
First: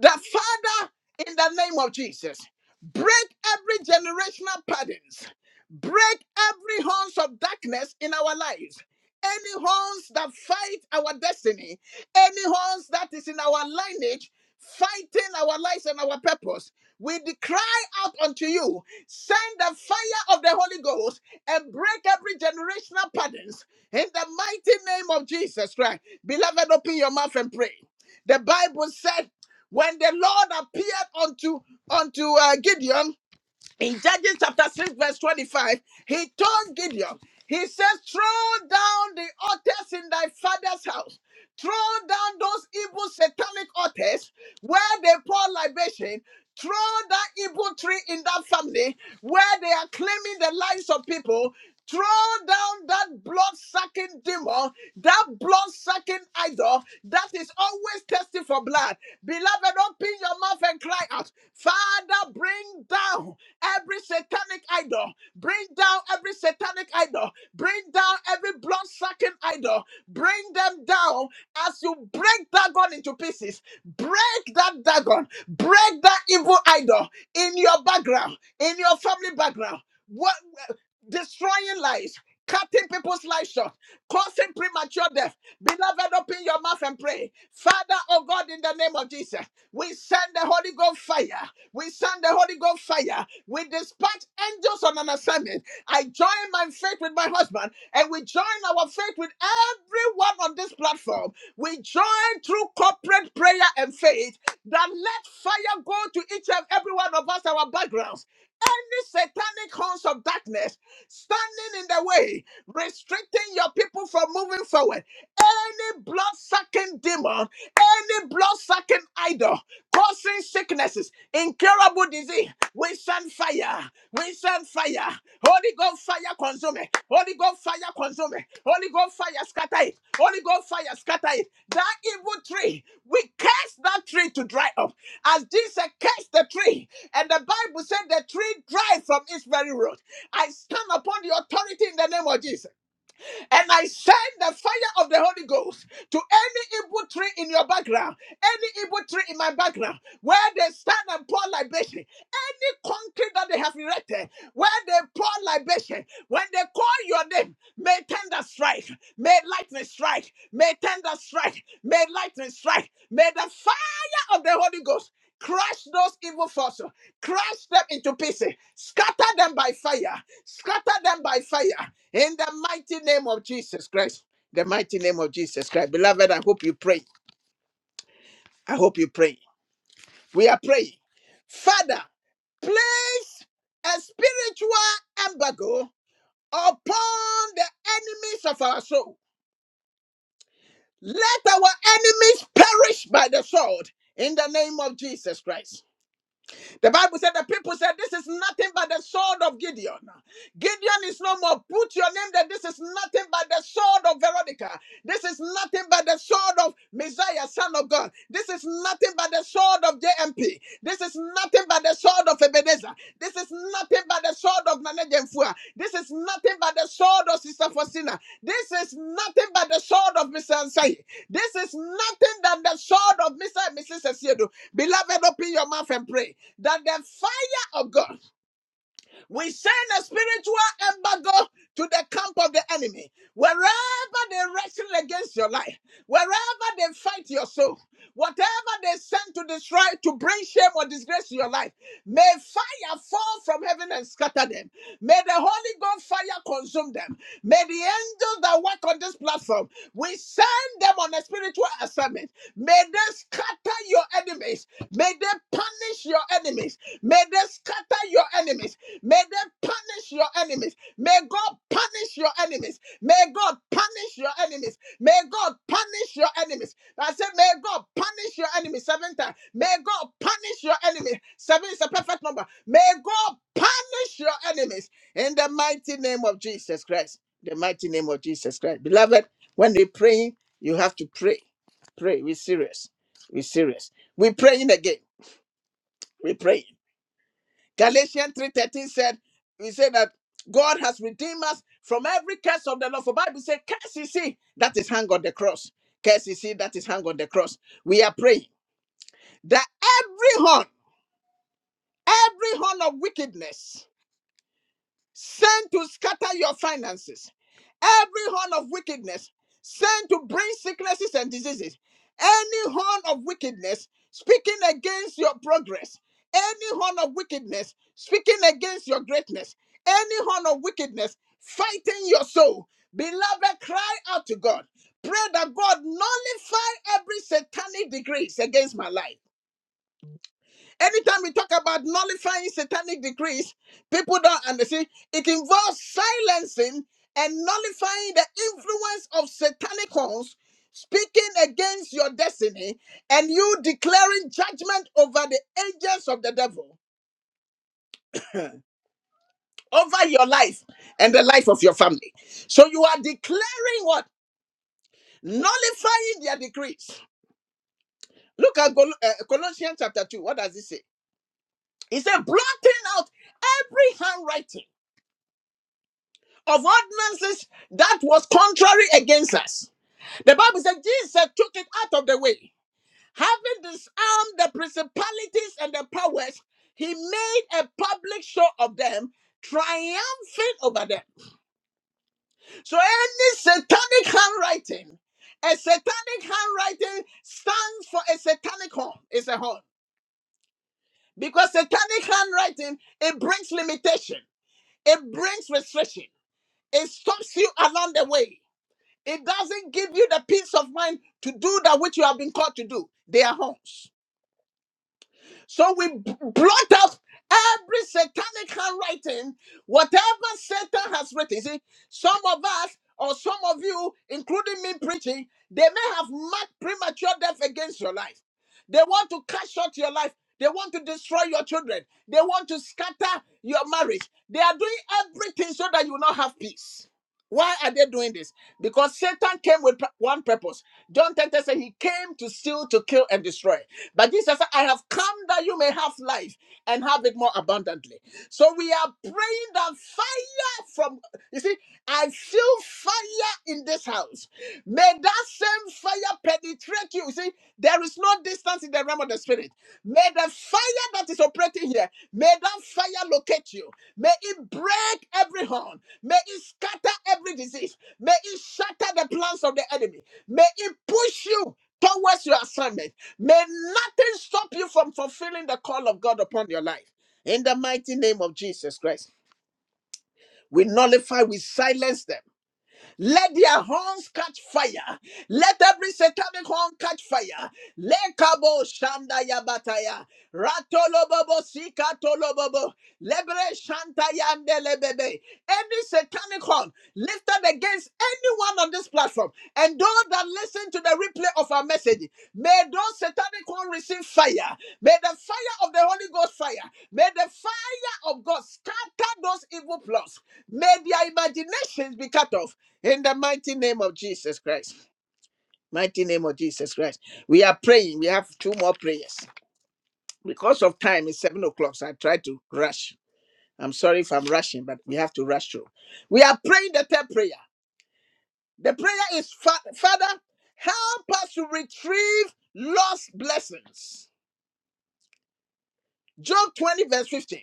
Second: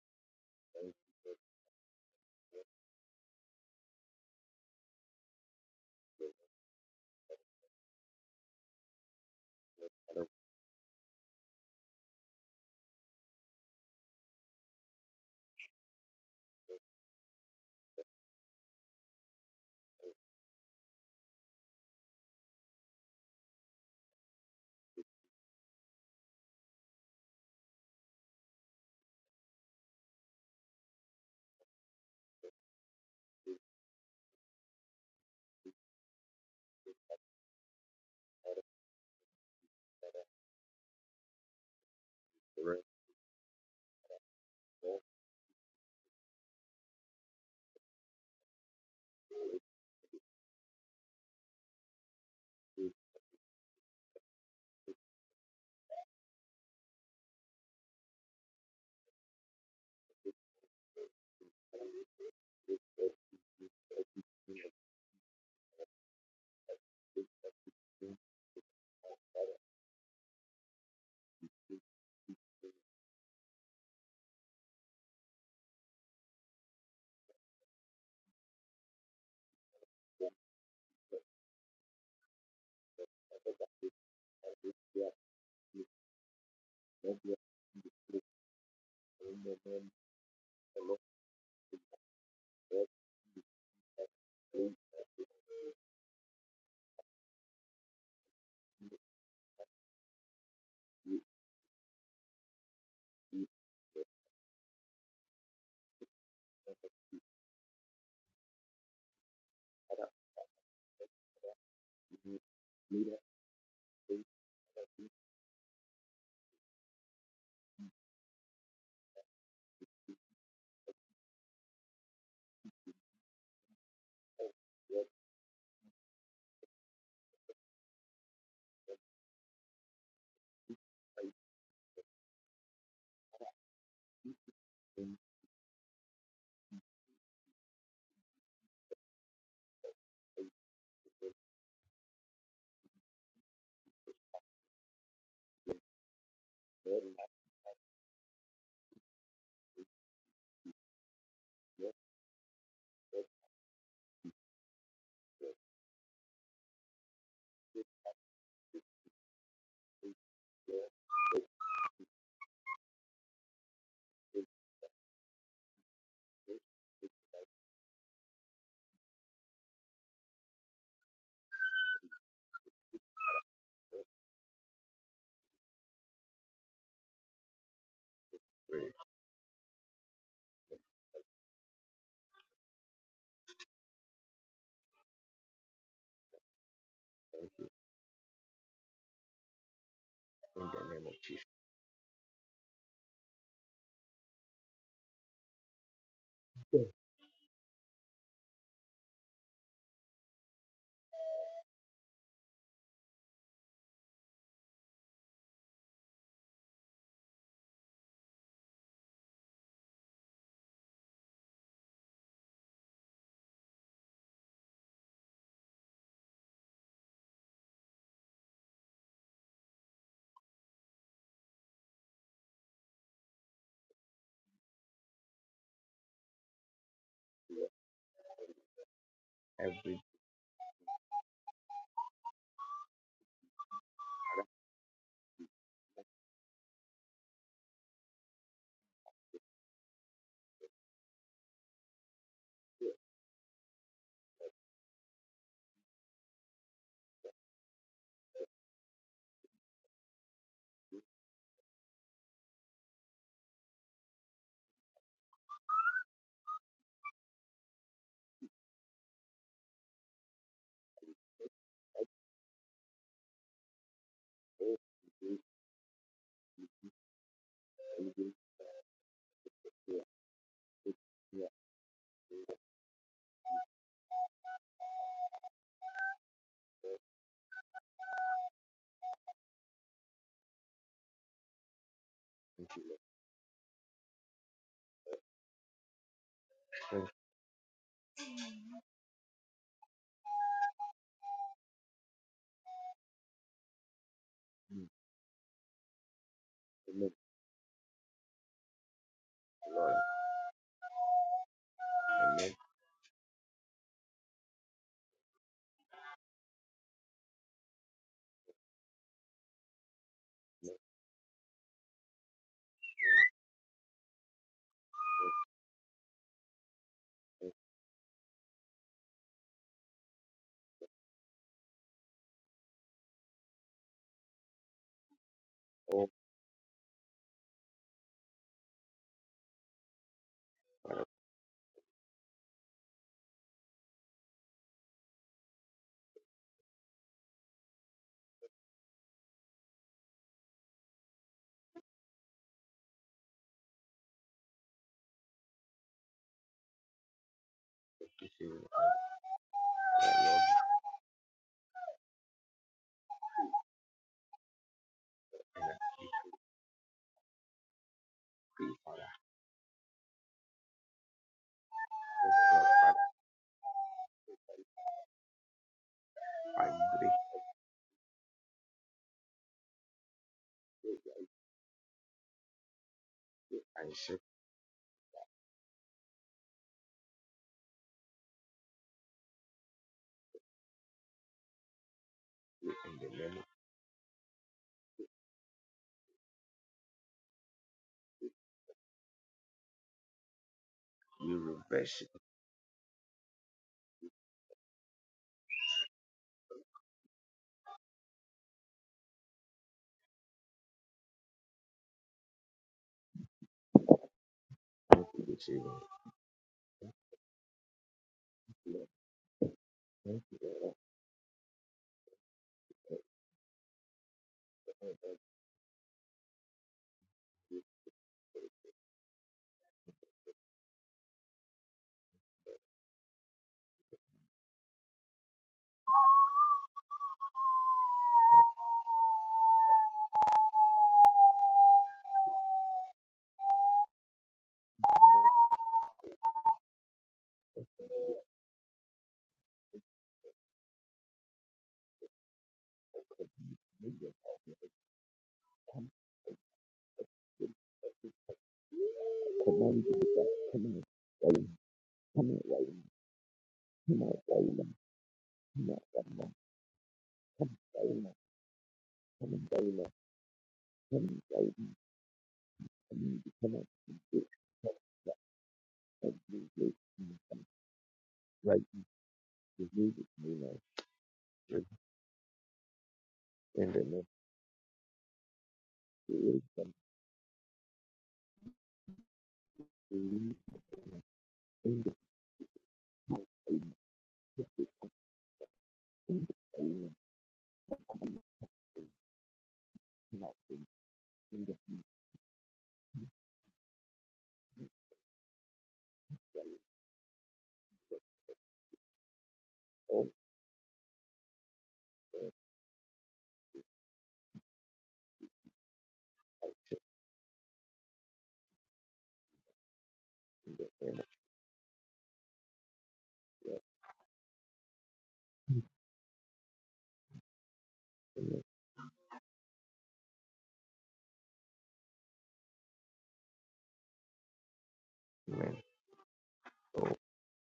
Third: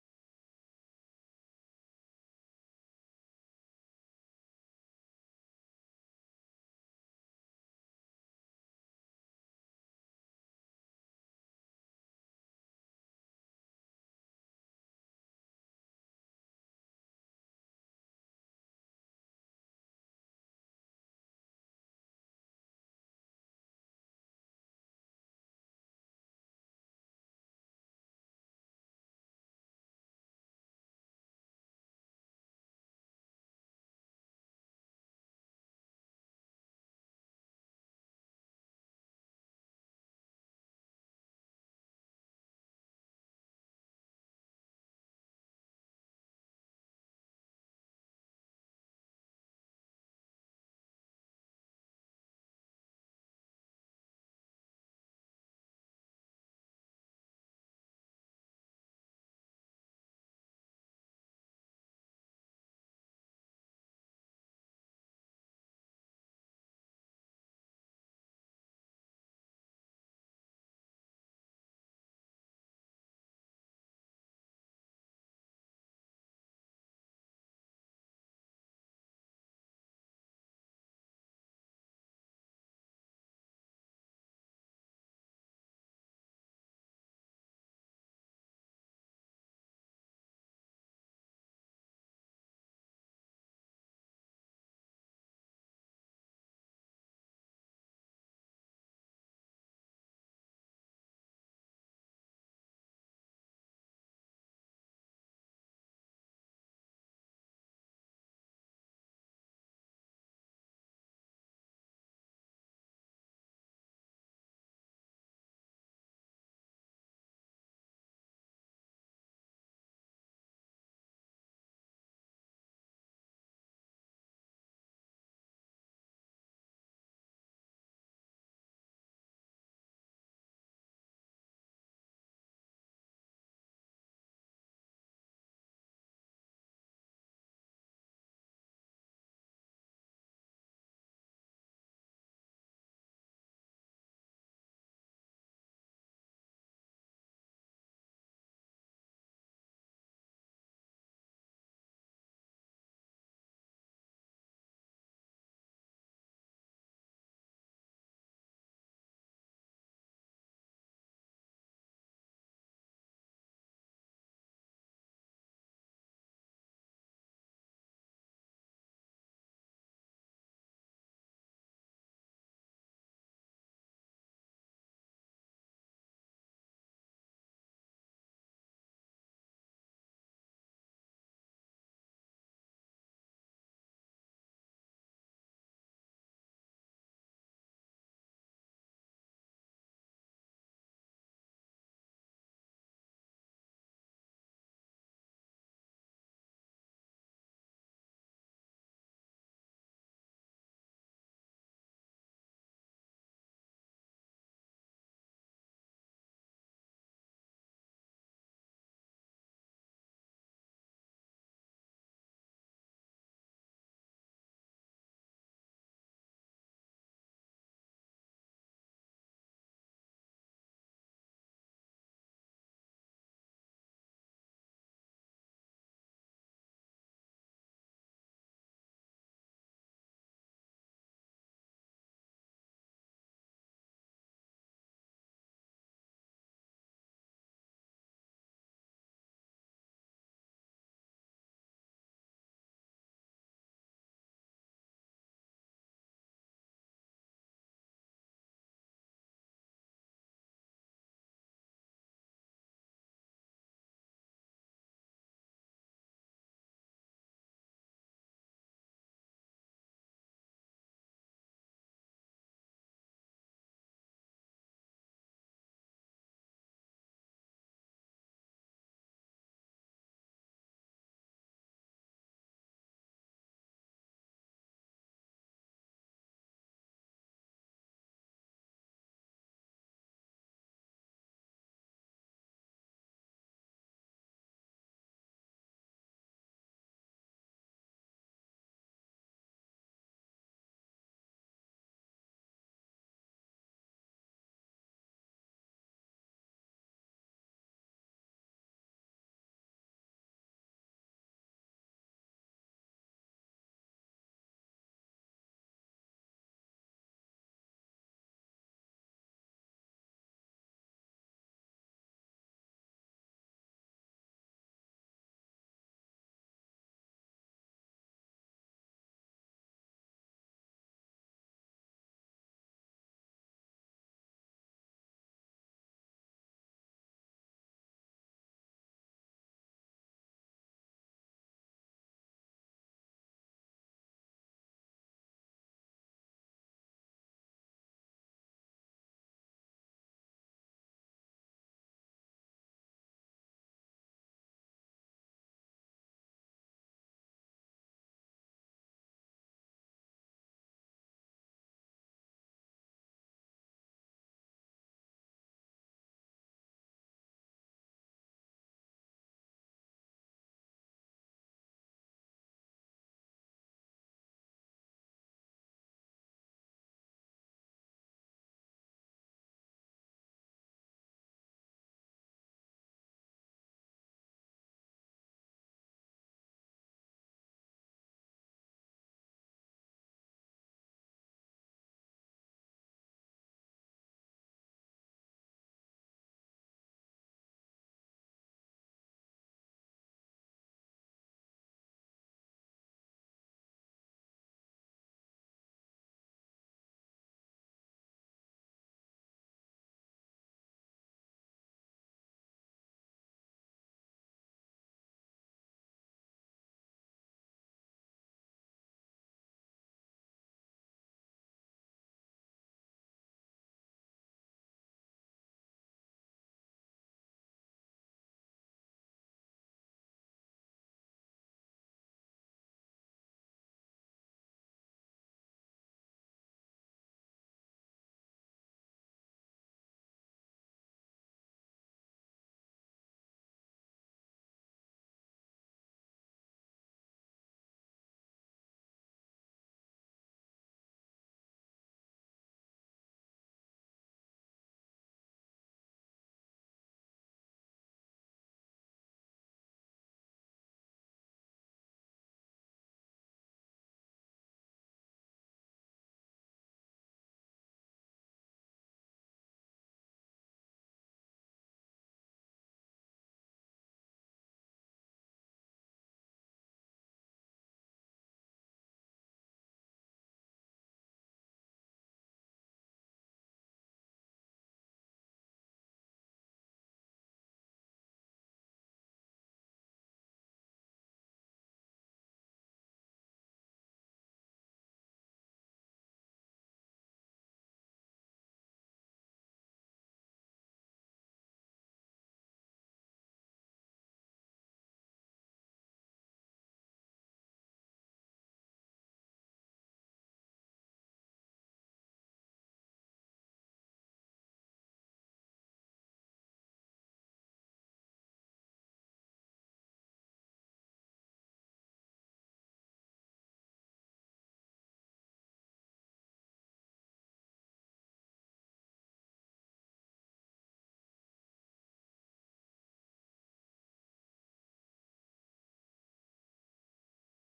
S1: The Father, in the name of Jesus, break every generational patterns, break every horns of darkness in our lives. Any horns that fight our destiny, any horns that is in our lineage, fighting our lives and our purpose. We de- cry out unto you, send the fire of the Holy Ghost and break every generational patterns in the mighty name of Jesus Christ. Beloved, open your mouth and pray. The Bible said when the Lord appeared unto unto uh, Gideon, in Judges chapter 6, verse 25, he told Gideon, he says, throw down the altars in thy father's house. Throw down those
S2: for
S1: evil satanic altars where they pour libation. Throw that evil tree in that family where they are claiming the lives of people. Throw down that blood sucking demon, that blood sucking idol that is always thirsty for blood. Beloved, open your mouth and cry out, Father, bring down every satanic idol. Bring down every satanic idol. Bring down every blood sucking idol. Bring them down as you break Dagon into pieces. Break that Dagon. Break that evil idol in your background, in your family background. What destroying lives, cutting people's lives short, causing premature death. Beloved, open your mouth and pray. Father, oh God, in the name of Jesus, we send the Holy Ghost fire. We send the Holy Ghost fire. We dispatch angels on an assignment. I join my faith with my husband, and we join our faith with everyone on this platform. We join through corporate prayer and faith that let fire go to each and every one of us, our backgrounds. Any satanic horns of darkness standing in the way, restricting your people from moving forward. Any blood sucking demon, any blood sucking idol, causing sicknesses, incurable disease. We send fire. We send fire. Holy Ghost fire consume it. Holy Ghost fire consume it. Holy Ghost fire scatter it. Holy Ghost fire scatter it. That evil tree, we curse that tree to dry up. As Jesus cursed the tree, and the Bible said the tree dried from its very root. I stand upon the authority in the name of Jesus. And I send the fire of the Holy Ghost to any evil tree in your background, any evil tree in my background, where they stand and pour libation, any concrete that they have erected, where they pour libation, when they call your name, may thunder strike, may lightning strike, may thunder strike, may lightning strike, may the fire of the Holy Ghost crush those evil forces, crush them into pieces, scatter them by fire, scatter them by fire, in the mighty name of Jesus Christ. The mighty name of Jesus Christ. Beloved, I hope you pray. I hope you pray. We are praying. Father, place a spiritual embargo upon the enemies of our soul. Let our enemies perish by the sword in the name of Jesus Christ. The Bible said the people said, This is nothing but the sword of Gideon. Gideon is no more. Put your name there. This is nothing but the sword of Veronica. This is nothing but the sword of Messiah, son of God. This is nothing but the sword of JMP. This is nothing but the sword of Ebenezer. This is nothing but the sword of Nana Jemfua. This is nothing but the sword of Sister Faustina. This is nothing but the sword of Mr. Ansai. This is nothing than the sword of Mr. and Mrs. Esiedu. Beloved, open your mouth and pray that the fire of God we send
S2: every
S1: a spiritual embargo to the camp of the enemy. Wherever they wrestle against your life, wherever they fight your soul, whatever they send to destroy, to bring shame or disgrace to your life, may fire fall from heaven and scatter them. May the Holy Ghost fire consume them. May the angels that work on this platform, we send them on a spiritual assignment. May they scatter your enemies. May they punish your enemies. May they scatter your enemies. May they punish your enemies. May God punish your enemies. May God punish your enemies. May God punish your enemies. I said, May God punish your enemies seven times. May God punish your enemies. Seven is a perfect number. May God punish your enemies in the mighty name of Jesus Christ. The mighty name of Jesus Christ. Beloved, when we pray, you have to pray. Pray. We're serious. We're serious. We're praying again. We pray.
S2: blessing,
S1: Galatians 3:13 said, we say that God has redeemed us from every curse of the law. For Bible says, curse is he that is hung on the cross. Curse is he that is hung
S2: Lord.
S1: on the cross. We are praying that every horn,
S2: And make
S1: every horn of wickedness sent to scatter your finances. Every horn of wickedness sent to bring sicknesses and diseases. Any horn of wickedness speaking against your progress. Any horn of wickedness speaking against your greatness. Any horn of wickedness fighting your soul. Beloved, cry out to God. Pray that God
S2: all
S1: nullify every satanic decrees against my life. Anytime we talk about nullifying satanic decrees, people don't understand. It involves silencing and nullifying the influence of satanic horns speaking against your destiny and you declaring judgment over the agents of the devil,
S2: decisions, Lord.
S1: over
S2: Thank
S1: your life
S2: you,
S1: and the life of your family. So you are declaring what? Nullifying their decrees. Look at Col- uh, Colossians chapter 2. What does it say? It said, blotting
S2: Lord.
S1: out every handwriting of
S2: Father, I break,
S1: ordinances that was contrary against us. The Bible said Jesus took it out of the way. Having
S2: I set it
S1: disarmed the principalities and the powers, he made a public show of them, triumphant over them. So
S2: in the name
S1: any satanic handwriting, a satanic handwriting stands for a satanic horn. It's a horn.
S2: of we
S1: Because satanic
S2: reverse it.
S1: handwriting, it brings limitation, it brings restriction, it stops you along the way. It doesn't give you the peace of mind to do that which you have been called to do. They are horns.
S2: Thank you, this evening.
S1: So we b- blot out every satanic handwriting, whatever Satan has written. See, some of us or some of you, including me preaching, they may have marked premature death against your life. They want to cut short your life. They want to destroy your children. They want to scatter your marriage. They are doing everything so that you will not have peace. Why are they doing this? Because Satan came with p- one purpose. John 10 said he came to steal, to kill, and destroy. But Jesus said, I have come that you may have life and have it more abundantly. So we are praying that fire from, you see, I feel fire in this house. May that same fire penetrate you. You see, there is no distance in the realm of the spirit.
S2: Come on,
S1: May the
S2: come on.
S1: fire that is
S2: Come on,
S1: operating here,
S2: come
S1: may
S2: on, come on,
S1: that fire locate you.
S2: come on, come on, come on, come on, come on, come on, come on, come on, come on, come on,
S1: May it break every
S2: come
S1: horn. May it scatter every disease. May it shatter the plans of the enemy. May it push you towards your assignment.
S2: on,
S1: May
S2: come on,
S1: nothing
S2: come
S1: stop
S2: on,
S1: you from fulfilling the call of
S2: and
S1: God
S2: you
S1: upon your
S2: will
S1: life.
S2: be
S1: In the mighty name of
S2: right
S1: Jesus Christ,
S2: the music
S1: we
S2: ministry
S1: nullify, we silence them. Let their
S2: in the next
S1: horns catch fire. Let every
S2: two
S1: satanic
S2: weeks and
S1: horn catch fire. Lekabo shanda yabataya.
S2: believe
S1: Ratolobobo
S2: in the
S1: sikatolobobo. Lebre shanta yande lebebe. Any satanic horn
S2: name
S1: lifted against anyone on this platform and those that listen to the replay
S2: in
S1: of our message, may those satanic horn receive fire. May the fire of the Holy Ghost fire. May the fire of God scatter those evil plots. May their imaginations be cut off. In the mighty name of Jesus Christ, mighty name of Jesus Christ, we are praying. We have two more prayers because of time. It's seven o'clock, so I try to rush. I'm sorry if I'm rushing, but we have to rush through. We are praying the third prayer. The prayer is "Fa- Father, help us to retrieve lost blessings. Job 20, verse 15.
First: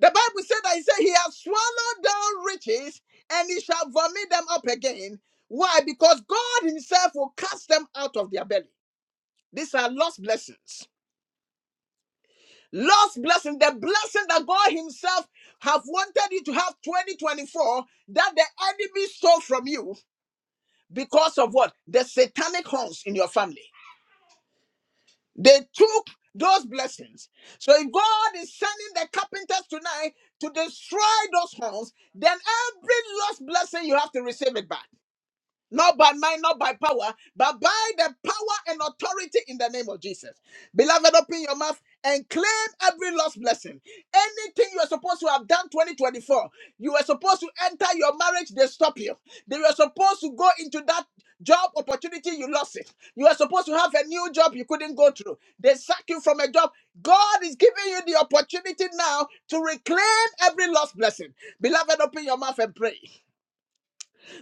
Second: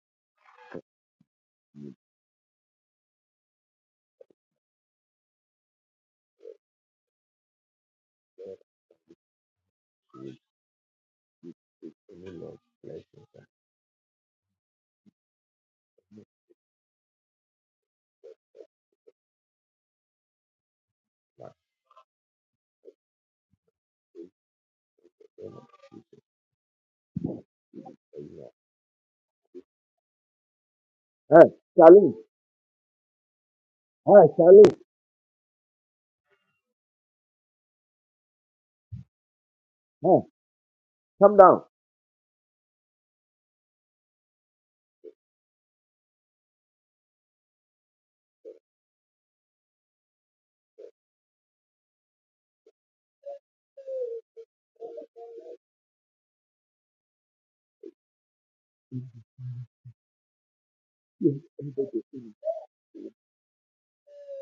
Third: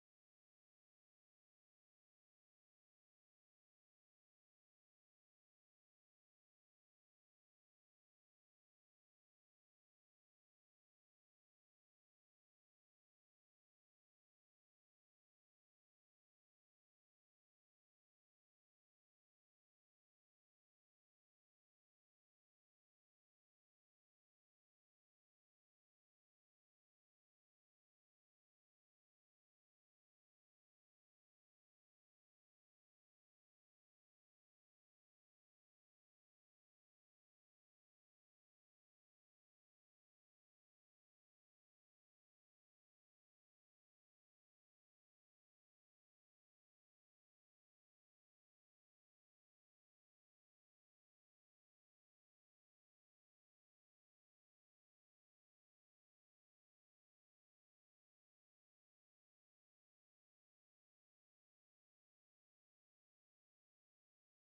S1: The Bible said that He said, He has swallowed down riches and He shall vomit them up again. Why? Because God Himself will cast them out of their belly. These are lost blessings.
S2: the name of flesh.
S1: Lost blessing, the blessing that God Himself have wanted you to have 2024 that the enemy stole from you because of what? The satanic horns in your family. They took those blessings. So if God is sending the carpenters tonight to destroy
S2: Hey,
S1: those horns,
S2: Charlene,
S1: then every lost blessing you have to
S2: hey,
S1: receive it
S2: Charlene,
S1: back. Not by might, not by power, but by the power and authority in the name of
S2: hey,
S1: Jesus. Beloved,
S2: come
S1: open your
S2: down.
S1: mouth and claim every lost blessing. Anything you are supposed to have done 2024, you were supposed to enter your marriage, they stop you. They were supposed to go into that job opportunity, you lost it. You were supposed to have a new job, you couldn't go through. They sack you from a job. God is giving you the opportunity now to reclaim every lost blessing.
S2: You able
S1: Beloved,
S2: to
S1: open your mouth and pray.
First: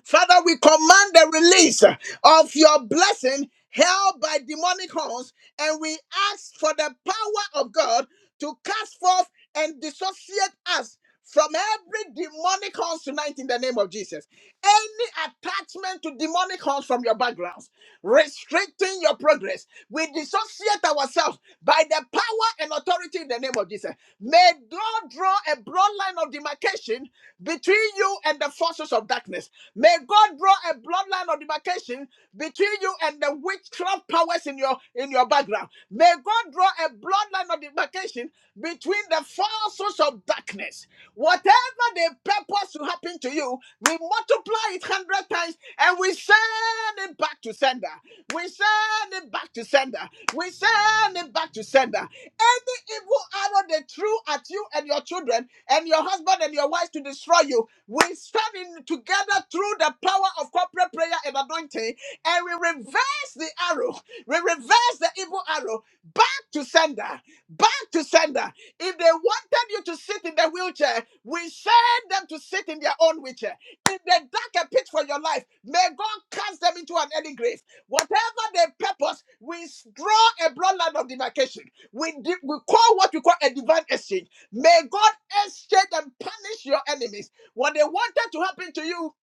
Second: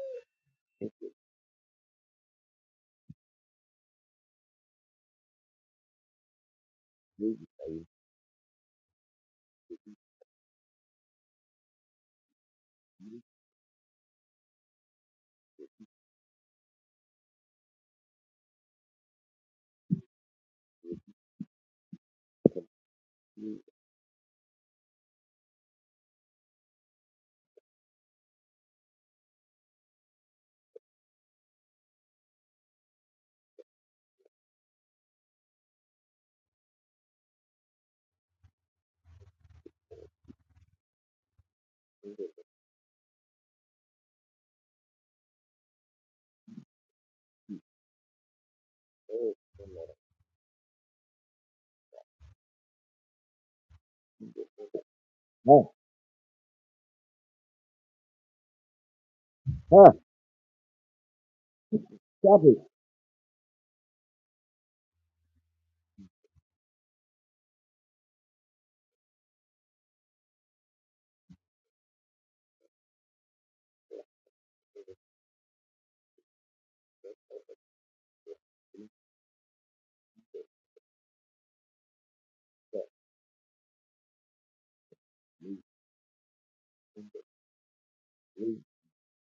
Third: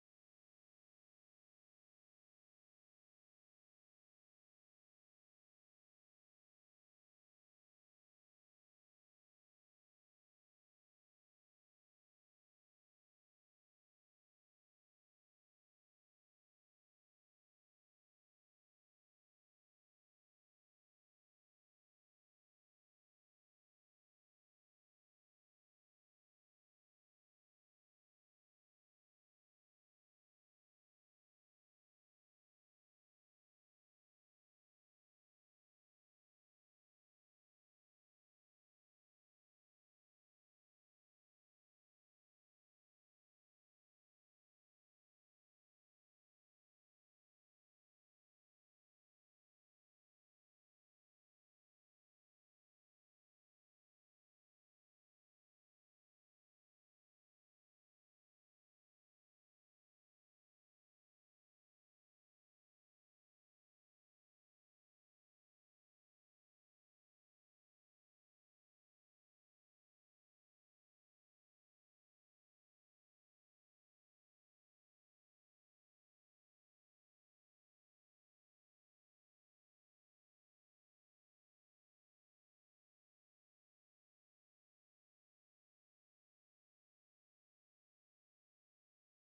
S1: Father, we command the release of your blessing held by demonic horns, and we ask for the
S2: praise it,
S1: power of
S2: Charlene.
S1: God to cast forth and dissociate us from every demonic horns tonight in the name of Jesus. Any attachment to demonic horns from your backgrounds, restricting your progress, we dissociate ourselves by the power and authority in the name of Jesus. May God draw a broad line of demarcation between you and the forces of darkness. May God draw a bloodline of demarcation between you and the witchcraft powers in your in your background. May God draw a bloodline of demarcation between the forces of darkness. Whatever they purpose to happen to you, we multiply it hundred times and we send it back to sender. We send it back to sender. We send it back to sender. Any evil arrow they threw at you and your children
S2: Hey,
S1: and your husband and your wife to destroy you, we standing together through the
S2: hey,
S1: power of corporate prayer and anointing,
S2: stop
S1: and we
S2: it.
S1: reverse the arrow. We reverse the evil arrow back to sender, back to sender. If they wanted you to sit in the wheelchair, we send them to sit in their own wheelchair. If they dug a pit for your life, may God cast them into an early grave. Whatever their purpose, we draw a broad line of demarcation. We, di- we call what we call a divine exchange. May God exchange and punish your enemies what they wanted to
S2: Praise
S1: happen to you,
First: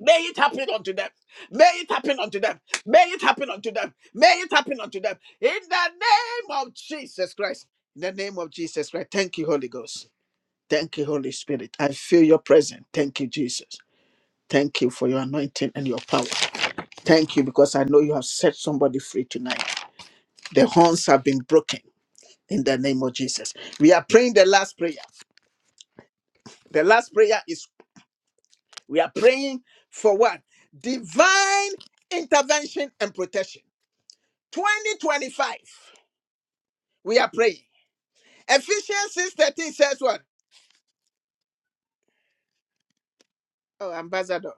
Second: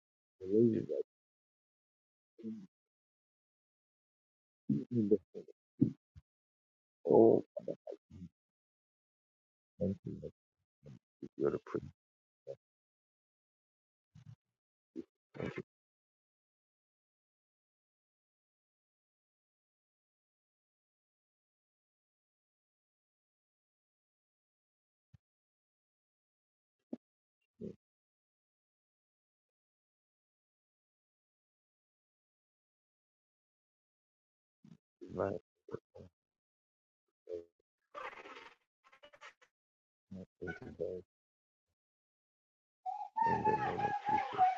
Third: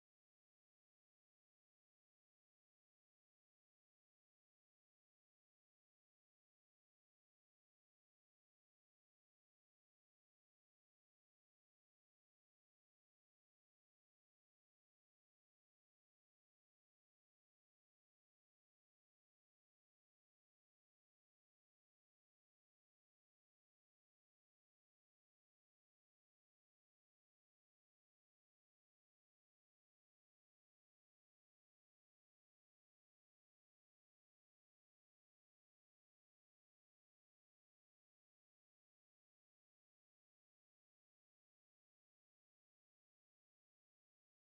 S1: may it happen
S2: the
S1: unto
S2: Lord
S1: them. May it happen unto them. May it happen unto them. May it
S2: that
S1: happen unto
S2: in the
S1: them. In the name of Jesus
S2: whole
S1: Christ. In the name of Jesus Christ. Thank you, Holy
S2: country
S1: Ghost.
S2: that
S1: Thank you, Holy
S2: you're the
S1: Spirit.
S2: pretty
S1: I feel your presence. Thank you, Jesus. Thank you for your anointing and your power. Thank you because I know you have set somebody free tonight. The horns have been broken in the name of Jesus. We are praying the last prayer. The last prayer is We are praying for what? Divine intervention and protection.
S2: man
S1: 2025. We are praying. Ephesians six thirteen says what?
S2: in today.
S1: Oh, Ambassador,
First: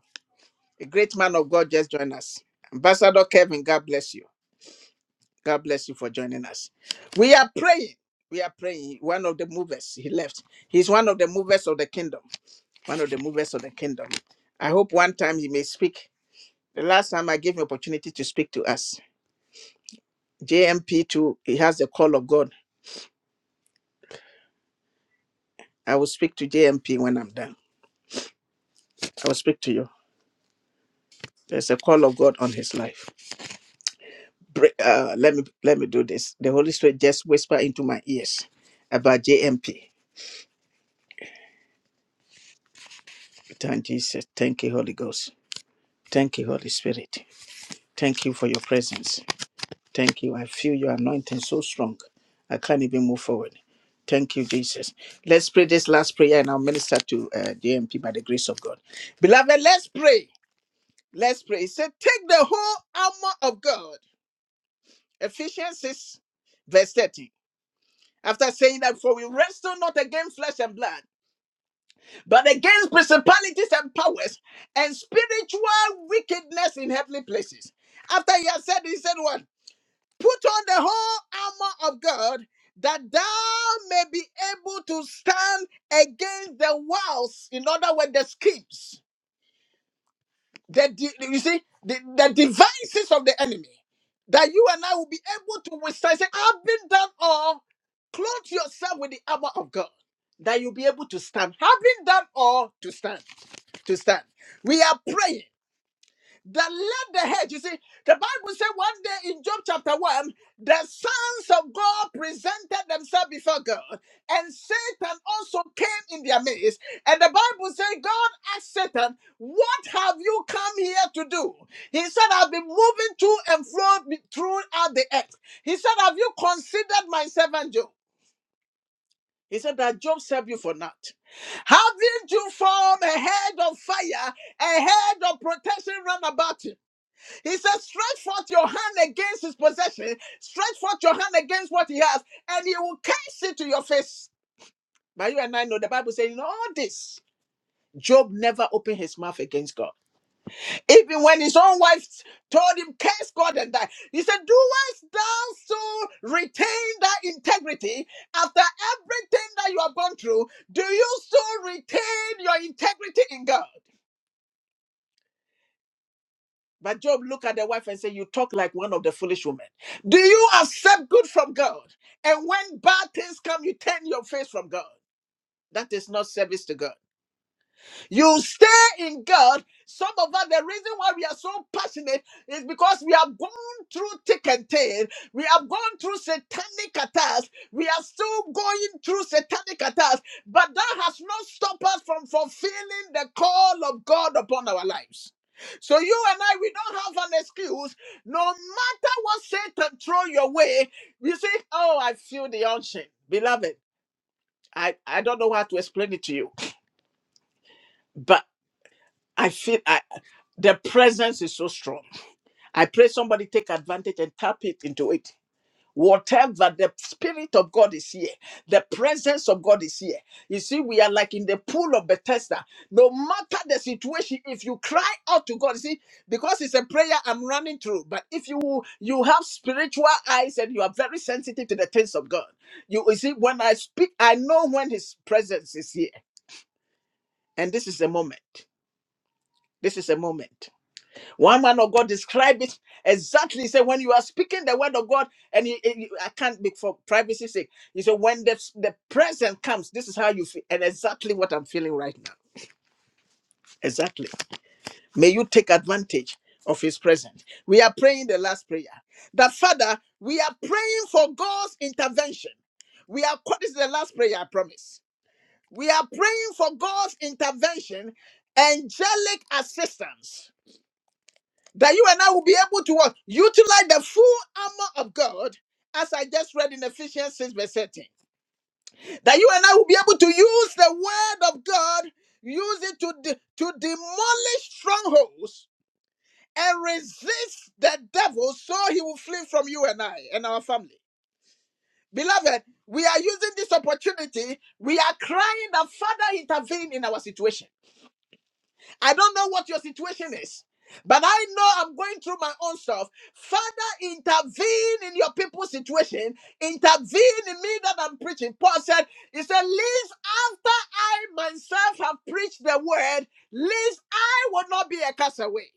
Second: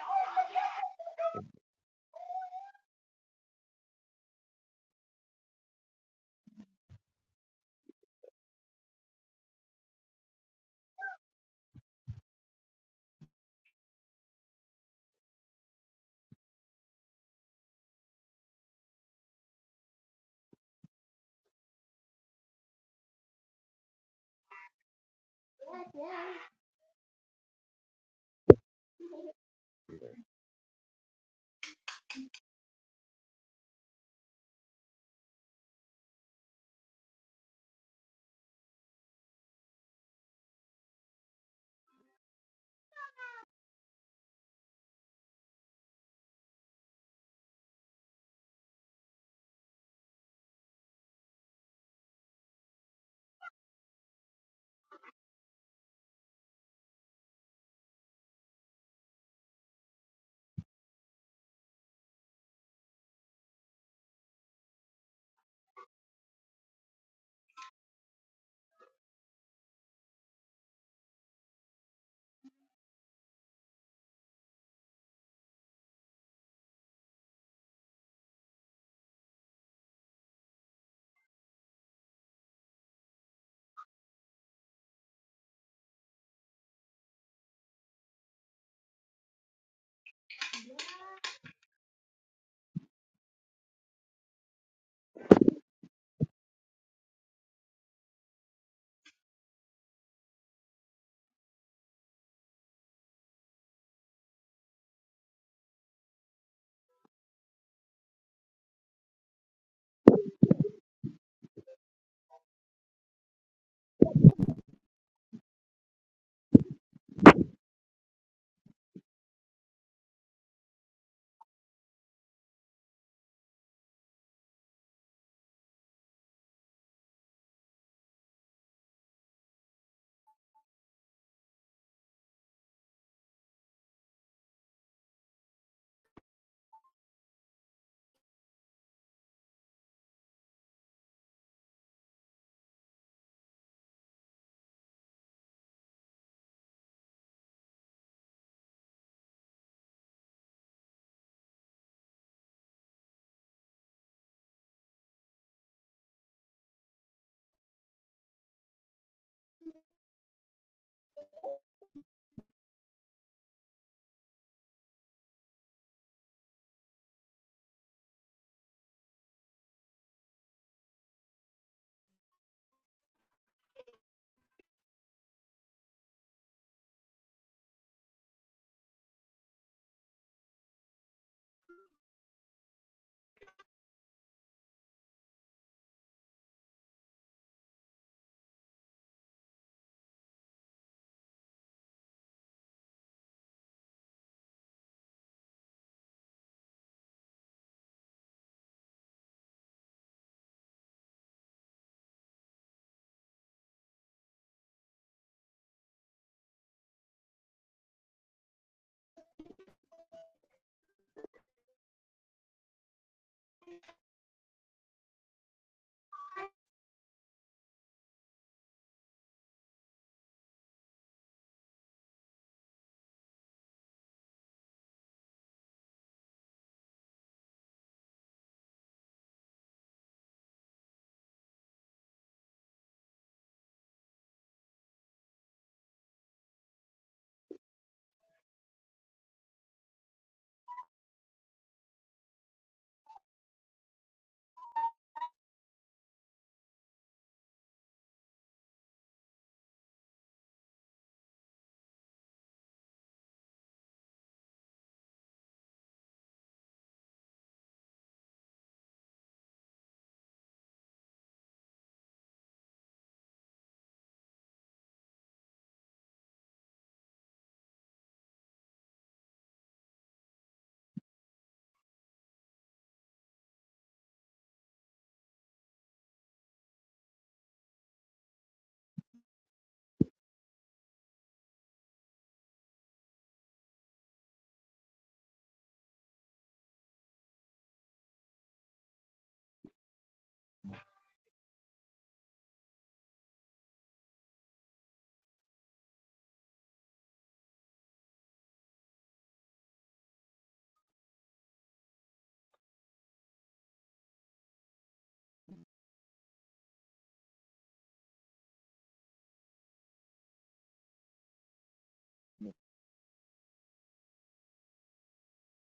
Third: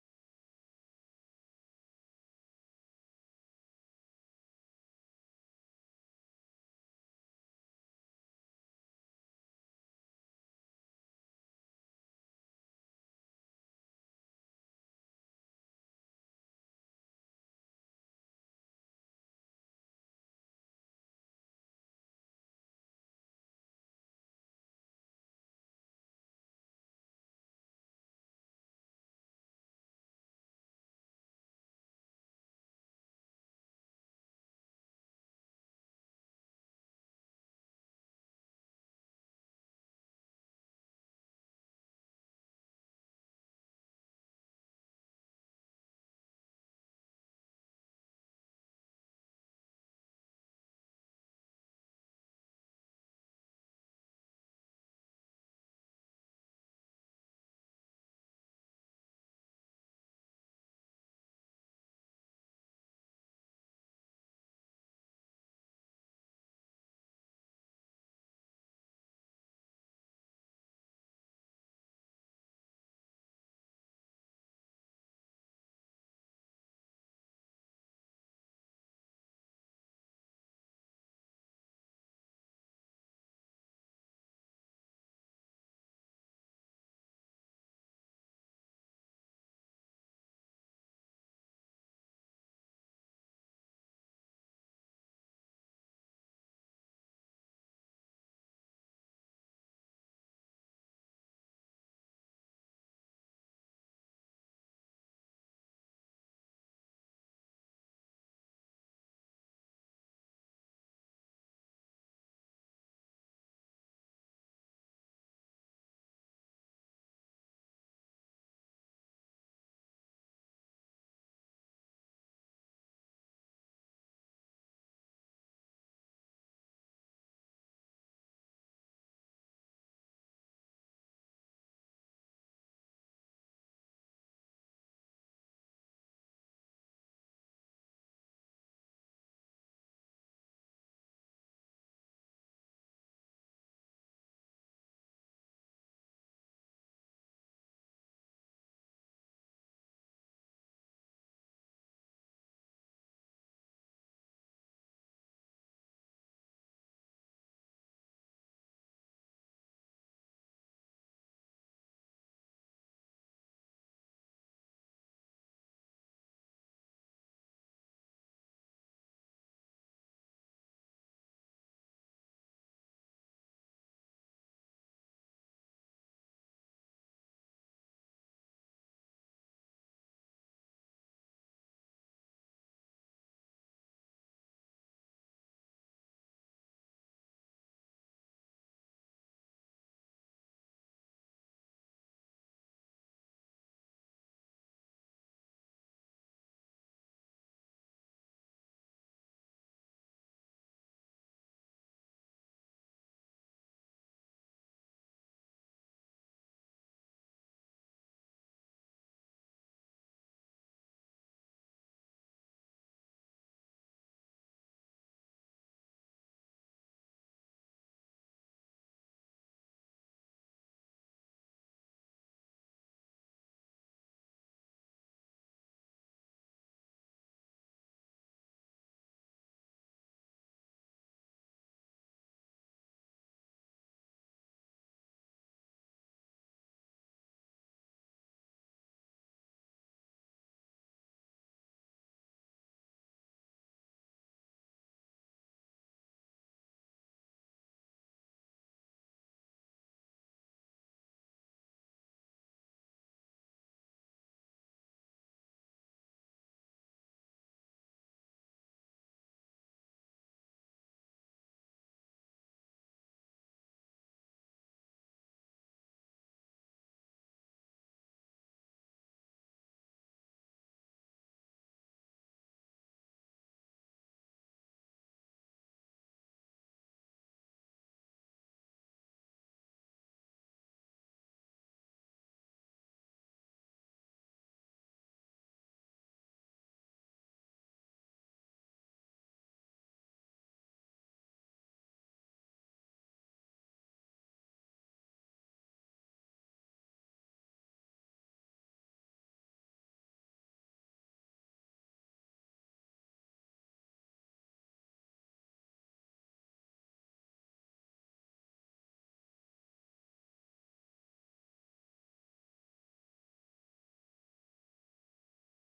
S1: a great man of God just joined us. Ambassador Kevin, God bless you. God bless you for joining us. We are praying. We are praying. One of the movers, he left. He's one of the movers of the kingdom. One of the movers of the kingdom. I hope one time he may speak. The last time I gave him opportunity to speak to us, JMP P two. he has the call of God I will speak to JMP when I'm done. I will speak to you. There's a call of God on his life. Br- Uh, let me let me do this. The Holy Spirit just whisper into my ears about JMP. Thank Jesus. Thank you, Holy Ghost. Thank you, Holy Spirit. Thank you for your presence. Thank you. I feel your anointing so strong. I can't even move forward. Thank you, Jesus. Let's pray this last prayer and I'll minister to uh, JMP by the grace of God. Beloved, let's pray. Let's pray. It said, Take the whole armor of God Ephesians 6, verse 30. After saying that, for we wrestle not against flesh and blood, but against principalities and powers and spiritual wickedness in heavenly places. After he has said, he said, What? Put on the whole armor of God that thou may be able to stand against the wiles, in other words, the schemes the di- you see the, the devices of the enemy that you and I will be able to withstand. Say, I've been done all. Clothe yourself with the armor of God that you'll be able to stand. Having done all to stand, to stand. We are praying that led the hedge. You see, the Bible said one day in Job chapter 1, the sons of God presented themselves before God, and Satan also came in their midst. And the Bible said, God asked Satan, What have you come here to do? He said, I've been moving to and fro be- throughout the earth. He said, Have you considered my servant Job? He said that Job served you for naught. Haven't you formed a head of fire, a head of protection round about him? He says, stretch forth your hand against his possession, stretch forth your hand against what he has, and he will cast it to your face. But you and I know the Bible says, in all this, Job never opened his mouth against God. Even when his own wife told him, Curse God and die. He said, "Do thou so retain thy integrity after everything that you have gone through? Do you still retain your integrity in God? But Job looked at the wife and said, You talk like one of the foolish women. Do you accept good from God? And when bad things come, you turn your face from God. That is not service to God. You stay in God. Some of us, the reason why we are so passionate is because we have gone through thick and thin. We have gone through satanic attacks. We are still going through satanic attacks. But that has not stopped us from fulfilling the call of God upon our lives. So you and I, we don't have an excuse. No matter what Satan throw your way, you say, "Oh, I feel the unction, beloved." I I don't know how to explain it to you, but. I feel I, the presence is so strong. I pray somebody take advantage and tap it into it. Whatever the Spirit of God is here, the presence of God is here. You see, we are like in the pool of Bethesda. No matter the situation, if you cry out to God, you see, because it's a prayer I'm running through. But if you you have spiritual eyes and you are very sensitive to the things of God, you, you see, when I speak, I know when His presence is here, and this is a moment. This is a moment. One man of God described it exactly. He said, when you are speaking the word of God, and you, and you- I can't be for privacy sake. He said, when the, the present comes, this is how you feel. And exactly what I'm feeling right now. Exactly. May you take advantage of his presence. We are praying the last prayer. That Father, we are praying for God's intervention. We are, this is the last prayer, I promise. We are praying for God's intervention, angelic assistance that you and I will be able to what? Utilize the full armor of God, as I just read in Ephesians 6, verse 13. That you and I will be able to use the word of God, use it to, de- to demolish strongholds and resist the devil so he will flee from you and I and our family. Beloved, we are using this opportunity. We are crying that Father intervene in our situation. I don't know what your situation is, but I know I'm going through my own stuff. Father, intervene in your people's situation. Intervene in me that I'm preaching. Paul said, He said, Least after I myself have preached the word, least I will not be a castaway.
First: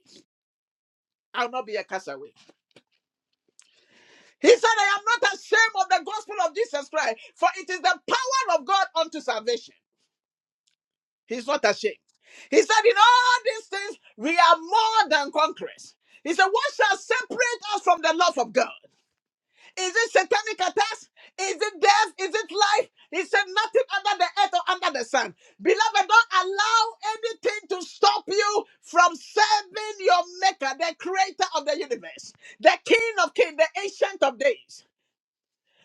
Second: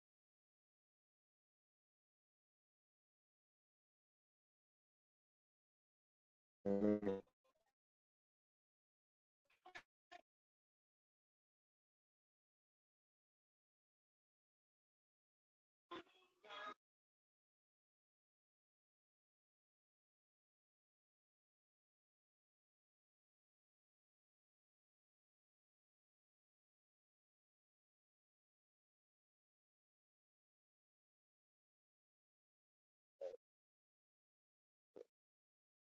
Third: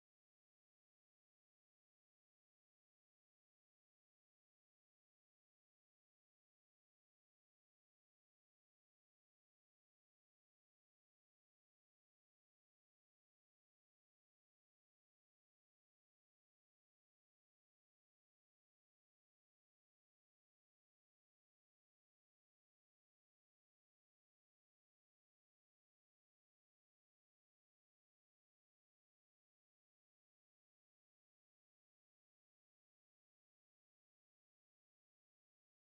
S1: I will not be a castaway. He said, I am not ashamed of the gospel of Jesus Christ, for it is the power of God unto salvation. He's not ashamed. He said, In all these things, we are more than conquerors. He said, What shall separate us from the love of God? Is it satanic attacks? Is it death? Is it life? He said, Nothing under the earth or under the sun. Beloved, don't allow anything to stop you from serving your Maker, the creator of the universe, the King of kings, the Ancient of days.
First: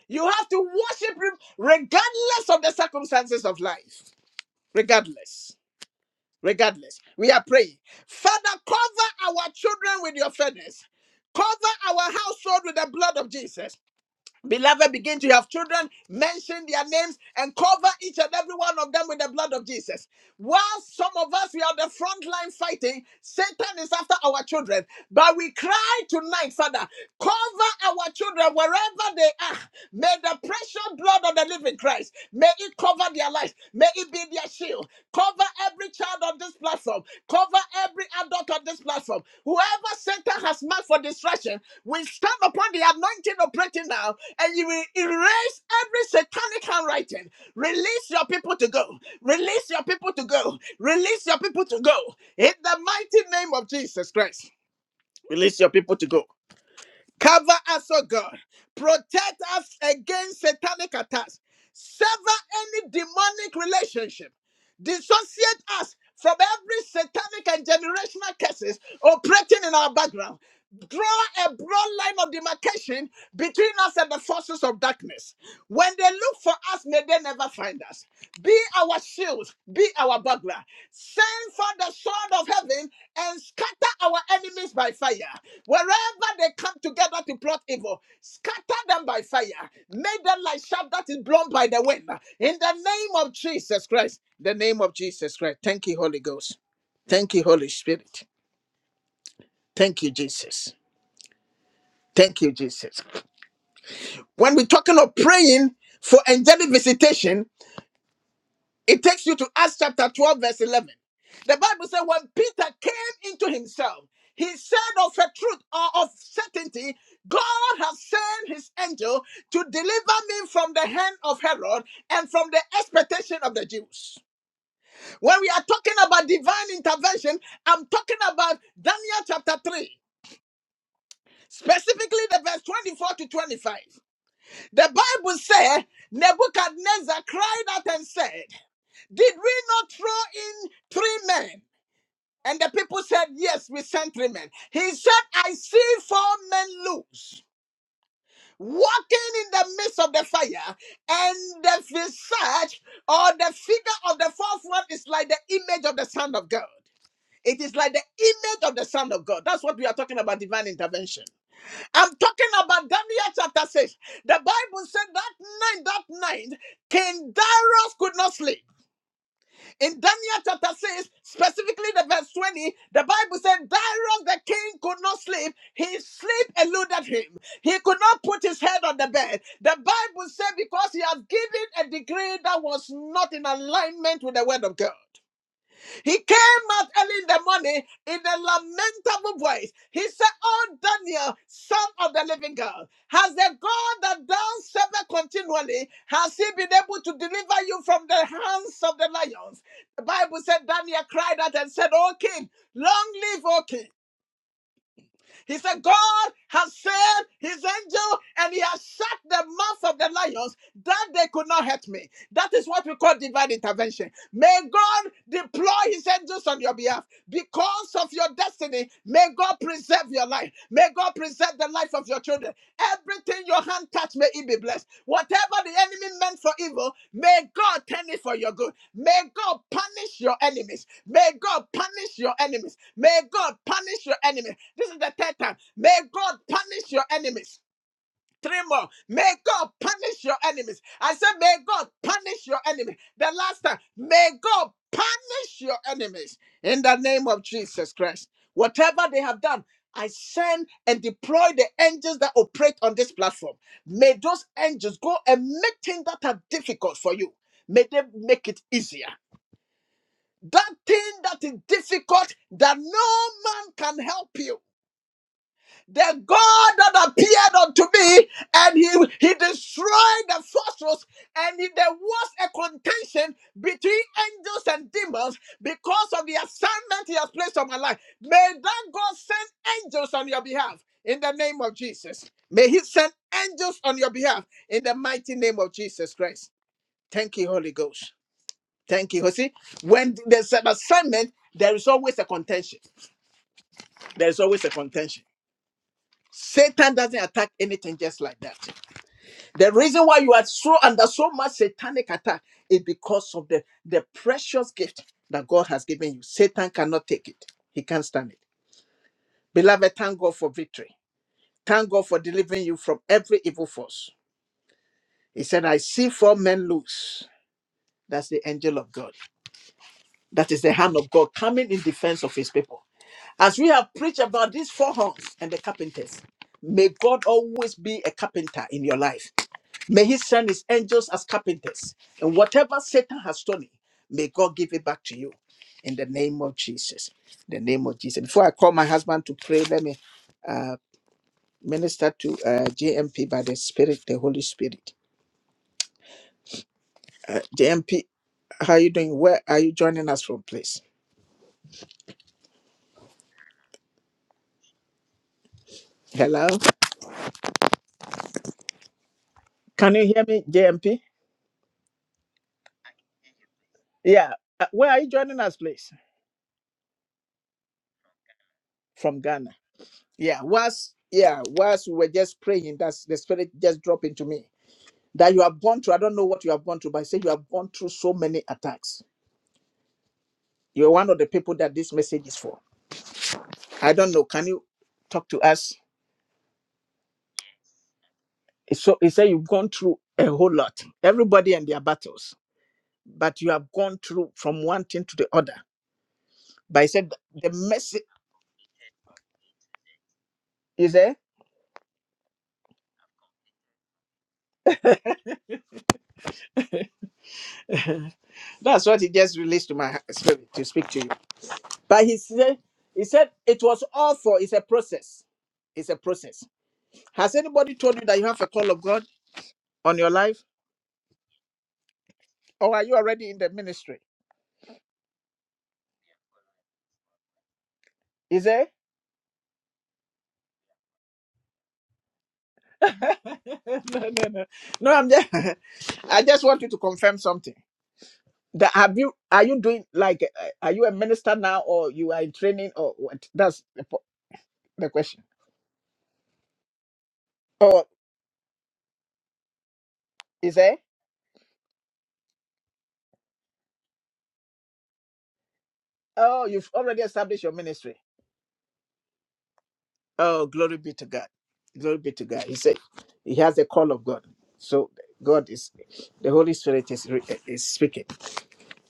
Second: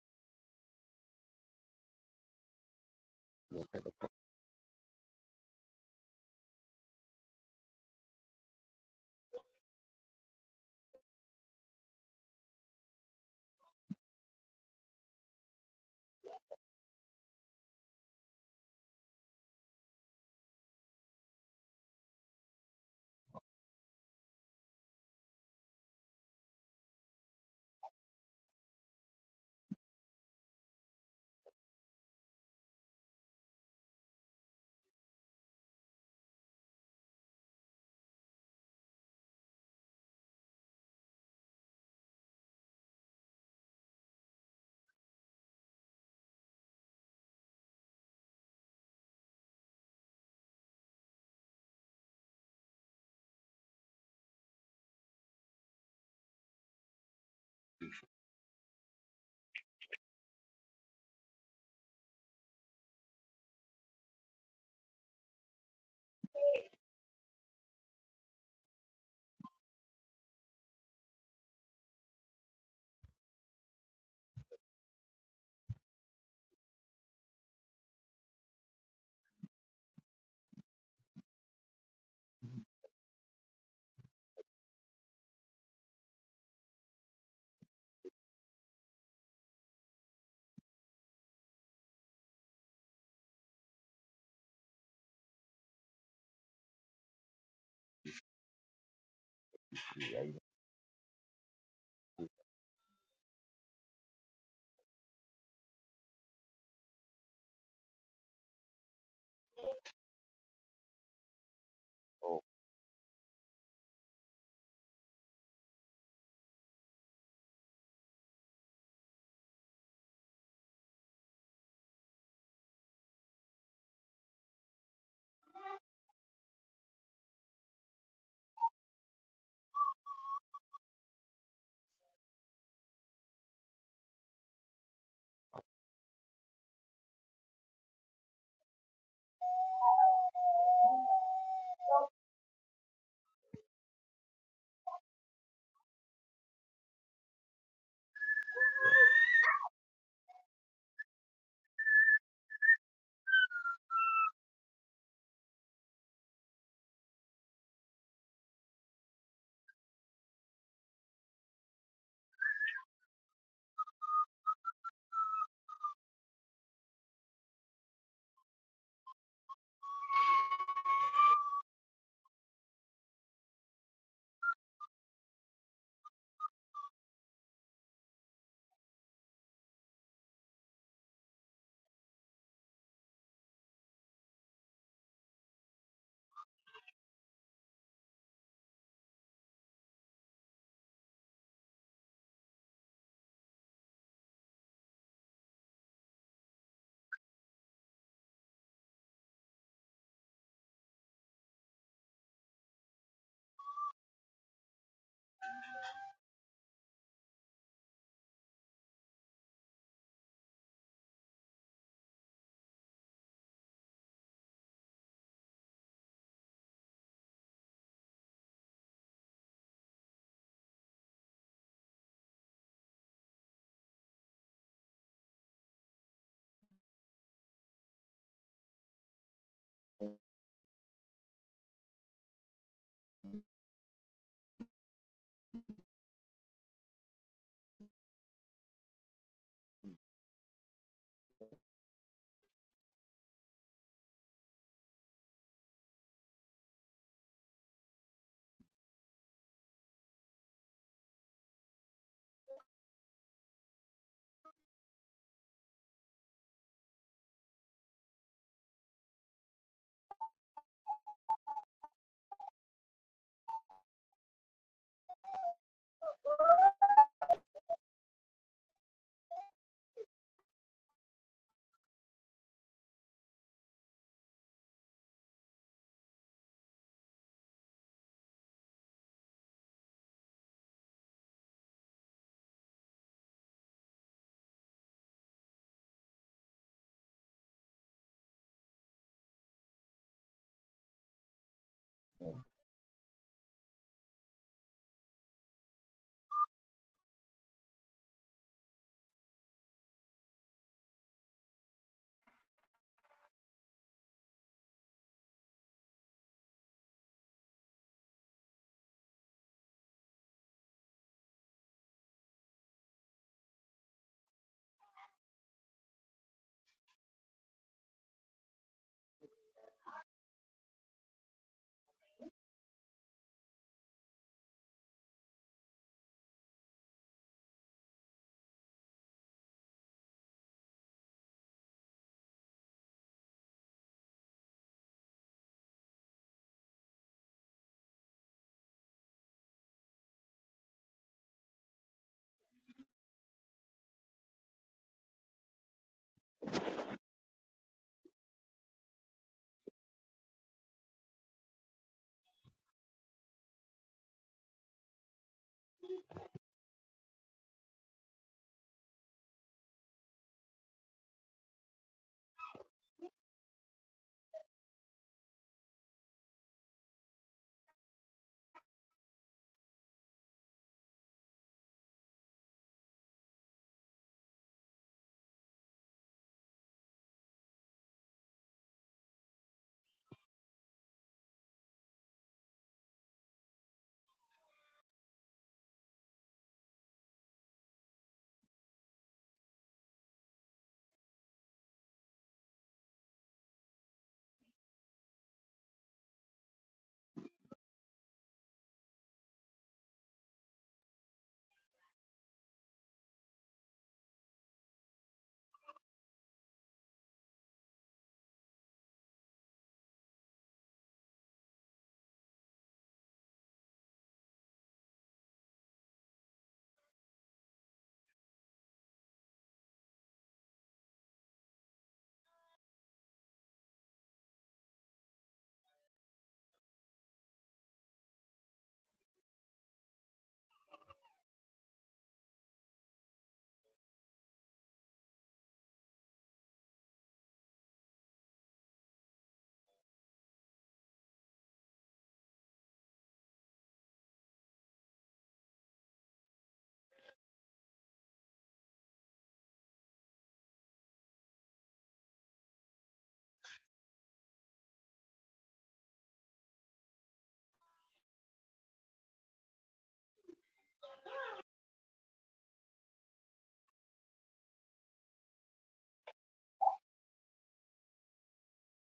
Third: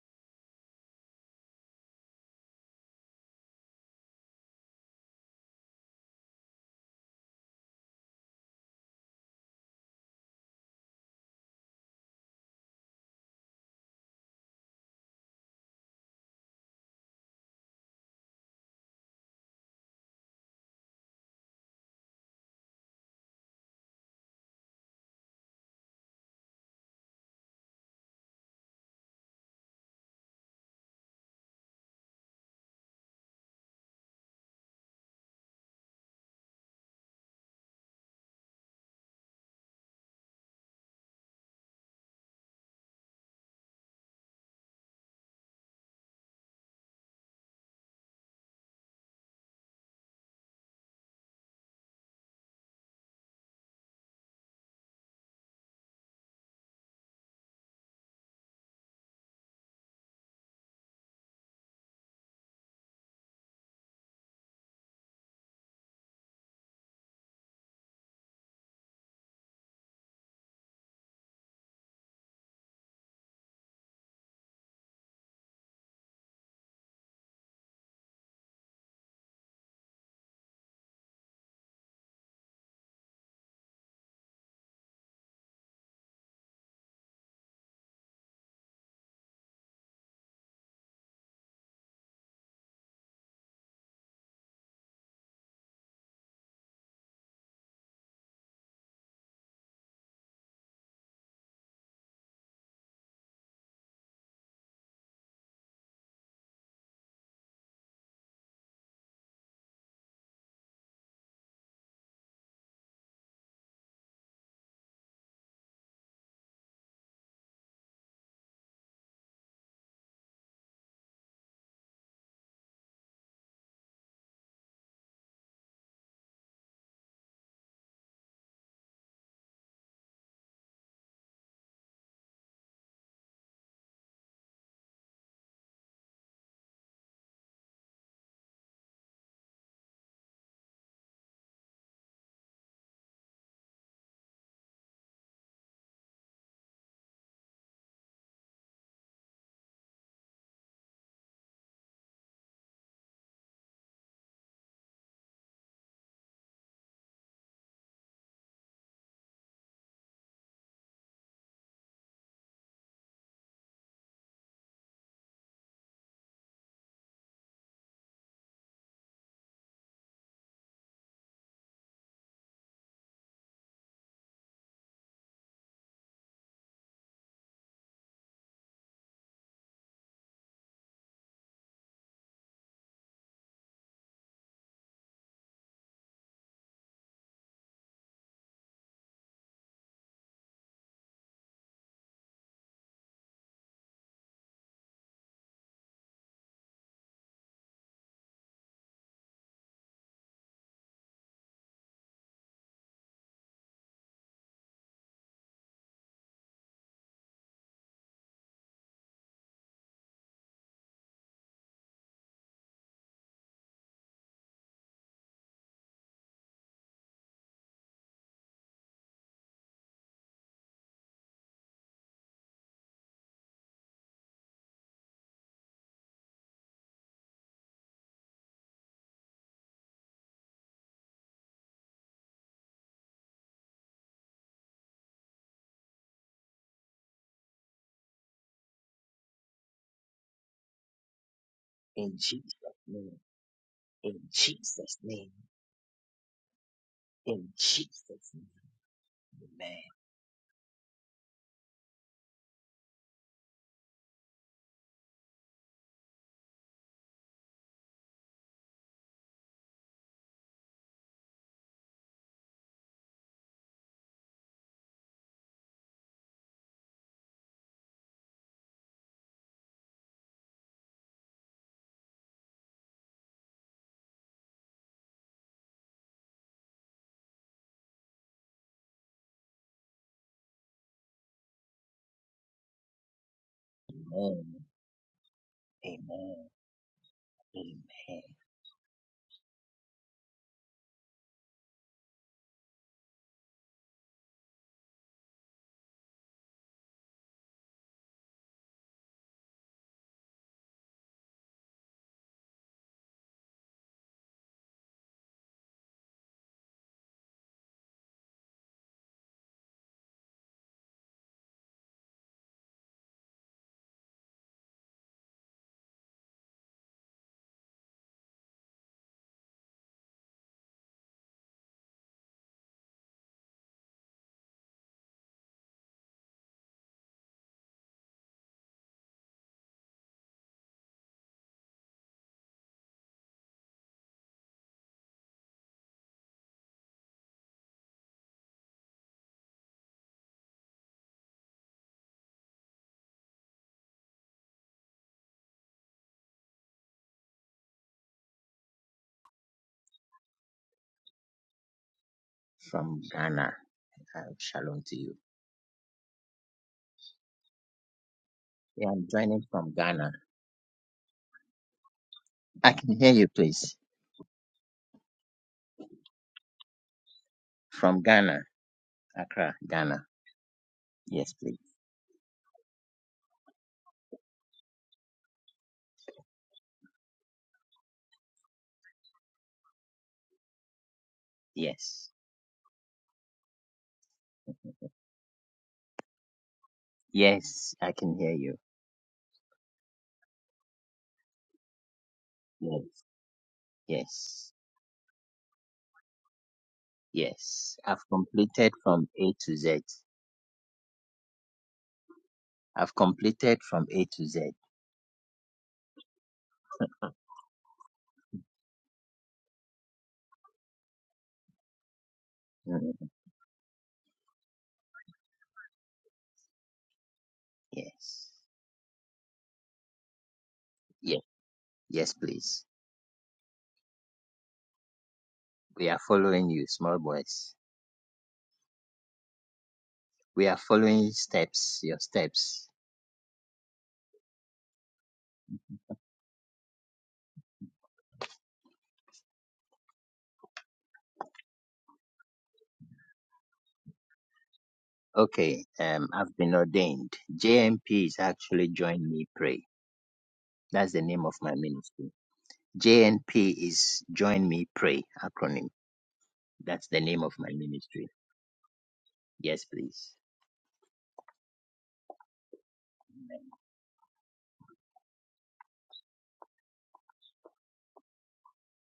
S1: You have to worship him regardless of the circumstances of life. Regardless regardless. We are praying. Father, cover our children with your fairness. Cover our household with the blood of Jesus. Beloved, begin to have children, mention their names, and cover each and every one of them with the blood of Jesus. While some of us, we are on the front line fighting, Satan is after our children. But we cry tonight, Father, cover our children wherever they are. May the precious blood of the living Christ, may it cover their lives. May it be their shield. Cover every child on this platform. Cover every adult on this platform. Whoever Satan has marked for destruction, we stand upon the anointing operating now and you will erase every satanic handwriting. Release your people to go. Release your people to go. Release your people to go. In the mighty Jesus Christ. Cover us, oh God. Protect us against satanic attacks. Sever any demonic relationship. Dissociate us from every satanic and generational curses operating in our background. draw a broad line of demarcation between us and the forces of darkness. When they look for us, may they never find us. Be our shield, be our buckler. Send for the sword of heaven and scatter our enemies by fire. Wherever they come together to plot evil, scatter them by fire. Make them like chaff that is blown by the wind. In the name of Jesus Christ, the name of Jesus Christ. Thank you, Holy Ghost. Thank you, Holy Spirit. Thank you, Jesus. Thank you, Jesus. When we're talking of praying for angelic visitation, it takes you to Acts chapter 12, verse 11. The Bible said, when Peter came into himself, he said of a truth or of certainty, God has sent his angel to deliver me from the hand of Herod and from the expectation of the Jews. When we are talking about divine intervention, I'm talking about Daniel chapter 3, specifically the verse 24 to 25. The Bible said Nebuchadnezzar cried out and said, Did we not throw in three men? And the people said, Yes, we sent three men. He said, I see four men loose. Walking in the midst of the fire, and the visage or the figure of the fourth one is like the image of the Son of God. It is like the image of the Son of God. That's what we are talking about divine intervention. I'm talking about Daniel chapter 6. The Bible said that night, that night, King Darius could not sleep. In Daniel chapter 6, specifically the verse 20, the Bible said Darius the king could not sleep. His sleep eluded him. He could not put his head on the bed. The Bible said because he had given a decree that was not in alignment with the word of God. He came out early in the morning in a lamentable voice. He said, Oh, Daniel, son of the living God, has the God that thou servest continually, has he been able to deliver you from the hands of the lions? The Bible said Daniel cried out and said, Oh, king, long live, O king. He said, God has sent his angel and he has shut the mouth of the lions that they could not hurt me. That is what we call divine intervention. May God deploy his angels on your behalf because of your destiny. May God preserve your life. May God preserve the life of your children. Everything your hand touch, may it be blessed. Whatever the enemy meant for evil, may God turn it for your good. May God punish your enemies. May God punish your enemies. May God punish your enemies. This is the third time. May God punish your enemies. Three more. May God punish your enemies. I said, May God
S3: In
S1: punish your
S3: Jesus'
S1: enemy.
S3: name.
S1: The last time.
S3: In
S1: May God
S3: Jesus' name.
S1: punish your enemies in the name of
S3: In
S1: Jesus Christ.
S3: Jesus' name.
S1: Whatever they have done,
S3: Amen.
S1: I send and deploy the angels that operate on this platform. May those angels go and make things that are difficult for you. May they make it easier that thing that is difficult that no man can help you. The God that appeared unto me and he, he destroyed the fortress and he- there was a contention between angels and demons because of the assignment he has placed on my life. May that God send angels on your behalf in the name of Jesus. May he send angels on your behalf
S3: Amen.
S1: in the mighty name of Jesus
S3: Amen.
S1: Christ. Thank you, Holy Ghost.
S3: Amen.
S1: Thank you, Jose. When there's an assignment, there is always a contention. There is always a contention. Satan doesn't attack anything just like that. The reason why you are so under so much satanic attack is because of the, the precious gift that God has given you. Satan cannot take it, he can't stand it. Beloved, thank God for victory. Thank God for delivering you from every evil force. He said, I see four men loose. That's the angel of God. That is the hand of God coming in defense of his people. As we have preached about these four horns and the carpenters, may God always be a carpenter in your life. May He send His angels as carpenters. And whatever Satan has stolen, may God give it back to you in the name of Jesus. In the name of Jesus. Before I call my husband to pray, let me minister to uh, JMP by the Spirit, the Holy Spirit. Uh, JMP, how are you doing? Where are you joining us from, please?
S3: From Ghana. Uh, shalom to you.
S1: Hello?
S3: Yeah, I'm joining from
S1: Can you
S3: Ghana.
S1: hear me, JMP?
S3: I can hear you, please.
S1: Yeah. Uh, where are you joining us, please?
S3: From Ghana.
S1: From Ghana.
S3: Accra, Ghana.
S1: Yeah, whilst
S3: Yes,
S1: yeah,
S3: please.
S1: whilst we were just praying, that's the spirit just dropped into me that you have gone through. I don't know what you have gone through, but I say you have gone through so many attacks. You're one of the people that this
S3: Yes.
S1: message is for. I don't know. Can you talk to us?
S3: Yes, I can hear you.
S1: It's So he said you've gone through a whole lot. Everybody and their battles,
S3: Yes.
S1: but you have gone through
S3: Yes.
S1: from one thing to the other. But he said the
S3: Yes.
S1: message
S3: I've completed from A to Z.
S1: is there.
S3: I've completed from A to Z.
S1: That's but he said,
S3: Mm,
S1: he said it was all for. It's a process. He says
S3: Yes.
S1: God on your life.
S3: Yes. Yes, please.
S1: Oh,
S3: We are following you, small boys. We are following steps, your steps.
S1: no, no, no. No, I'm just. I just want you to confirm something. That have you? Are you doing like? uh, Are you a minister now, or you are in training, or what? That's the, po- the question.
S3: Okay, um, I've been ordained. JNP
S1: Oh,
S3: is actually Join Me Pray.
S1: is there?
S3: That's the name of my ministry. JNP is Join Me Pray acronym.
S1: Oh,
S3: That's the
S1: already a
S3: name of my
S1: secretary.
S3: ministry. Yes, please.
S1: Oh, glory be to God. Glory be to God. He said he
S3: Amen.
S1: has the call of God. So God is, the Holy Spirit is re- uh, is speaking.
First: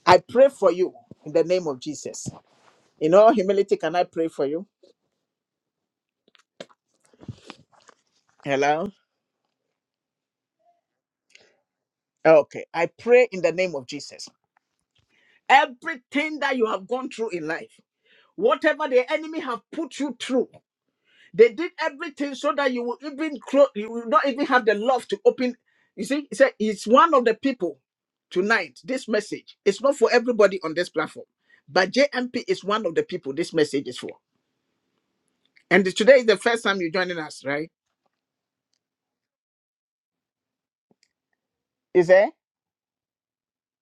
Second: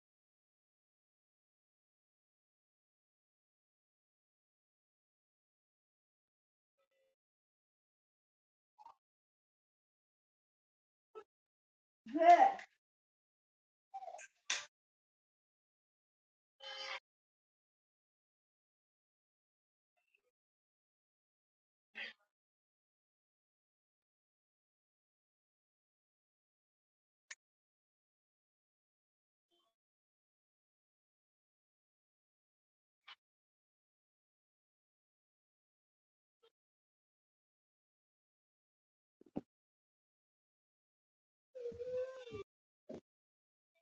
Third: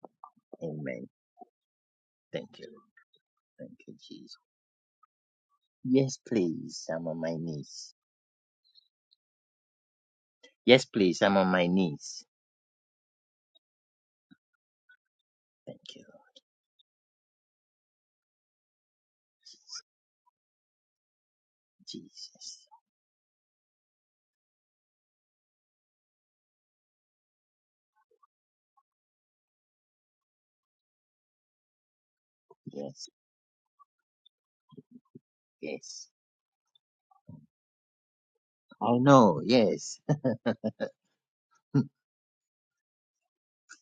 S1: I pray for you
S3: Amen.
S1: in the name of Jesus.
S3: Thank you.
S1: In all
S3: Thank
S1: humility,
S3: you,
S1: can I pray
S3: Jesus.
S1: for you?
S3: Yes, please. I'm on my knees.
S1: Hello.
S3: Yes, please. I'm on my knees.
S1: Okay. I pray in the name of Jesus
S3: Thank you,
S1: everything that you have gone through in life whatever the enemy have put you through they did everything so
S3: Jesus.
S1: that you will even close you will not even have the love to open you see he said it's one of the people tonight this message is not for everybody on this platform but jmp is one of the
S3: Yes,
S1: people this message is for and
S3: yes.
S1: today is the first time you're joining us right
S3: I know. Yes.
S1: is it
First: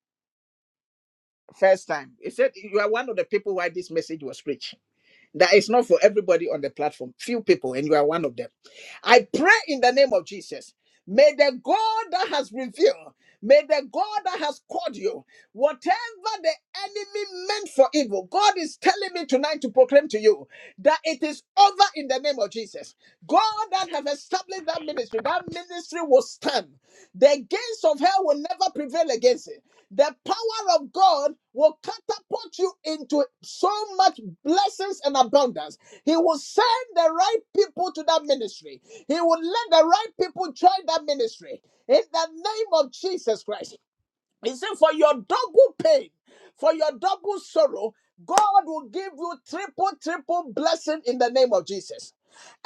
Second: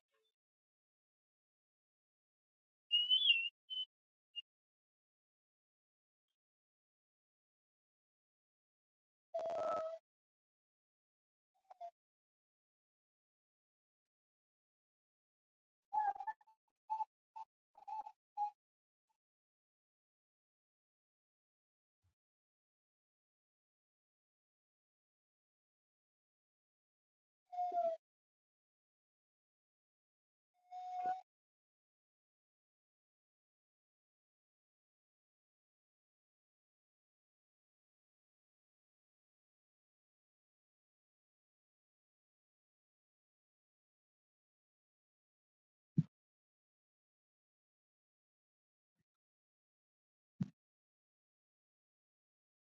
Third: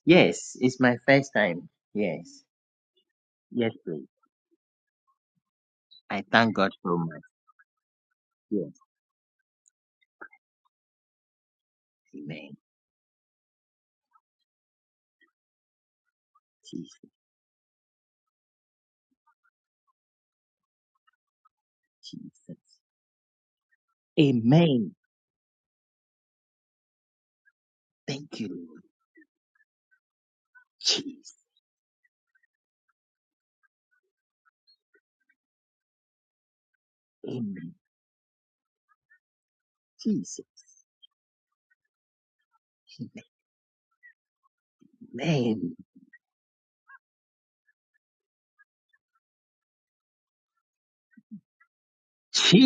S3: Yes, it's my first time.
S1: first time he
S3: Yes.
S1: said you are one of the people why
S3: Yes,
S1: this
S3: please.
S1: message was preached that is not for
S3: I
S1: everybody
S3: thank
S1: on the
S3: God so
S1: platform
S3: much.
S1: few people and you are one of them
S3: Yes.
S1: I pray in the name of Jesus. May the God that has
S3: Amen.
S1: revealed, may the God that has called you, whatever the
S3: Jesus.
S1: enemy meant for evil, God is telling me tonight to proclaim to you that it is over in the name of
S3: Jesus.
S1: Jesus. God that have established that
S3: Amen.
S1: ministry, that ministry will stand. The gains of hell will
S3: Thank you,
S1: never
S3: Lord.
S1: prevail against it. The power of God
S3: Jesus.
S1: will catapult you into so much blessings and abundance. He will send the right
S3: Amen.
S1: people to that ministry. He will let the right
S3: Jesus.
S1: people join that ministry. In the name of Jesus Christ. He said, For your double
S3: Amen.
S1: pain, for your double sorrow, God will give you triple, triple blessing in the name of Jesus.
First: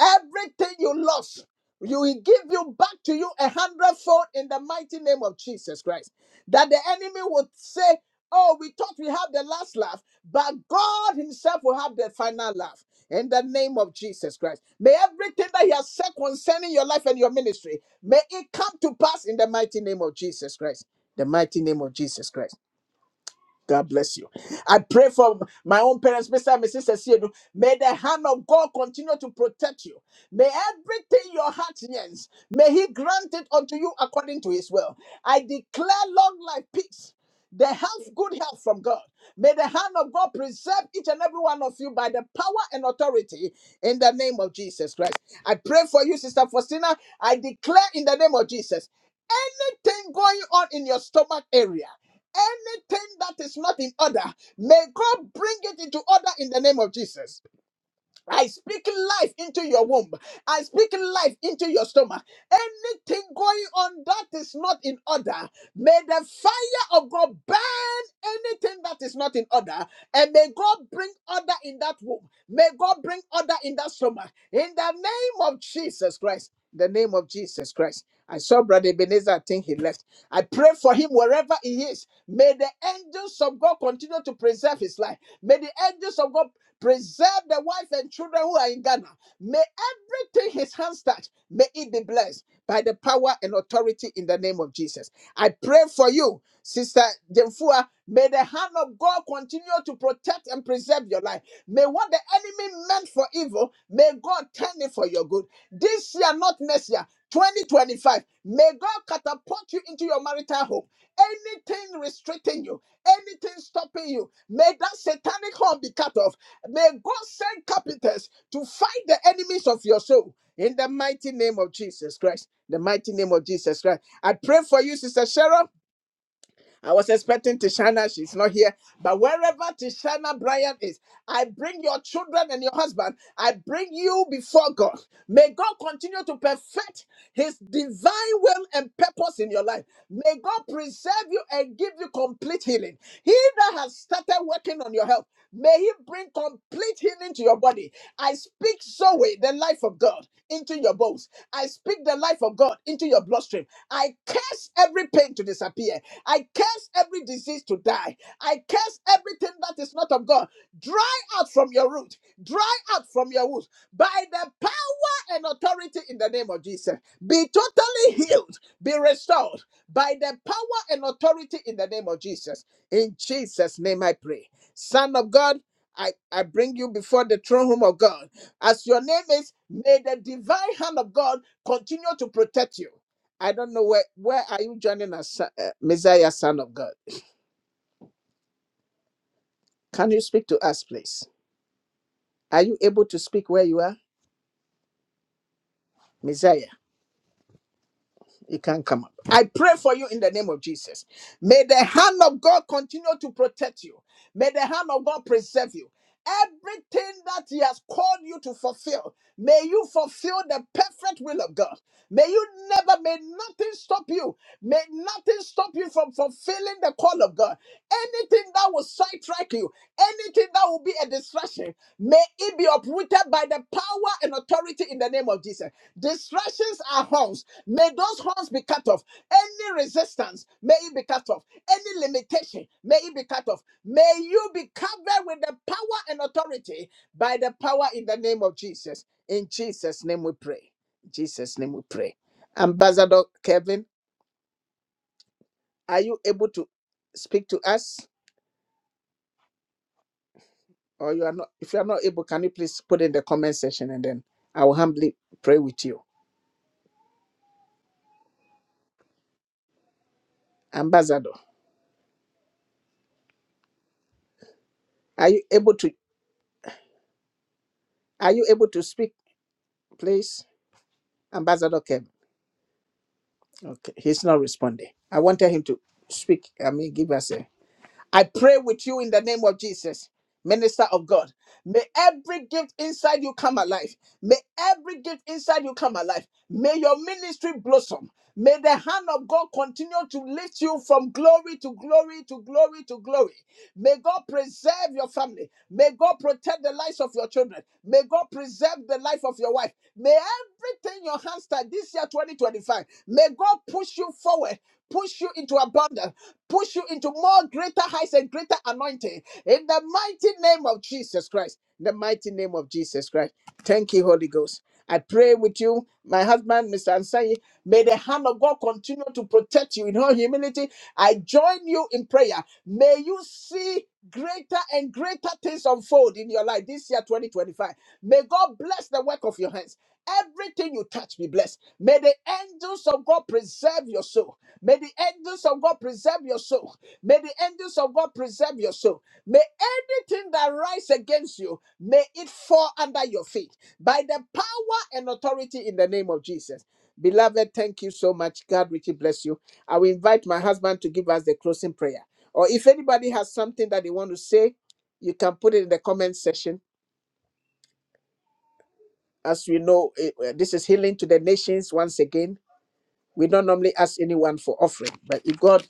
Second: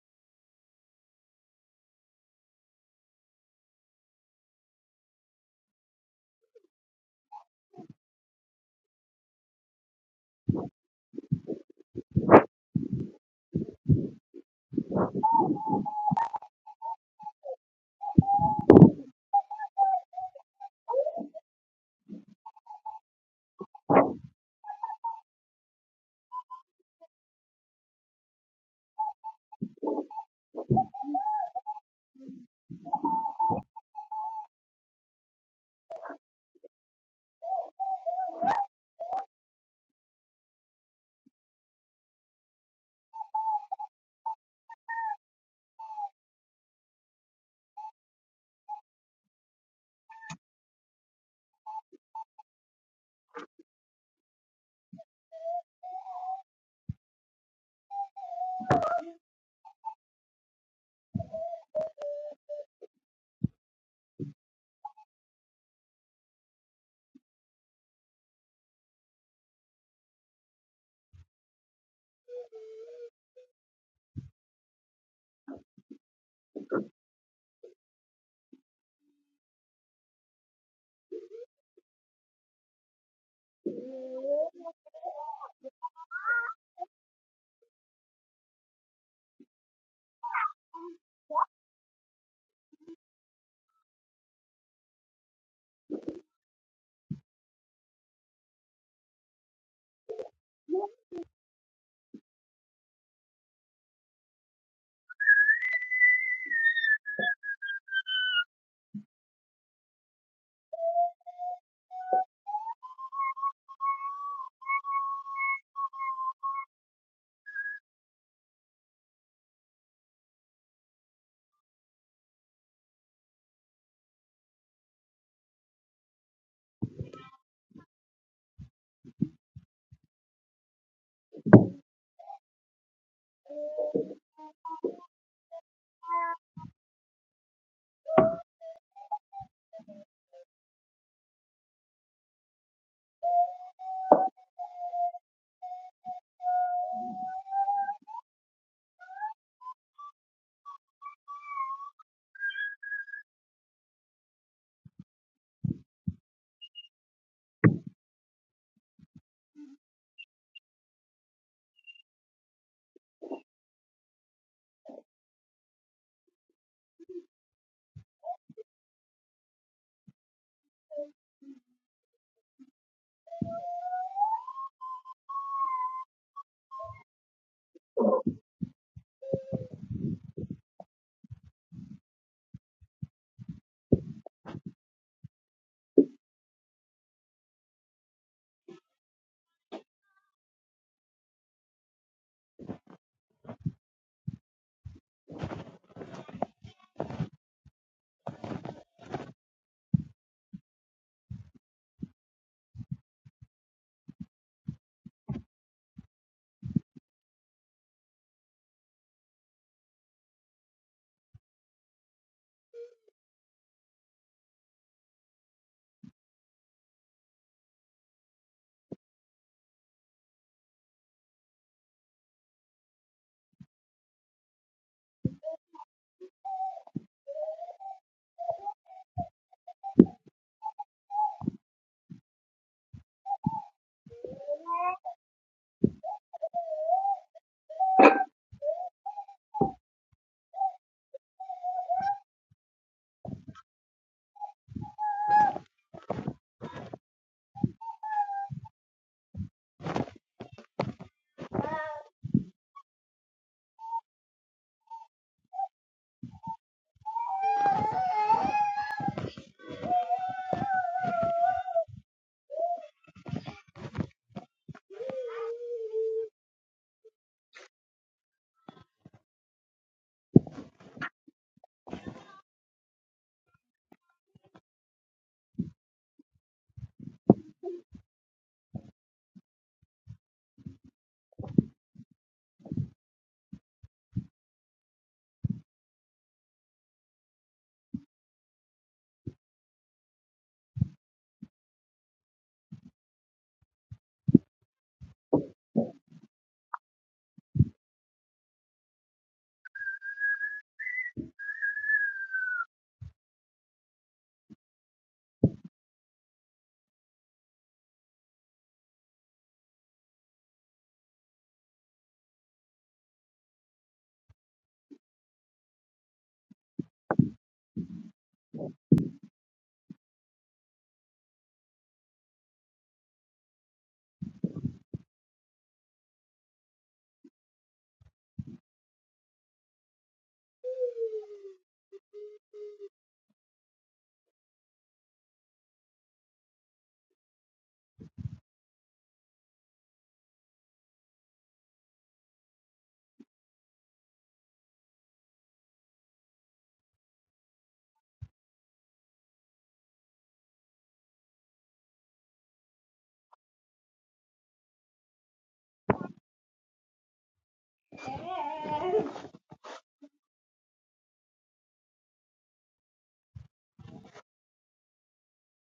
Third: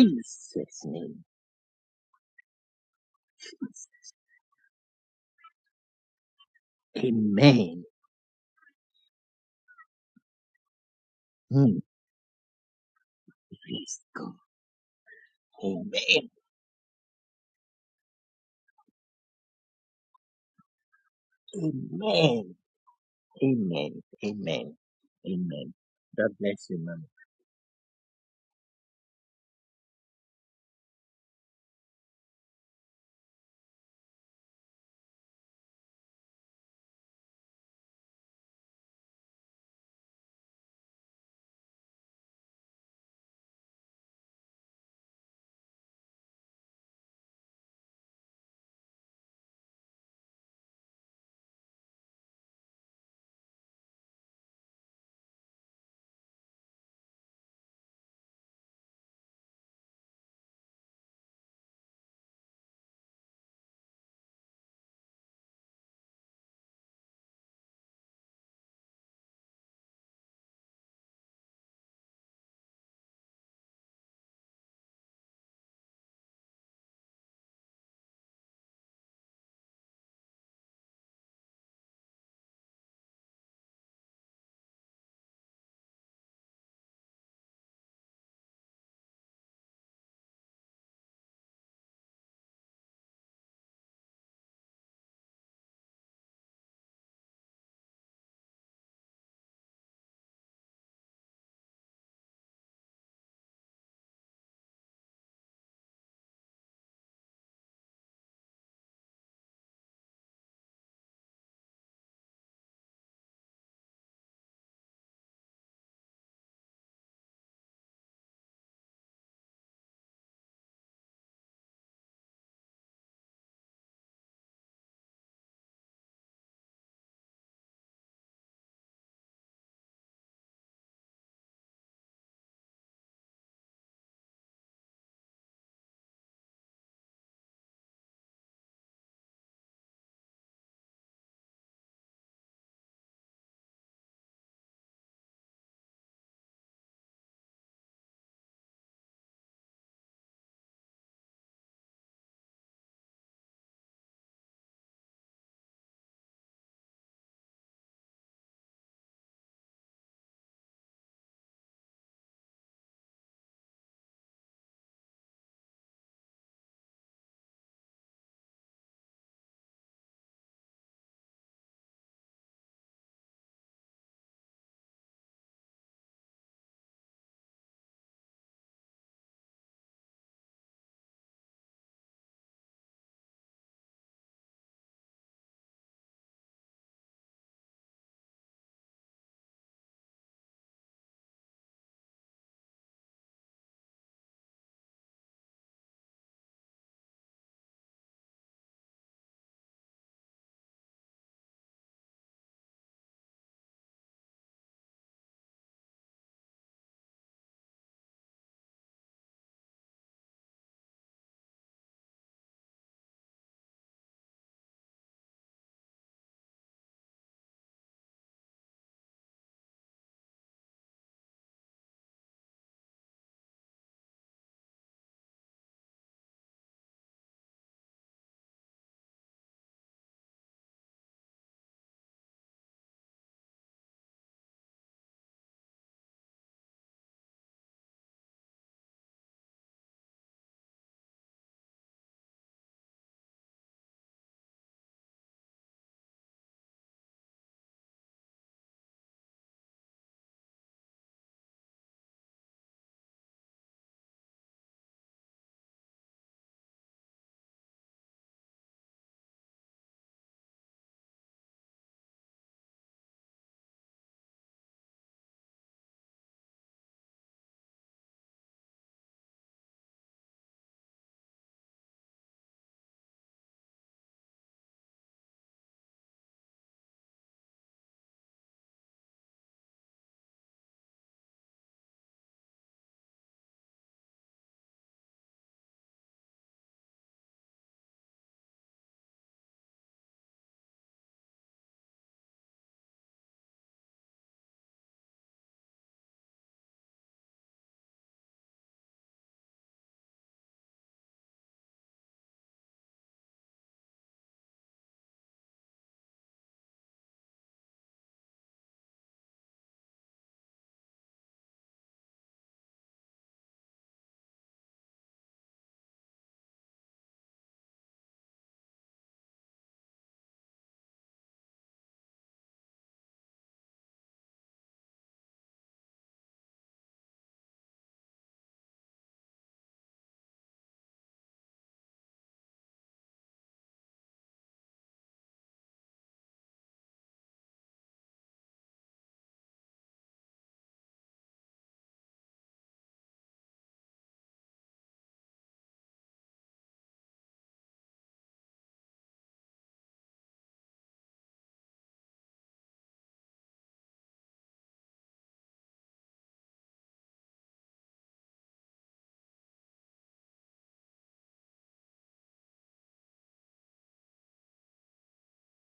S1: Everything you
S3: name.
S1: lost, you will give you back to you a hundredfold in the mighty name of Jesus Christ. That the enemy would
S3: Amen.
S1: say, Oh, we thought we have the last laugh, but God Himself will
S3: Mm.
S1: have the final laugh in the name of
S3: Praise God.
S1: Jesus Christ. May everything that He has said
S3: Amen.
S1: concerning your life and your ministry, may it come to pass in the mighty name of Jesus Christ the mighty name of Jesus Christ.
S3: Amen.
S1: God
S3: Amen.
S1: bless you.
S3: Amen.
S1: I pray for
S3: Amen.
S1: my own parents,
S3: God
S1: Mr. and
S3: bless you,
S1: Mrs.
S3: Mama.
S1: Esiedu. May the hand of God continue to protect you. May everything your heart yearns, may He grant it unto you according to His will. I declare long life, peace, the health, good health from God. May the hand of God preserve each and every one of you by the power and authority in the name of Jesus Christ. I pray for you, Sister Faustina. I declare in the name of Jesus anything going on in your stomach area. Anything that is not in order, may God bring it into order in the name of Jesus. I speak life into your womb. I speak life into your stomach. Anything going on that is not in order, may the fire of God burn anything that is not in order. And may God bring order in that womb. May God bring order in that stomach. In the name of Jesus Christ. In the name of Jesus Christ. I saw Brother Ebenezer, I think he left. I pray for him wherever he is. May the angels of God continue to preserve his life. May the angels of God Preserve the wife and children who are in Ghana. May everything his hands touch, may it be blessed by the power and authority in the name of Jesus. I pray for you, Sister Jemfua. May the hand of God continue to protect and preserve your life. May what the enemy meant for evil, may God turn it for your good. This year, not next year, 2025, may God catapult you into your marital home. Anything restricting you, anything stopping you, may that satanic horn be cut off. May God send capitals to fight the enemies of your soul in the mighty name of Jesus Christ. The mighty name of Jesus Christ. I pray for you, Sister Cheryl. I was expecting Tishana. She's not here. But wherever Tishana Bryant is, I bring your children and your husband. I bring you before God. May God continue to perfect his divine will and purpose in your life. May God preserve you and give you complete healing. He that has started working on your health, may he bring complete healing to your body. I speak Zoe, the life of God, into your bones. I speak the life of God into your bloodstream. I curse every pain to disappear. I curse every disease to die. I curse everything that is not of God. Dry out from your root, dry out from your root. by the power and authority in the name of Jesus. Be totally healed, be restored by the power and authority in the name of Jesus. In Jesus' name I pray. Son of God, I, I bring you before the throne room of God. As your name is, may the divine hand of God continue to protect you. I don't know where where are you joining us Messiah, Son of God. Can you speak to us, please? Are you able to speak where you are? Messiah? I pray for you in the name of Jesus. May the hand of God continue to protect you. May the hand of God preserve you. Everything that He has called you to fulfill, may you fulfill the perfect will of God. May you never, may nothing stop you. May nothing stop you from fulfilling the call of God. Anything that will sidetrack you, anything that will be a distraction, may it be uprooted by the power and authority in the name of Jesus. Distractions are horns. May those horns be cut off. Any resistance may it be cut off. Any limitation may it be cut off. May you be covered with the power and authority by the power in the name of Jesus. In Jesus' name we pray. In Jesus' name we pray. Ambassador Kevin, are you able to speak to us? Or you are not if you are not able, can you please put in the comment section and then I will humbly pray with you. Ambassador, are you able to are you able to speak, please? Ambassador Kevin. Okay, he's not responding. I wanted him to speak. I mean, give us a. I pray with you in the name of Jesus, minister of God. May every gift inside you come alive. May every gift inside you come alive. May your ministry blossom. May the hand of God continue to lift you from glory to glory to glory to glory. May God preserve your family. May God protect the lives of your children. May God preserve the life of your wife. May everything your hands touch this year 2025. May God push you forward, push you into abundance push you into more greater heights and greater anointing in the mighty name of Jesus Christ. In the mighty name of Jesus Christ. Thank you, Holy Ghost. I pray with you, my husband, Mr. Ansai. May the hand of God continue to protect you in all humility. I join you in prayer. May you see greater and greater things unfold in your life this year, 2025. May God bless the work of your hands. Everything you touch be blessed. May the angels of God preserve your soul. May the angels of God preserve your soul. May the angels of God preserve your soul. May anything that rise against you, may it fall under your feet by the power and authority in the name of Jesus. Beloved, thank you so much. God richly bless you. I will invite my husband to give us the closing prayer. Or if anybody has something that they want to say, you can put it in the comment section as we know, eh, eh, this is healing to the nations once again. We don't normally ask anyone for offering, but if God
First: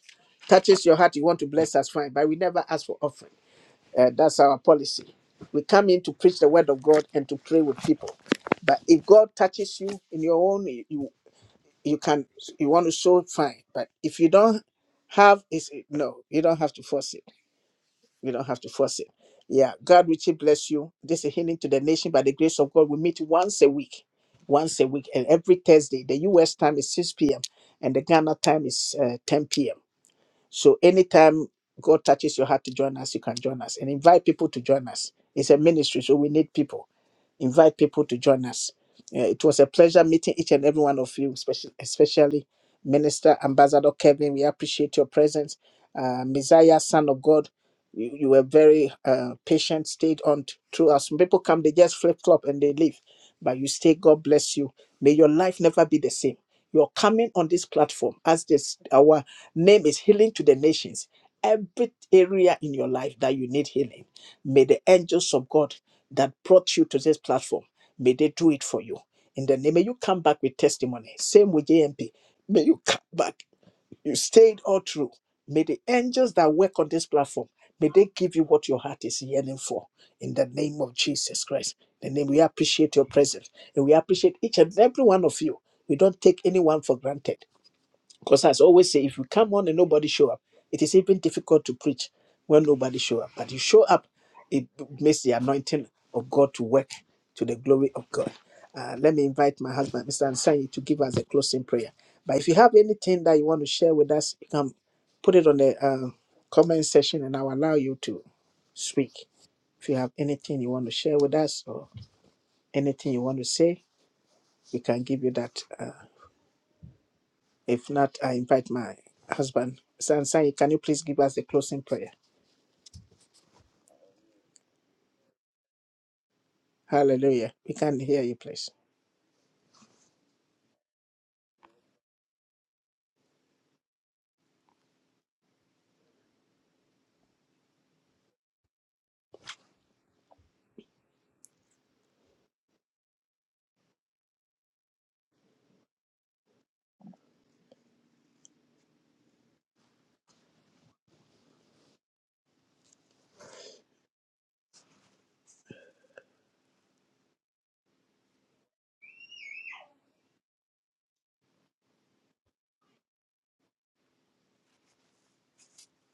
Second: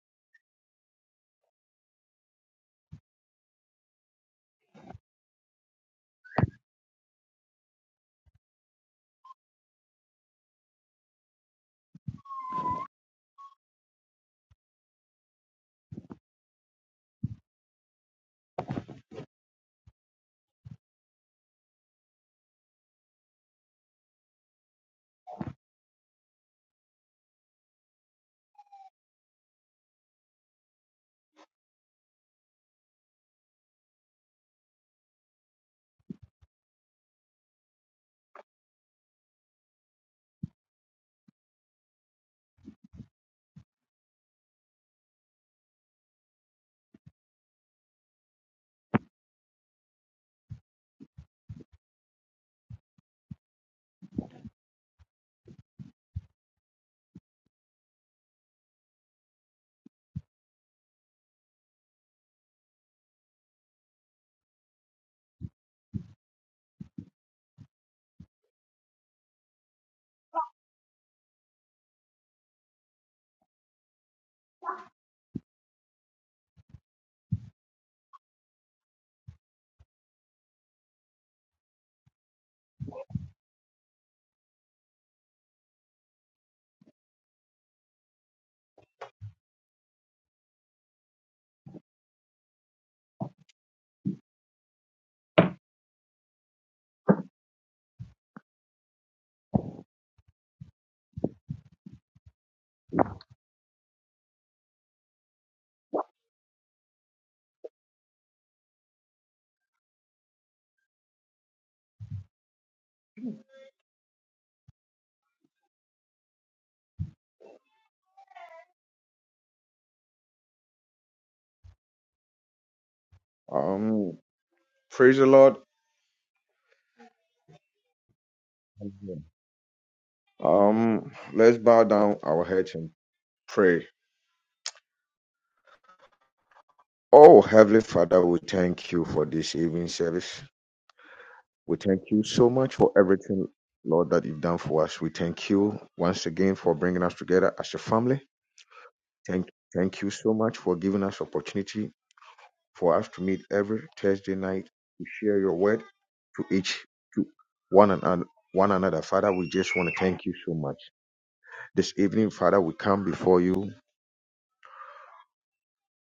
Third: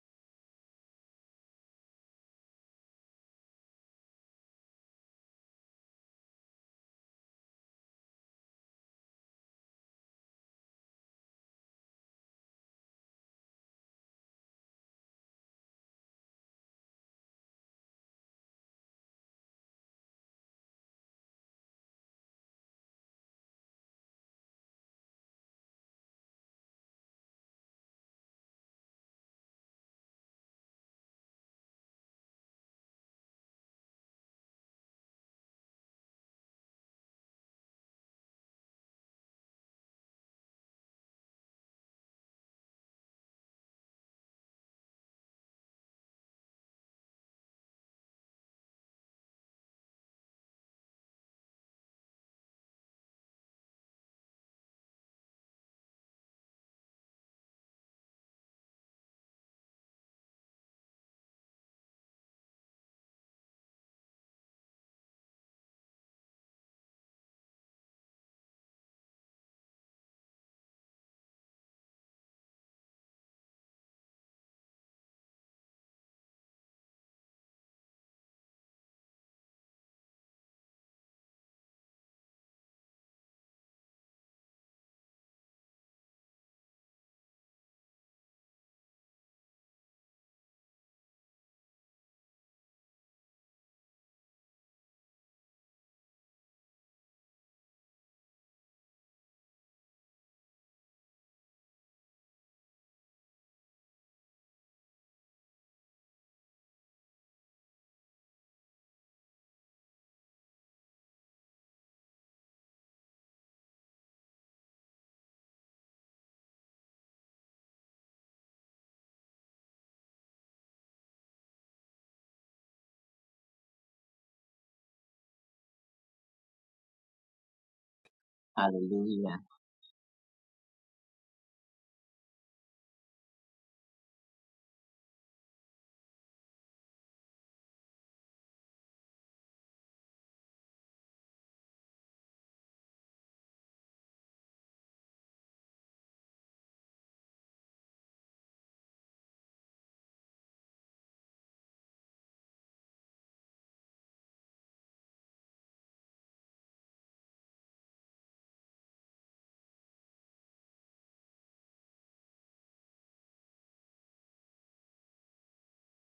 S1: touches your heart, you want to bless us, fine. But we never ask for offering. Eh, that's our policy. We come in to preach the word of God and to pray with people. But if God touches you in your own, you you you can you want to show fine. But if you don't have is no, you don't have to force it. You don't have to force it. Yeah, God richly bless you. This is a healing to the nation by the grace of God. We meet once a week, once a week, and every Thursday. The U.S. time is 6 p.m. and the Ghana time is uh, 10 p.m. So anytime God touches your heart to join us, you can join us and invite people to join us. It's a ministry, so we need people. Invite people to join us. Uh, it was a pleasure meeting each and every one of you, especially, especially. Minister Ambassador Kevin, we appreciate your presence. Uh, Messiah, Son of God, you, you were very uh, patient, stayed on t- through us. Some people come, they just flip flop and they leave, but you stay. God bless you. May your life never be the same. You're coming on this platform as this our name is healing to the nations. Every area in your life that you need healing, may the angels of God that brought you to this platform may they do it for you. In the name, may you come back with testimony. Same with JMP. May you come back you stayed all through. May the angels that work on this platform, may they give you what your heart is yearning for. In the name of Jesus Christ. In The name we appreciate your presence. And we appreciate each and every one of you. We don't take anyone for granted. Because as I always say, if you come on and nobody show up, it is even difficult to preach when nobody show up. But you show up, it makes the anointing of God to work to the glory of God. Uh, let me invite my husband, Mr. Ansani, to give us a closing prayer. But if you have anything that you want to share with us, you can put it on the uh, comment section and I'll allow you to speak. If you have anything you want to share with us or anything you want to say, we can give you that. uh, If not, I invite my husband. Sansai, can you please give us the closing prayer?
S2: Um, praise the Lord.
S1: Hallelujah. We can hear you, please.
S2: Amen.
S3: Hallelujah.
S2: Um, let's bow down our heads and pray. Oh, Heavenly Father, we thank you for this evening service. We thank you so much for everything, Lord, that you've done for us. We thank you once again for bringing us together as a family. Thank, thank you so much for giving us opportunity for us to meet every Thursday night to share your word to each to one and one another. Father, we just want to thank you so much. This evening, Father, we come before you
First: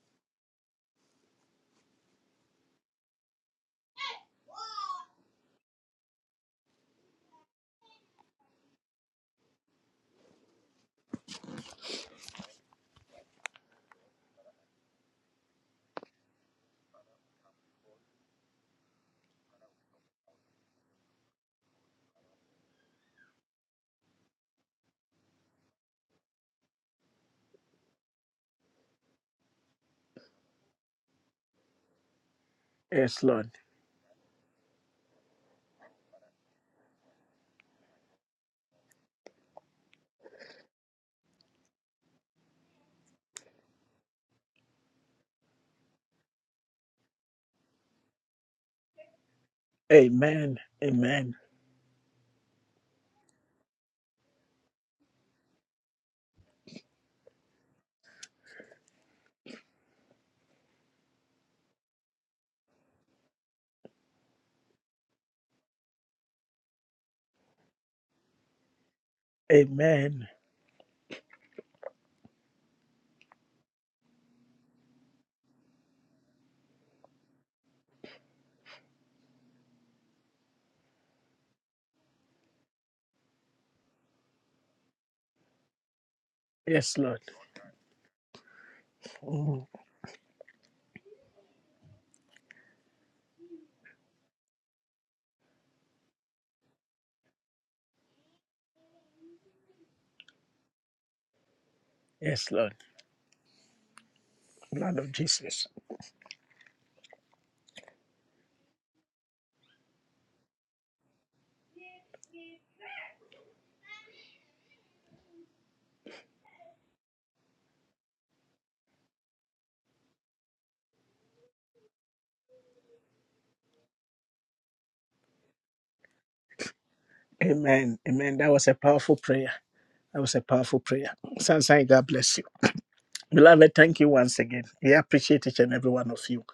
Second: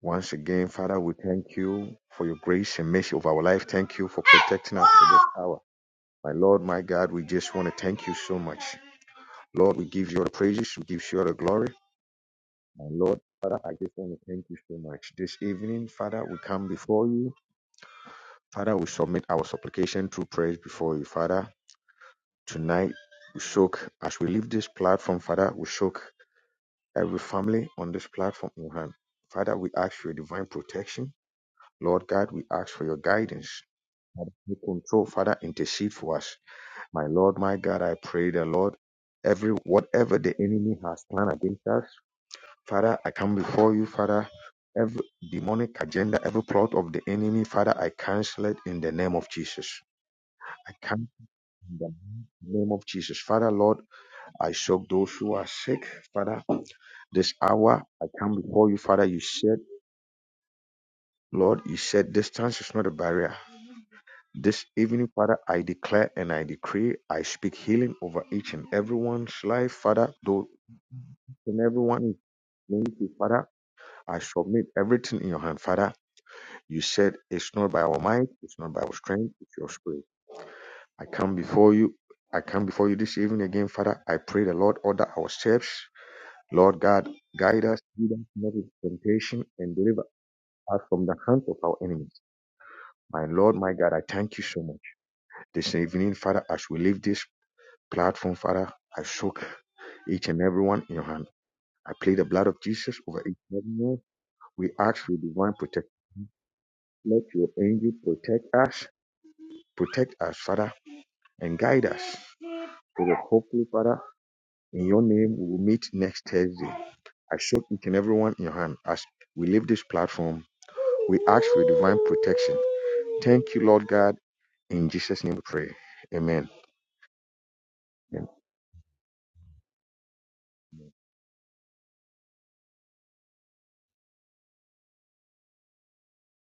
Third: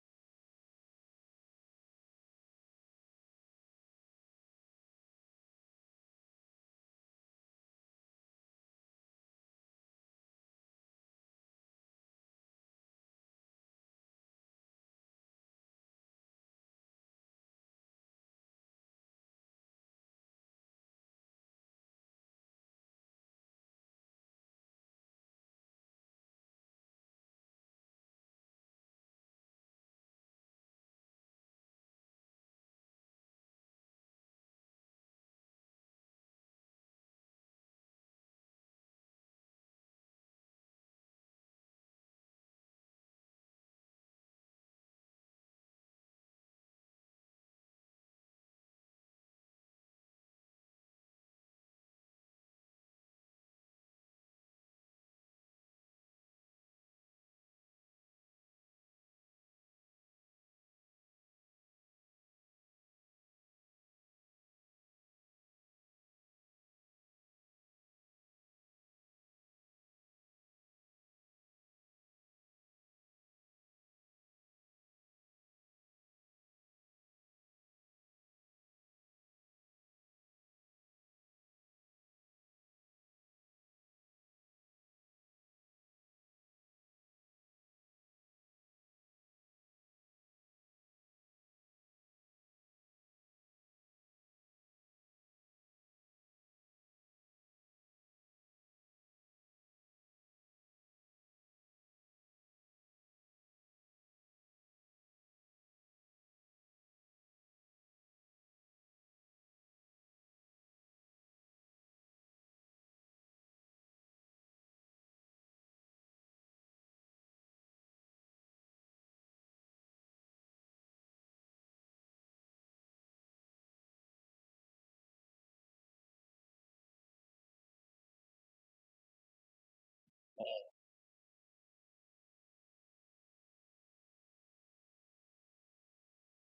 S2: once again. Father, we thank you for your grace and mercy of our life. Thank you for protecting us for this hour. My Lord, my God, we just want to thank you so much. Lord, we give you all the praises, we give you all the glory. my Lord, Father, I just want to thank you so much. This evening, Father, we come before you. Father, we submit our supplication through praise before you, Father. Tonight, we soak, as we leave this platform, Father, we soak every family on this platform in your hand. Father, we ask for your divine protection. Lord God, we ask for your
S1: Yes, Lord.
S2: guidance. Father, take control, Father, intercede for us. My Lord, my God, I pray the Lord, every whatever the enemy has planned against us. Father, I come before you, Father. Every demonic agenda, every plot of the enemy, Father, I cancel it in the name of Jesus. I cancel in the name of Jesus. Father, Lord, I soak those who are sick. Father, this hour, I come before you, Father. You said, Lord, you said distance is not a barrier. This evening, Father, I declare and I decree, I speak healing over each and everyone's life, Father.
S1: Amen.
S2: Though and everyone is going through, Father, I submit everything in your hand, Father. You said, It's not by our might, it's not by our strength, it's your spirit. I come before you. I come before you this evening again, Father. I pray the Lord order our steps. Lord
S1: Yes,
S2: God,
S1: Lord.
S2: guide us, lead us not into temptation, and deliver us from the hands of our enemies. My Lord, my God, I thank you so much. This evening, Father, as we leave this platform, Father, I soak each and everyone in your hand. I plead the blood
S1: Yes,
S2: of
S1: Lord.
S2: Jesus over each and everyone. We
S1: Blood
S2: ask
S1: of
S2: for divine
S1: Jesus.
S2: protection. Let your angel protect us, protect us, Father, and guide us. We will hopefully, Father, in your name, we will meet next Thursday. I soak each and everyone in your hand as we leave this platform. We ask for your divine protection. Thank you, Lord God. In Jesus' name we pray. Amen.
S1: Amen. Amen. That was a powerful prayer. That was a powerful prayer. Sansai, God bless you. Beloved, thank you once again. We appreciate each and every one of you.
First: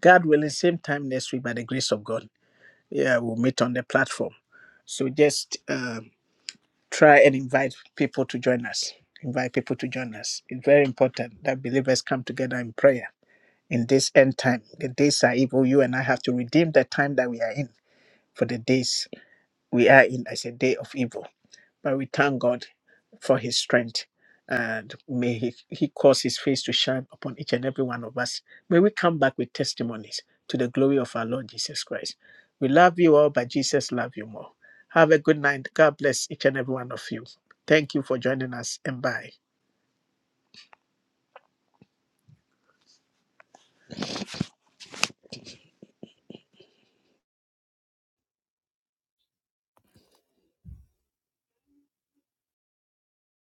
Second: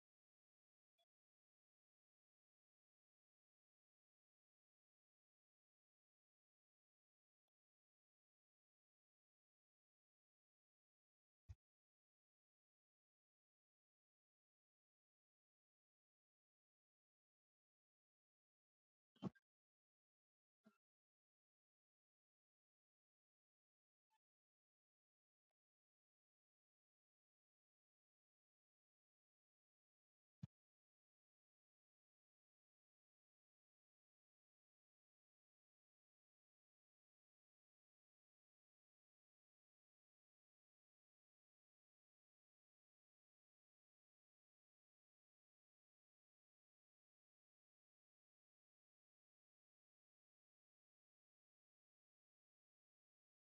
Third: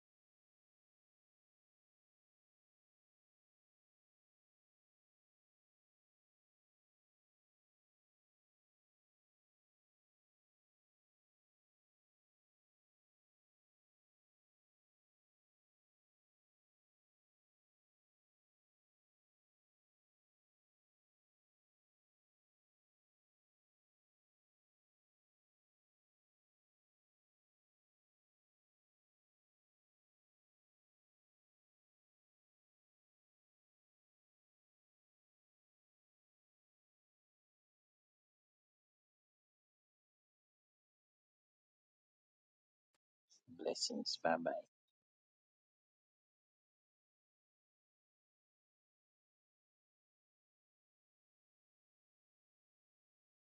S1: God willing, same time next week by the grace of God. Yeah, we'll meet on the platform. So just um, try and invite people to join us. Invite people to join us. It's very important that believers come together in prayer in this end time. The days are evil. You and I have to redeem the time that we are in for the days we are in as a day of evil. But we thank God for his strength. And may he, he cause his face to shine upon each and every one of us. May we come back with testimonies to the glory of our Lord Jesus Christ. We love you all, but Jesus love you more. Have a good night. God bless each and every one of you. Thank you for joining us and bye.
S3: Blessings. Bye bye.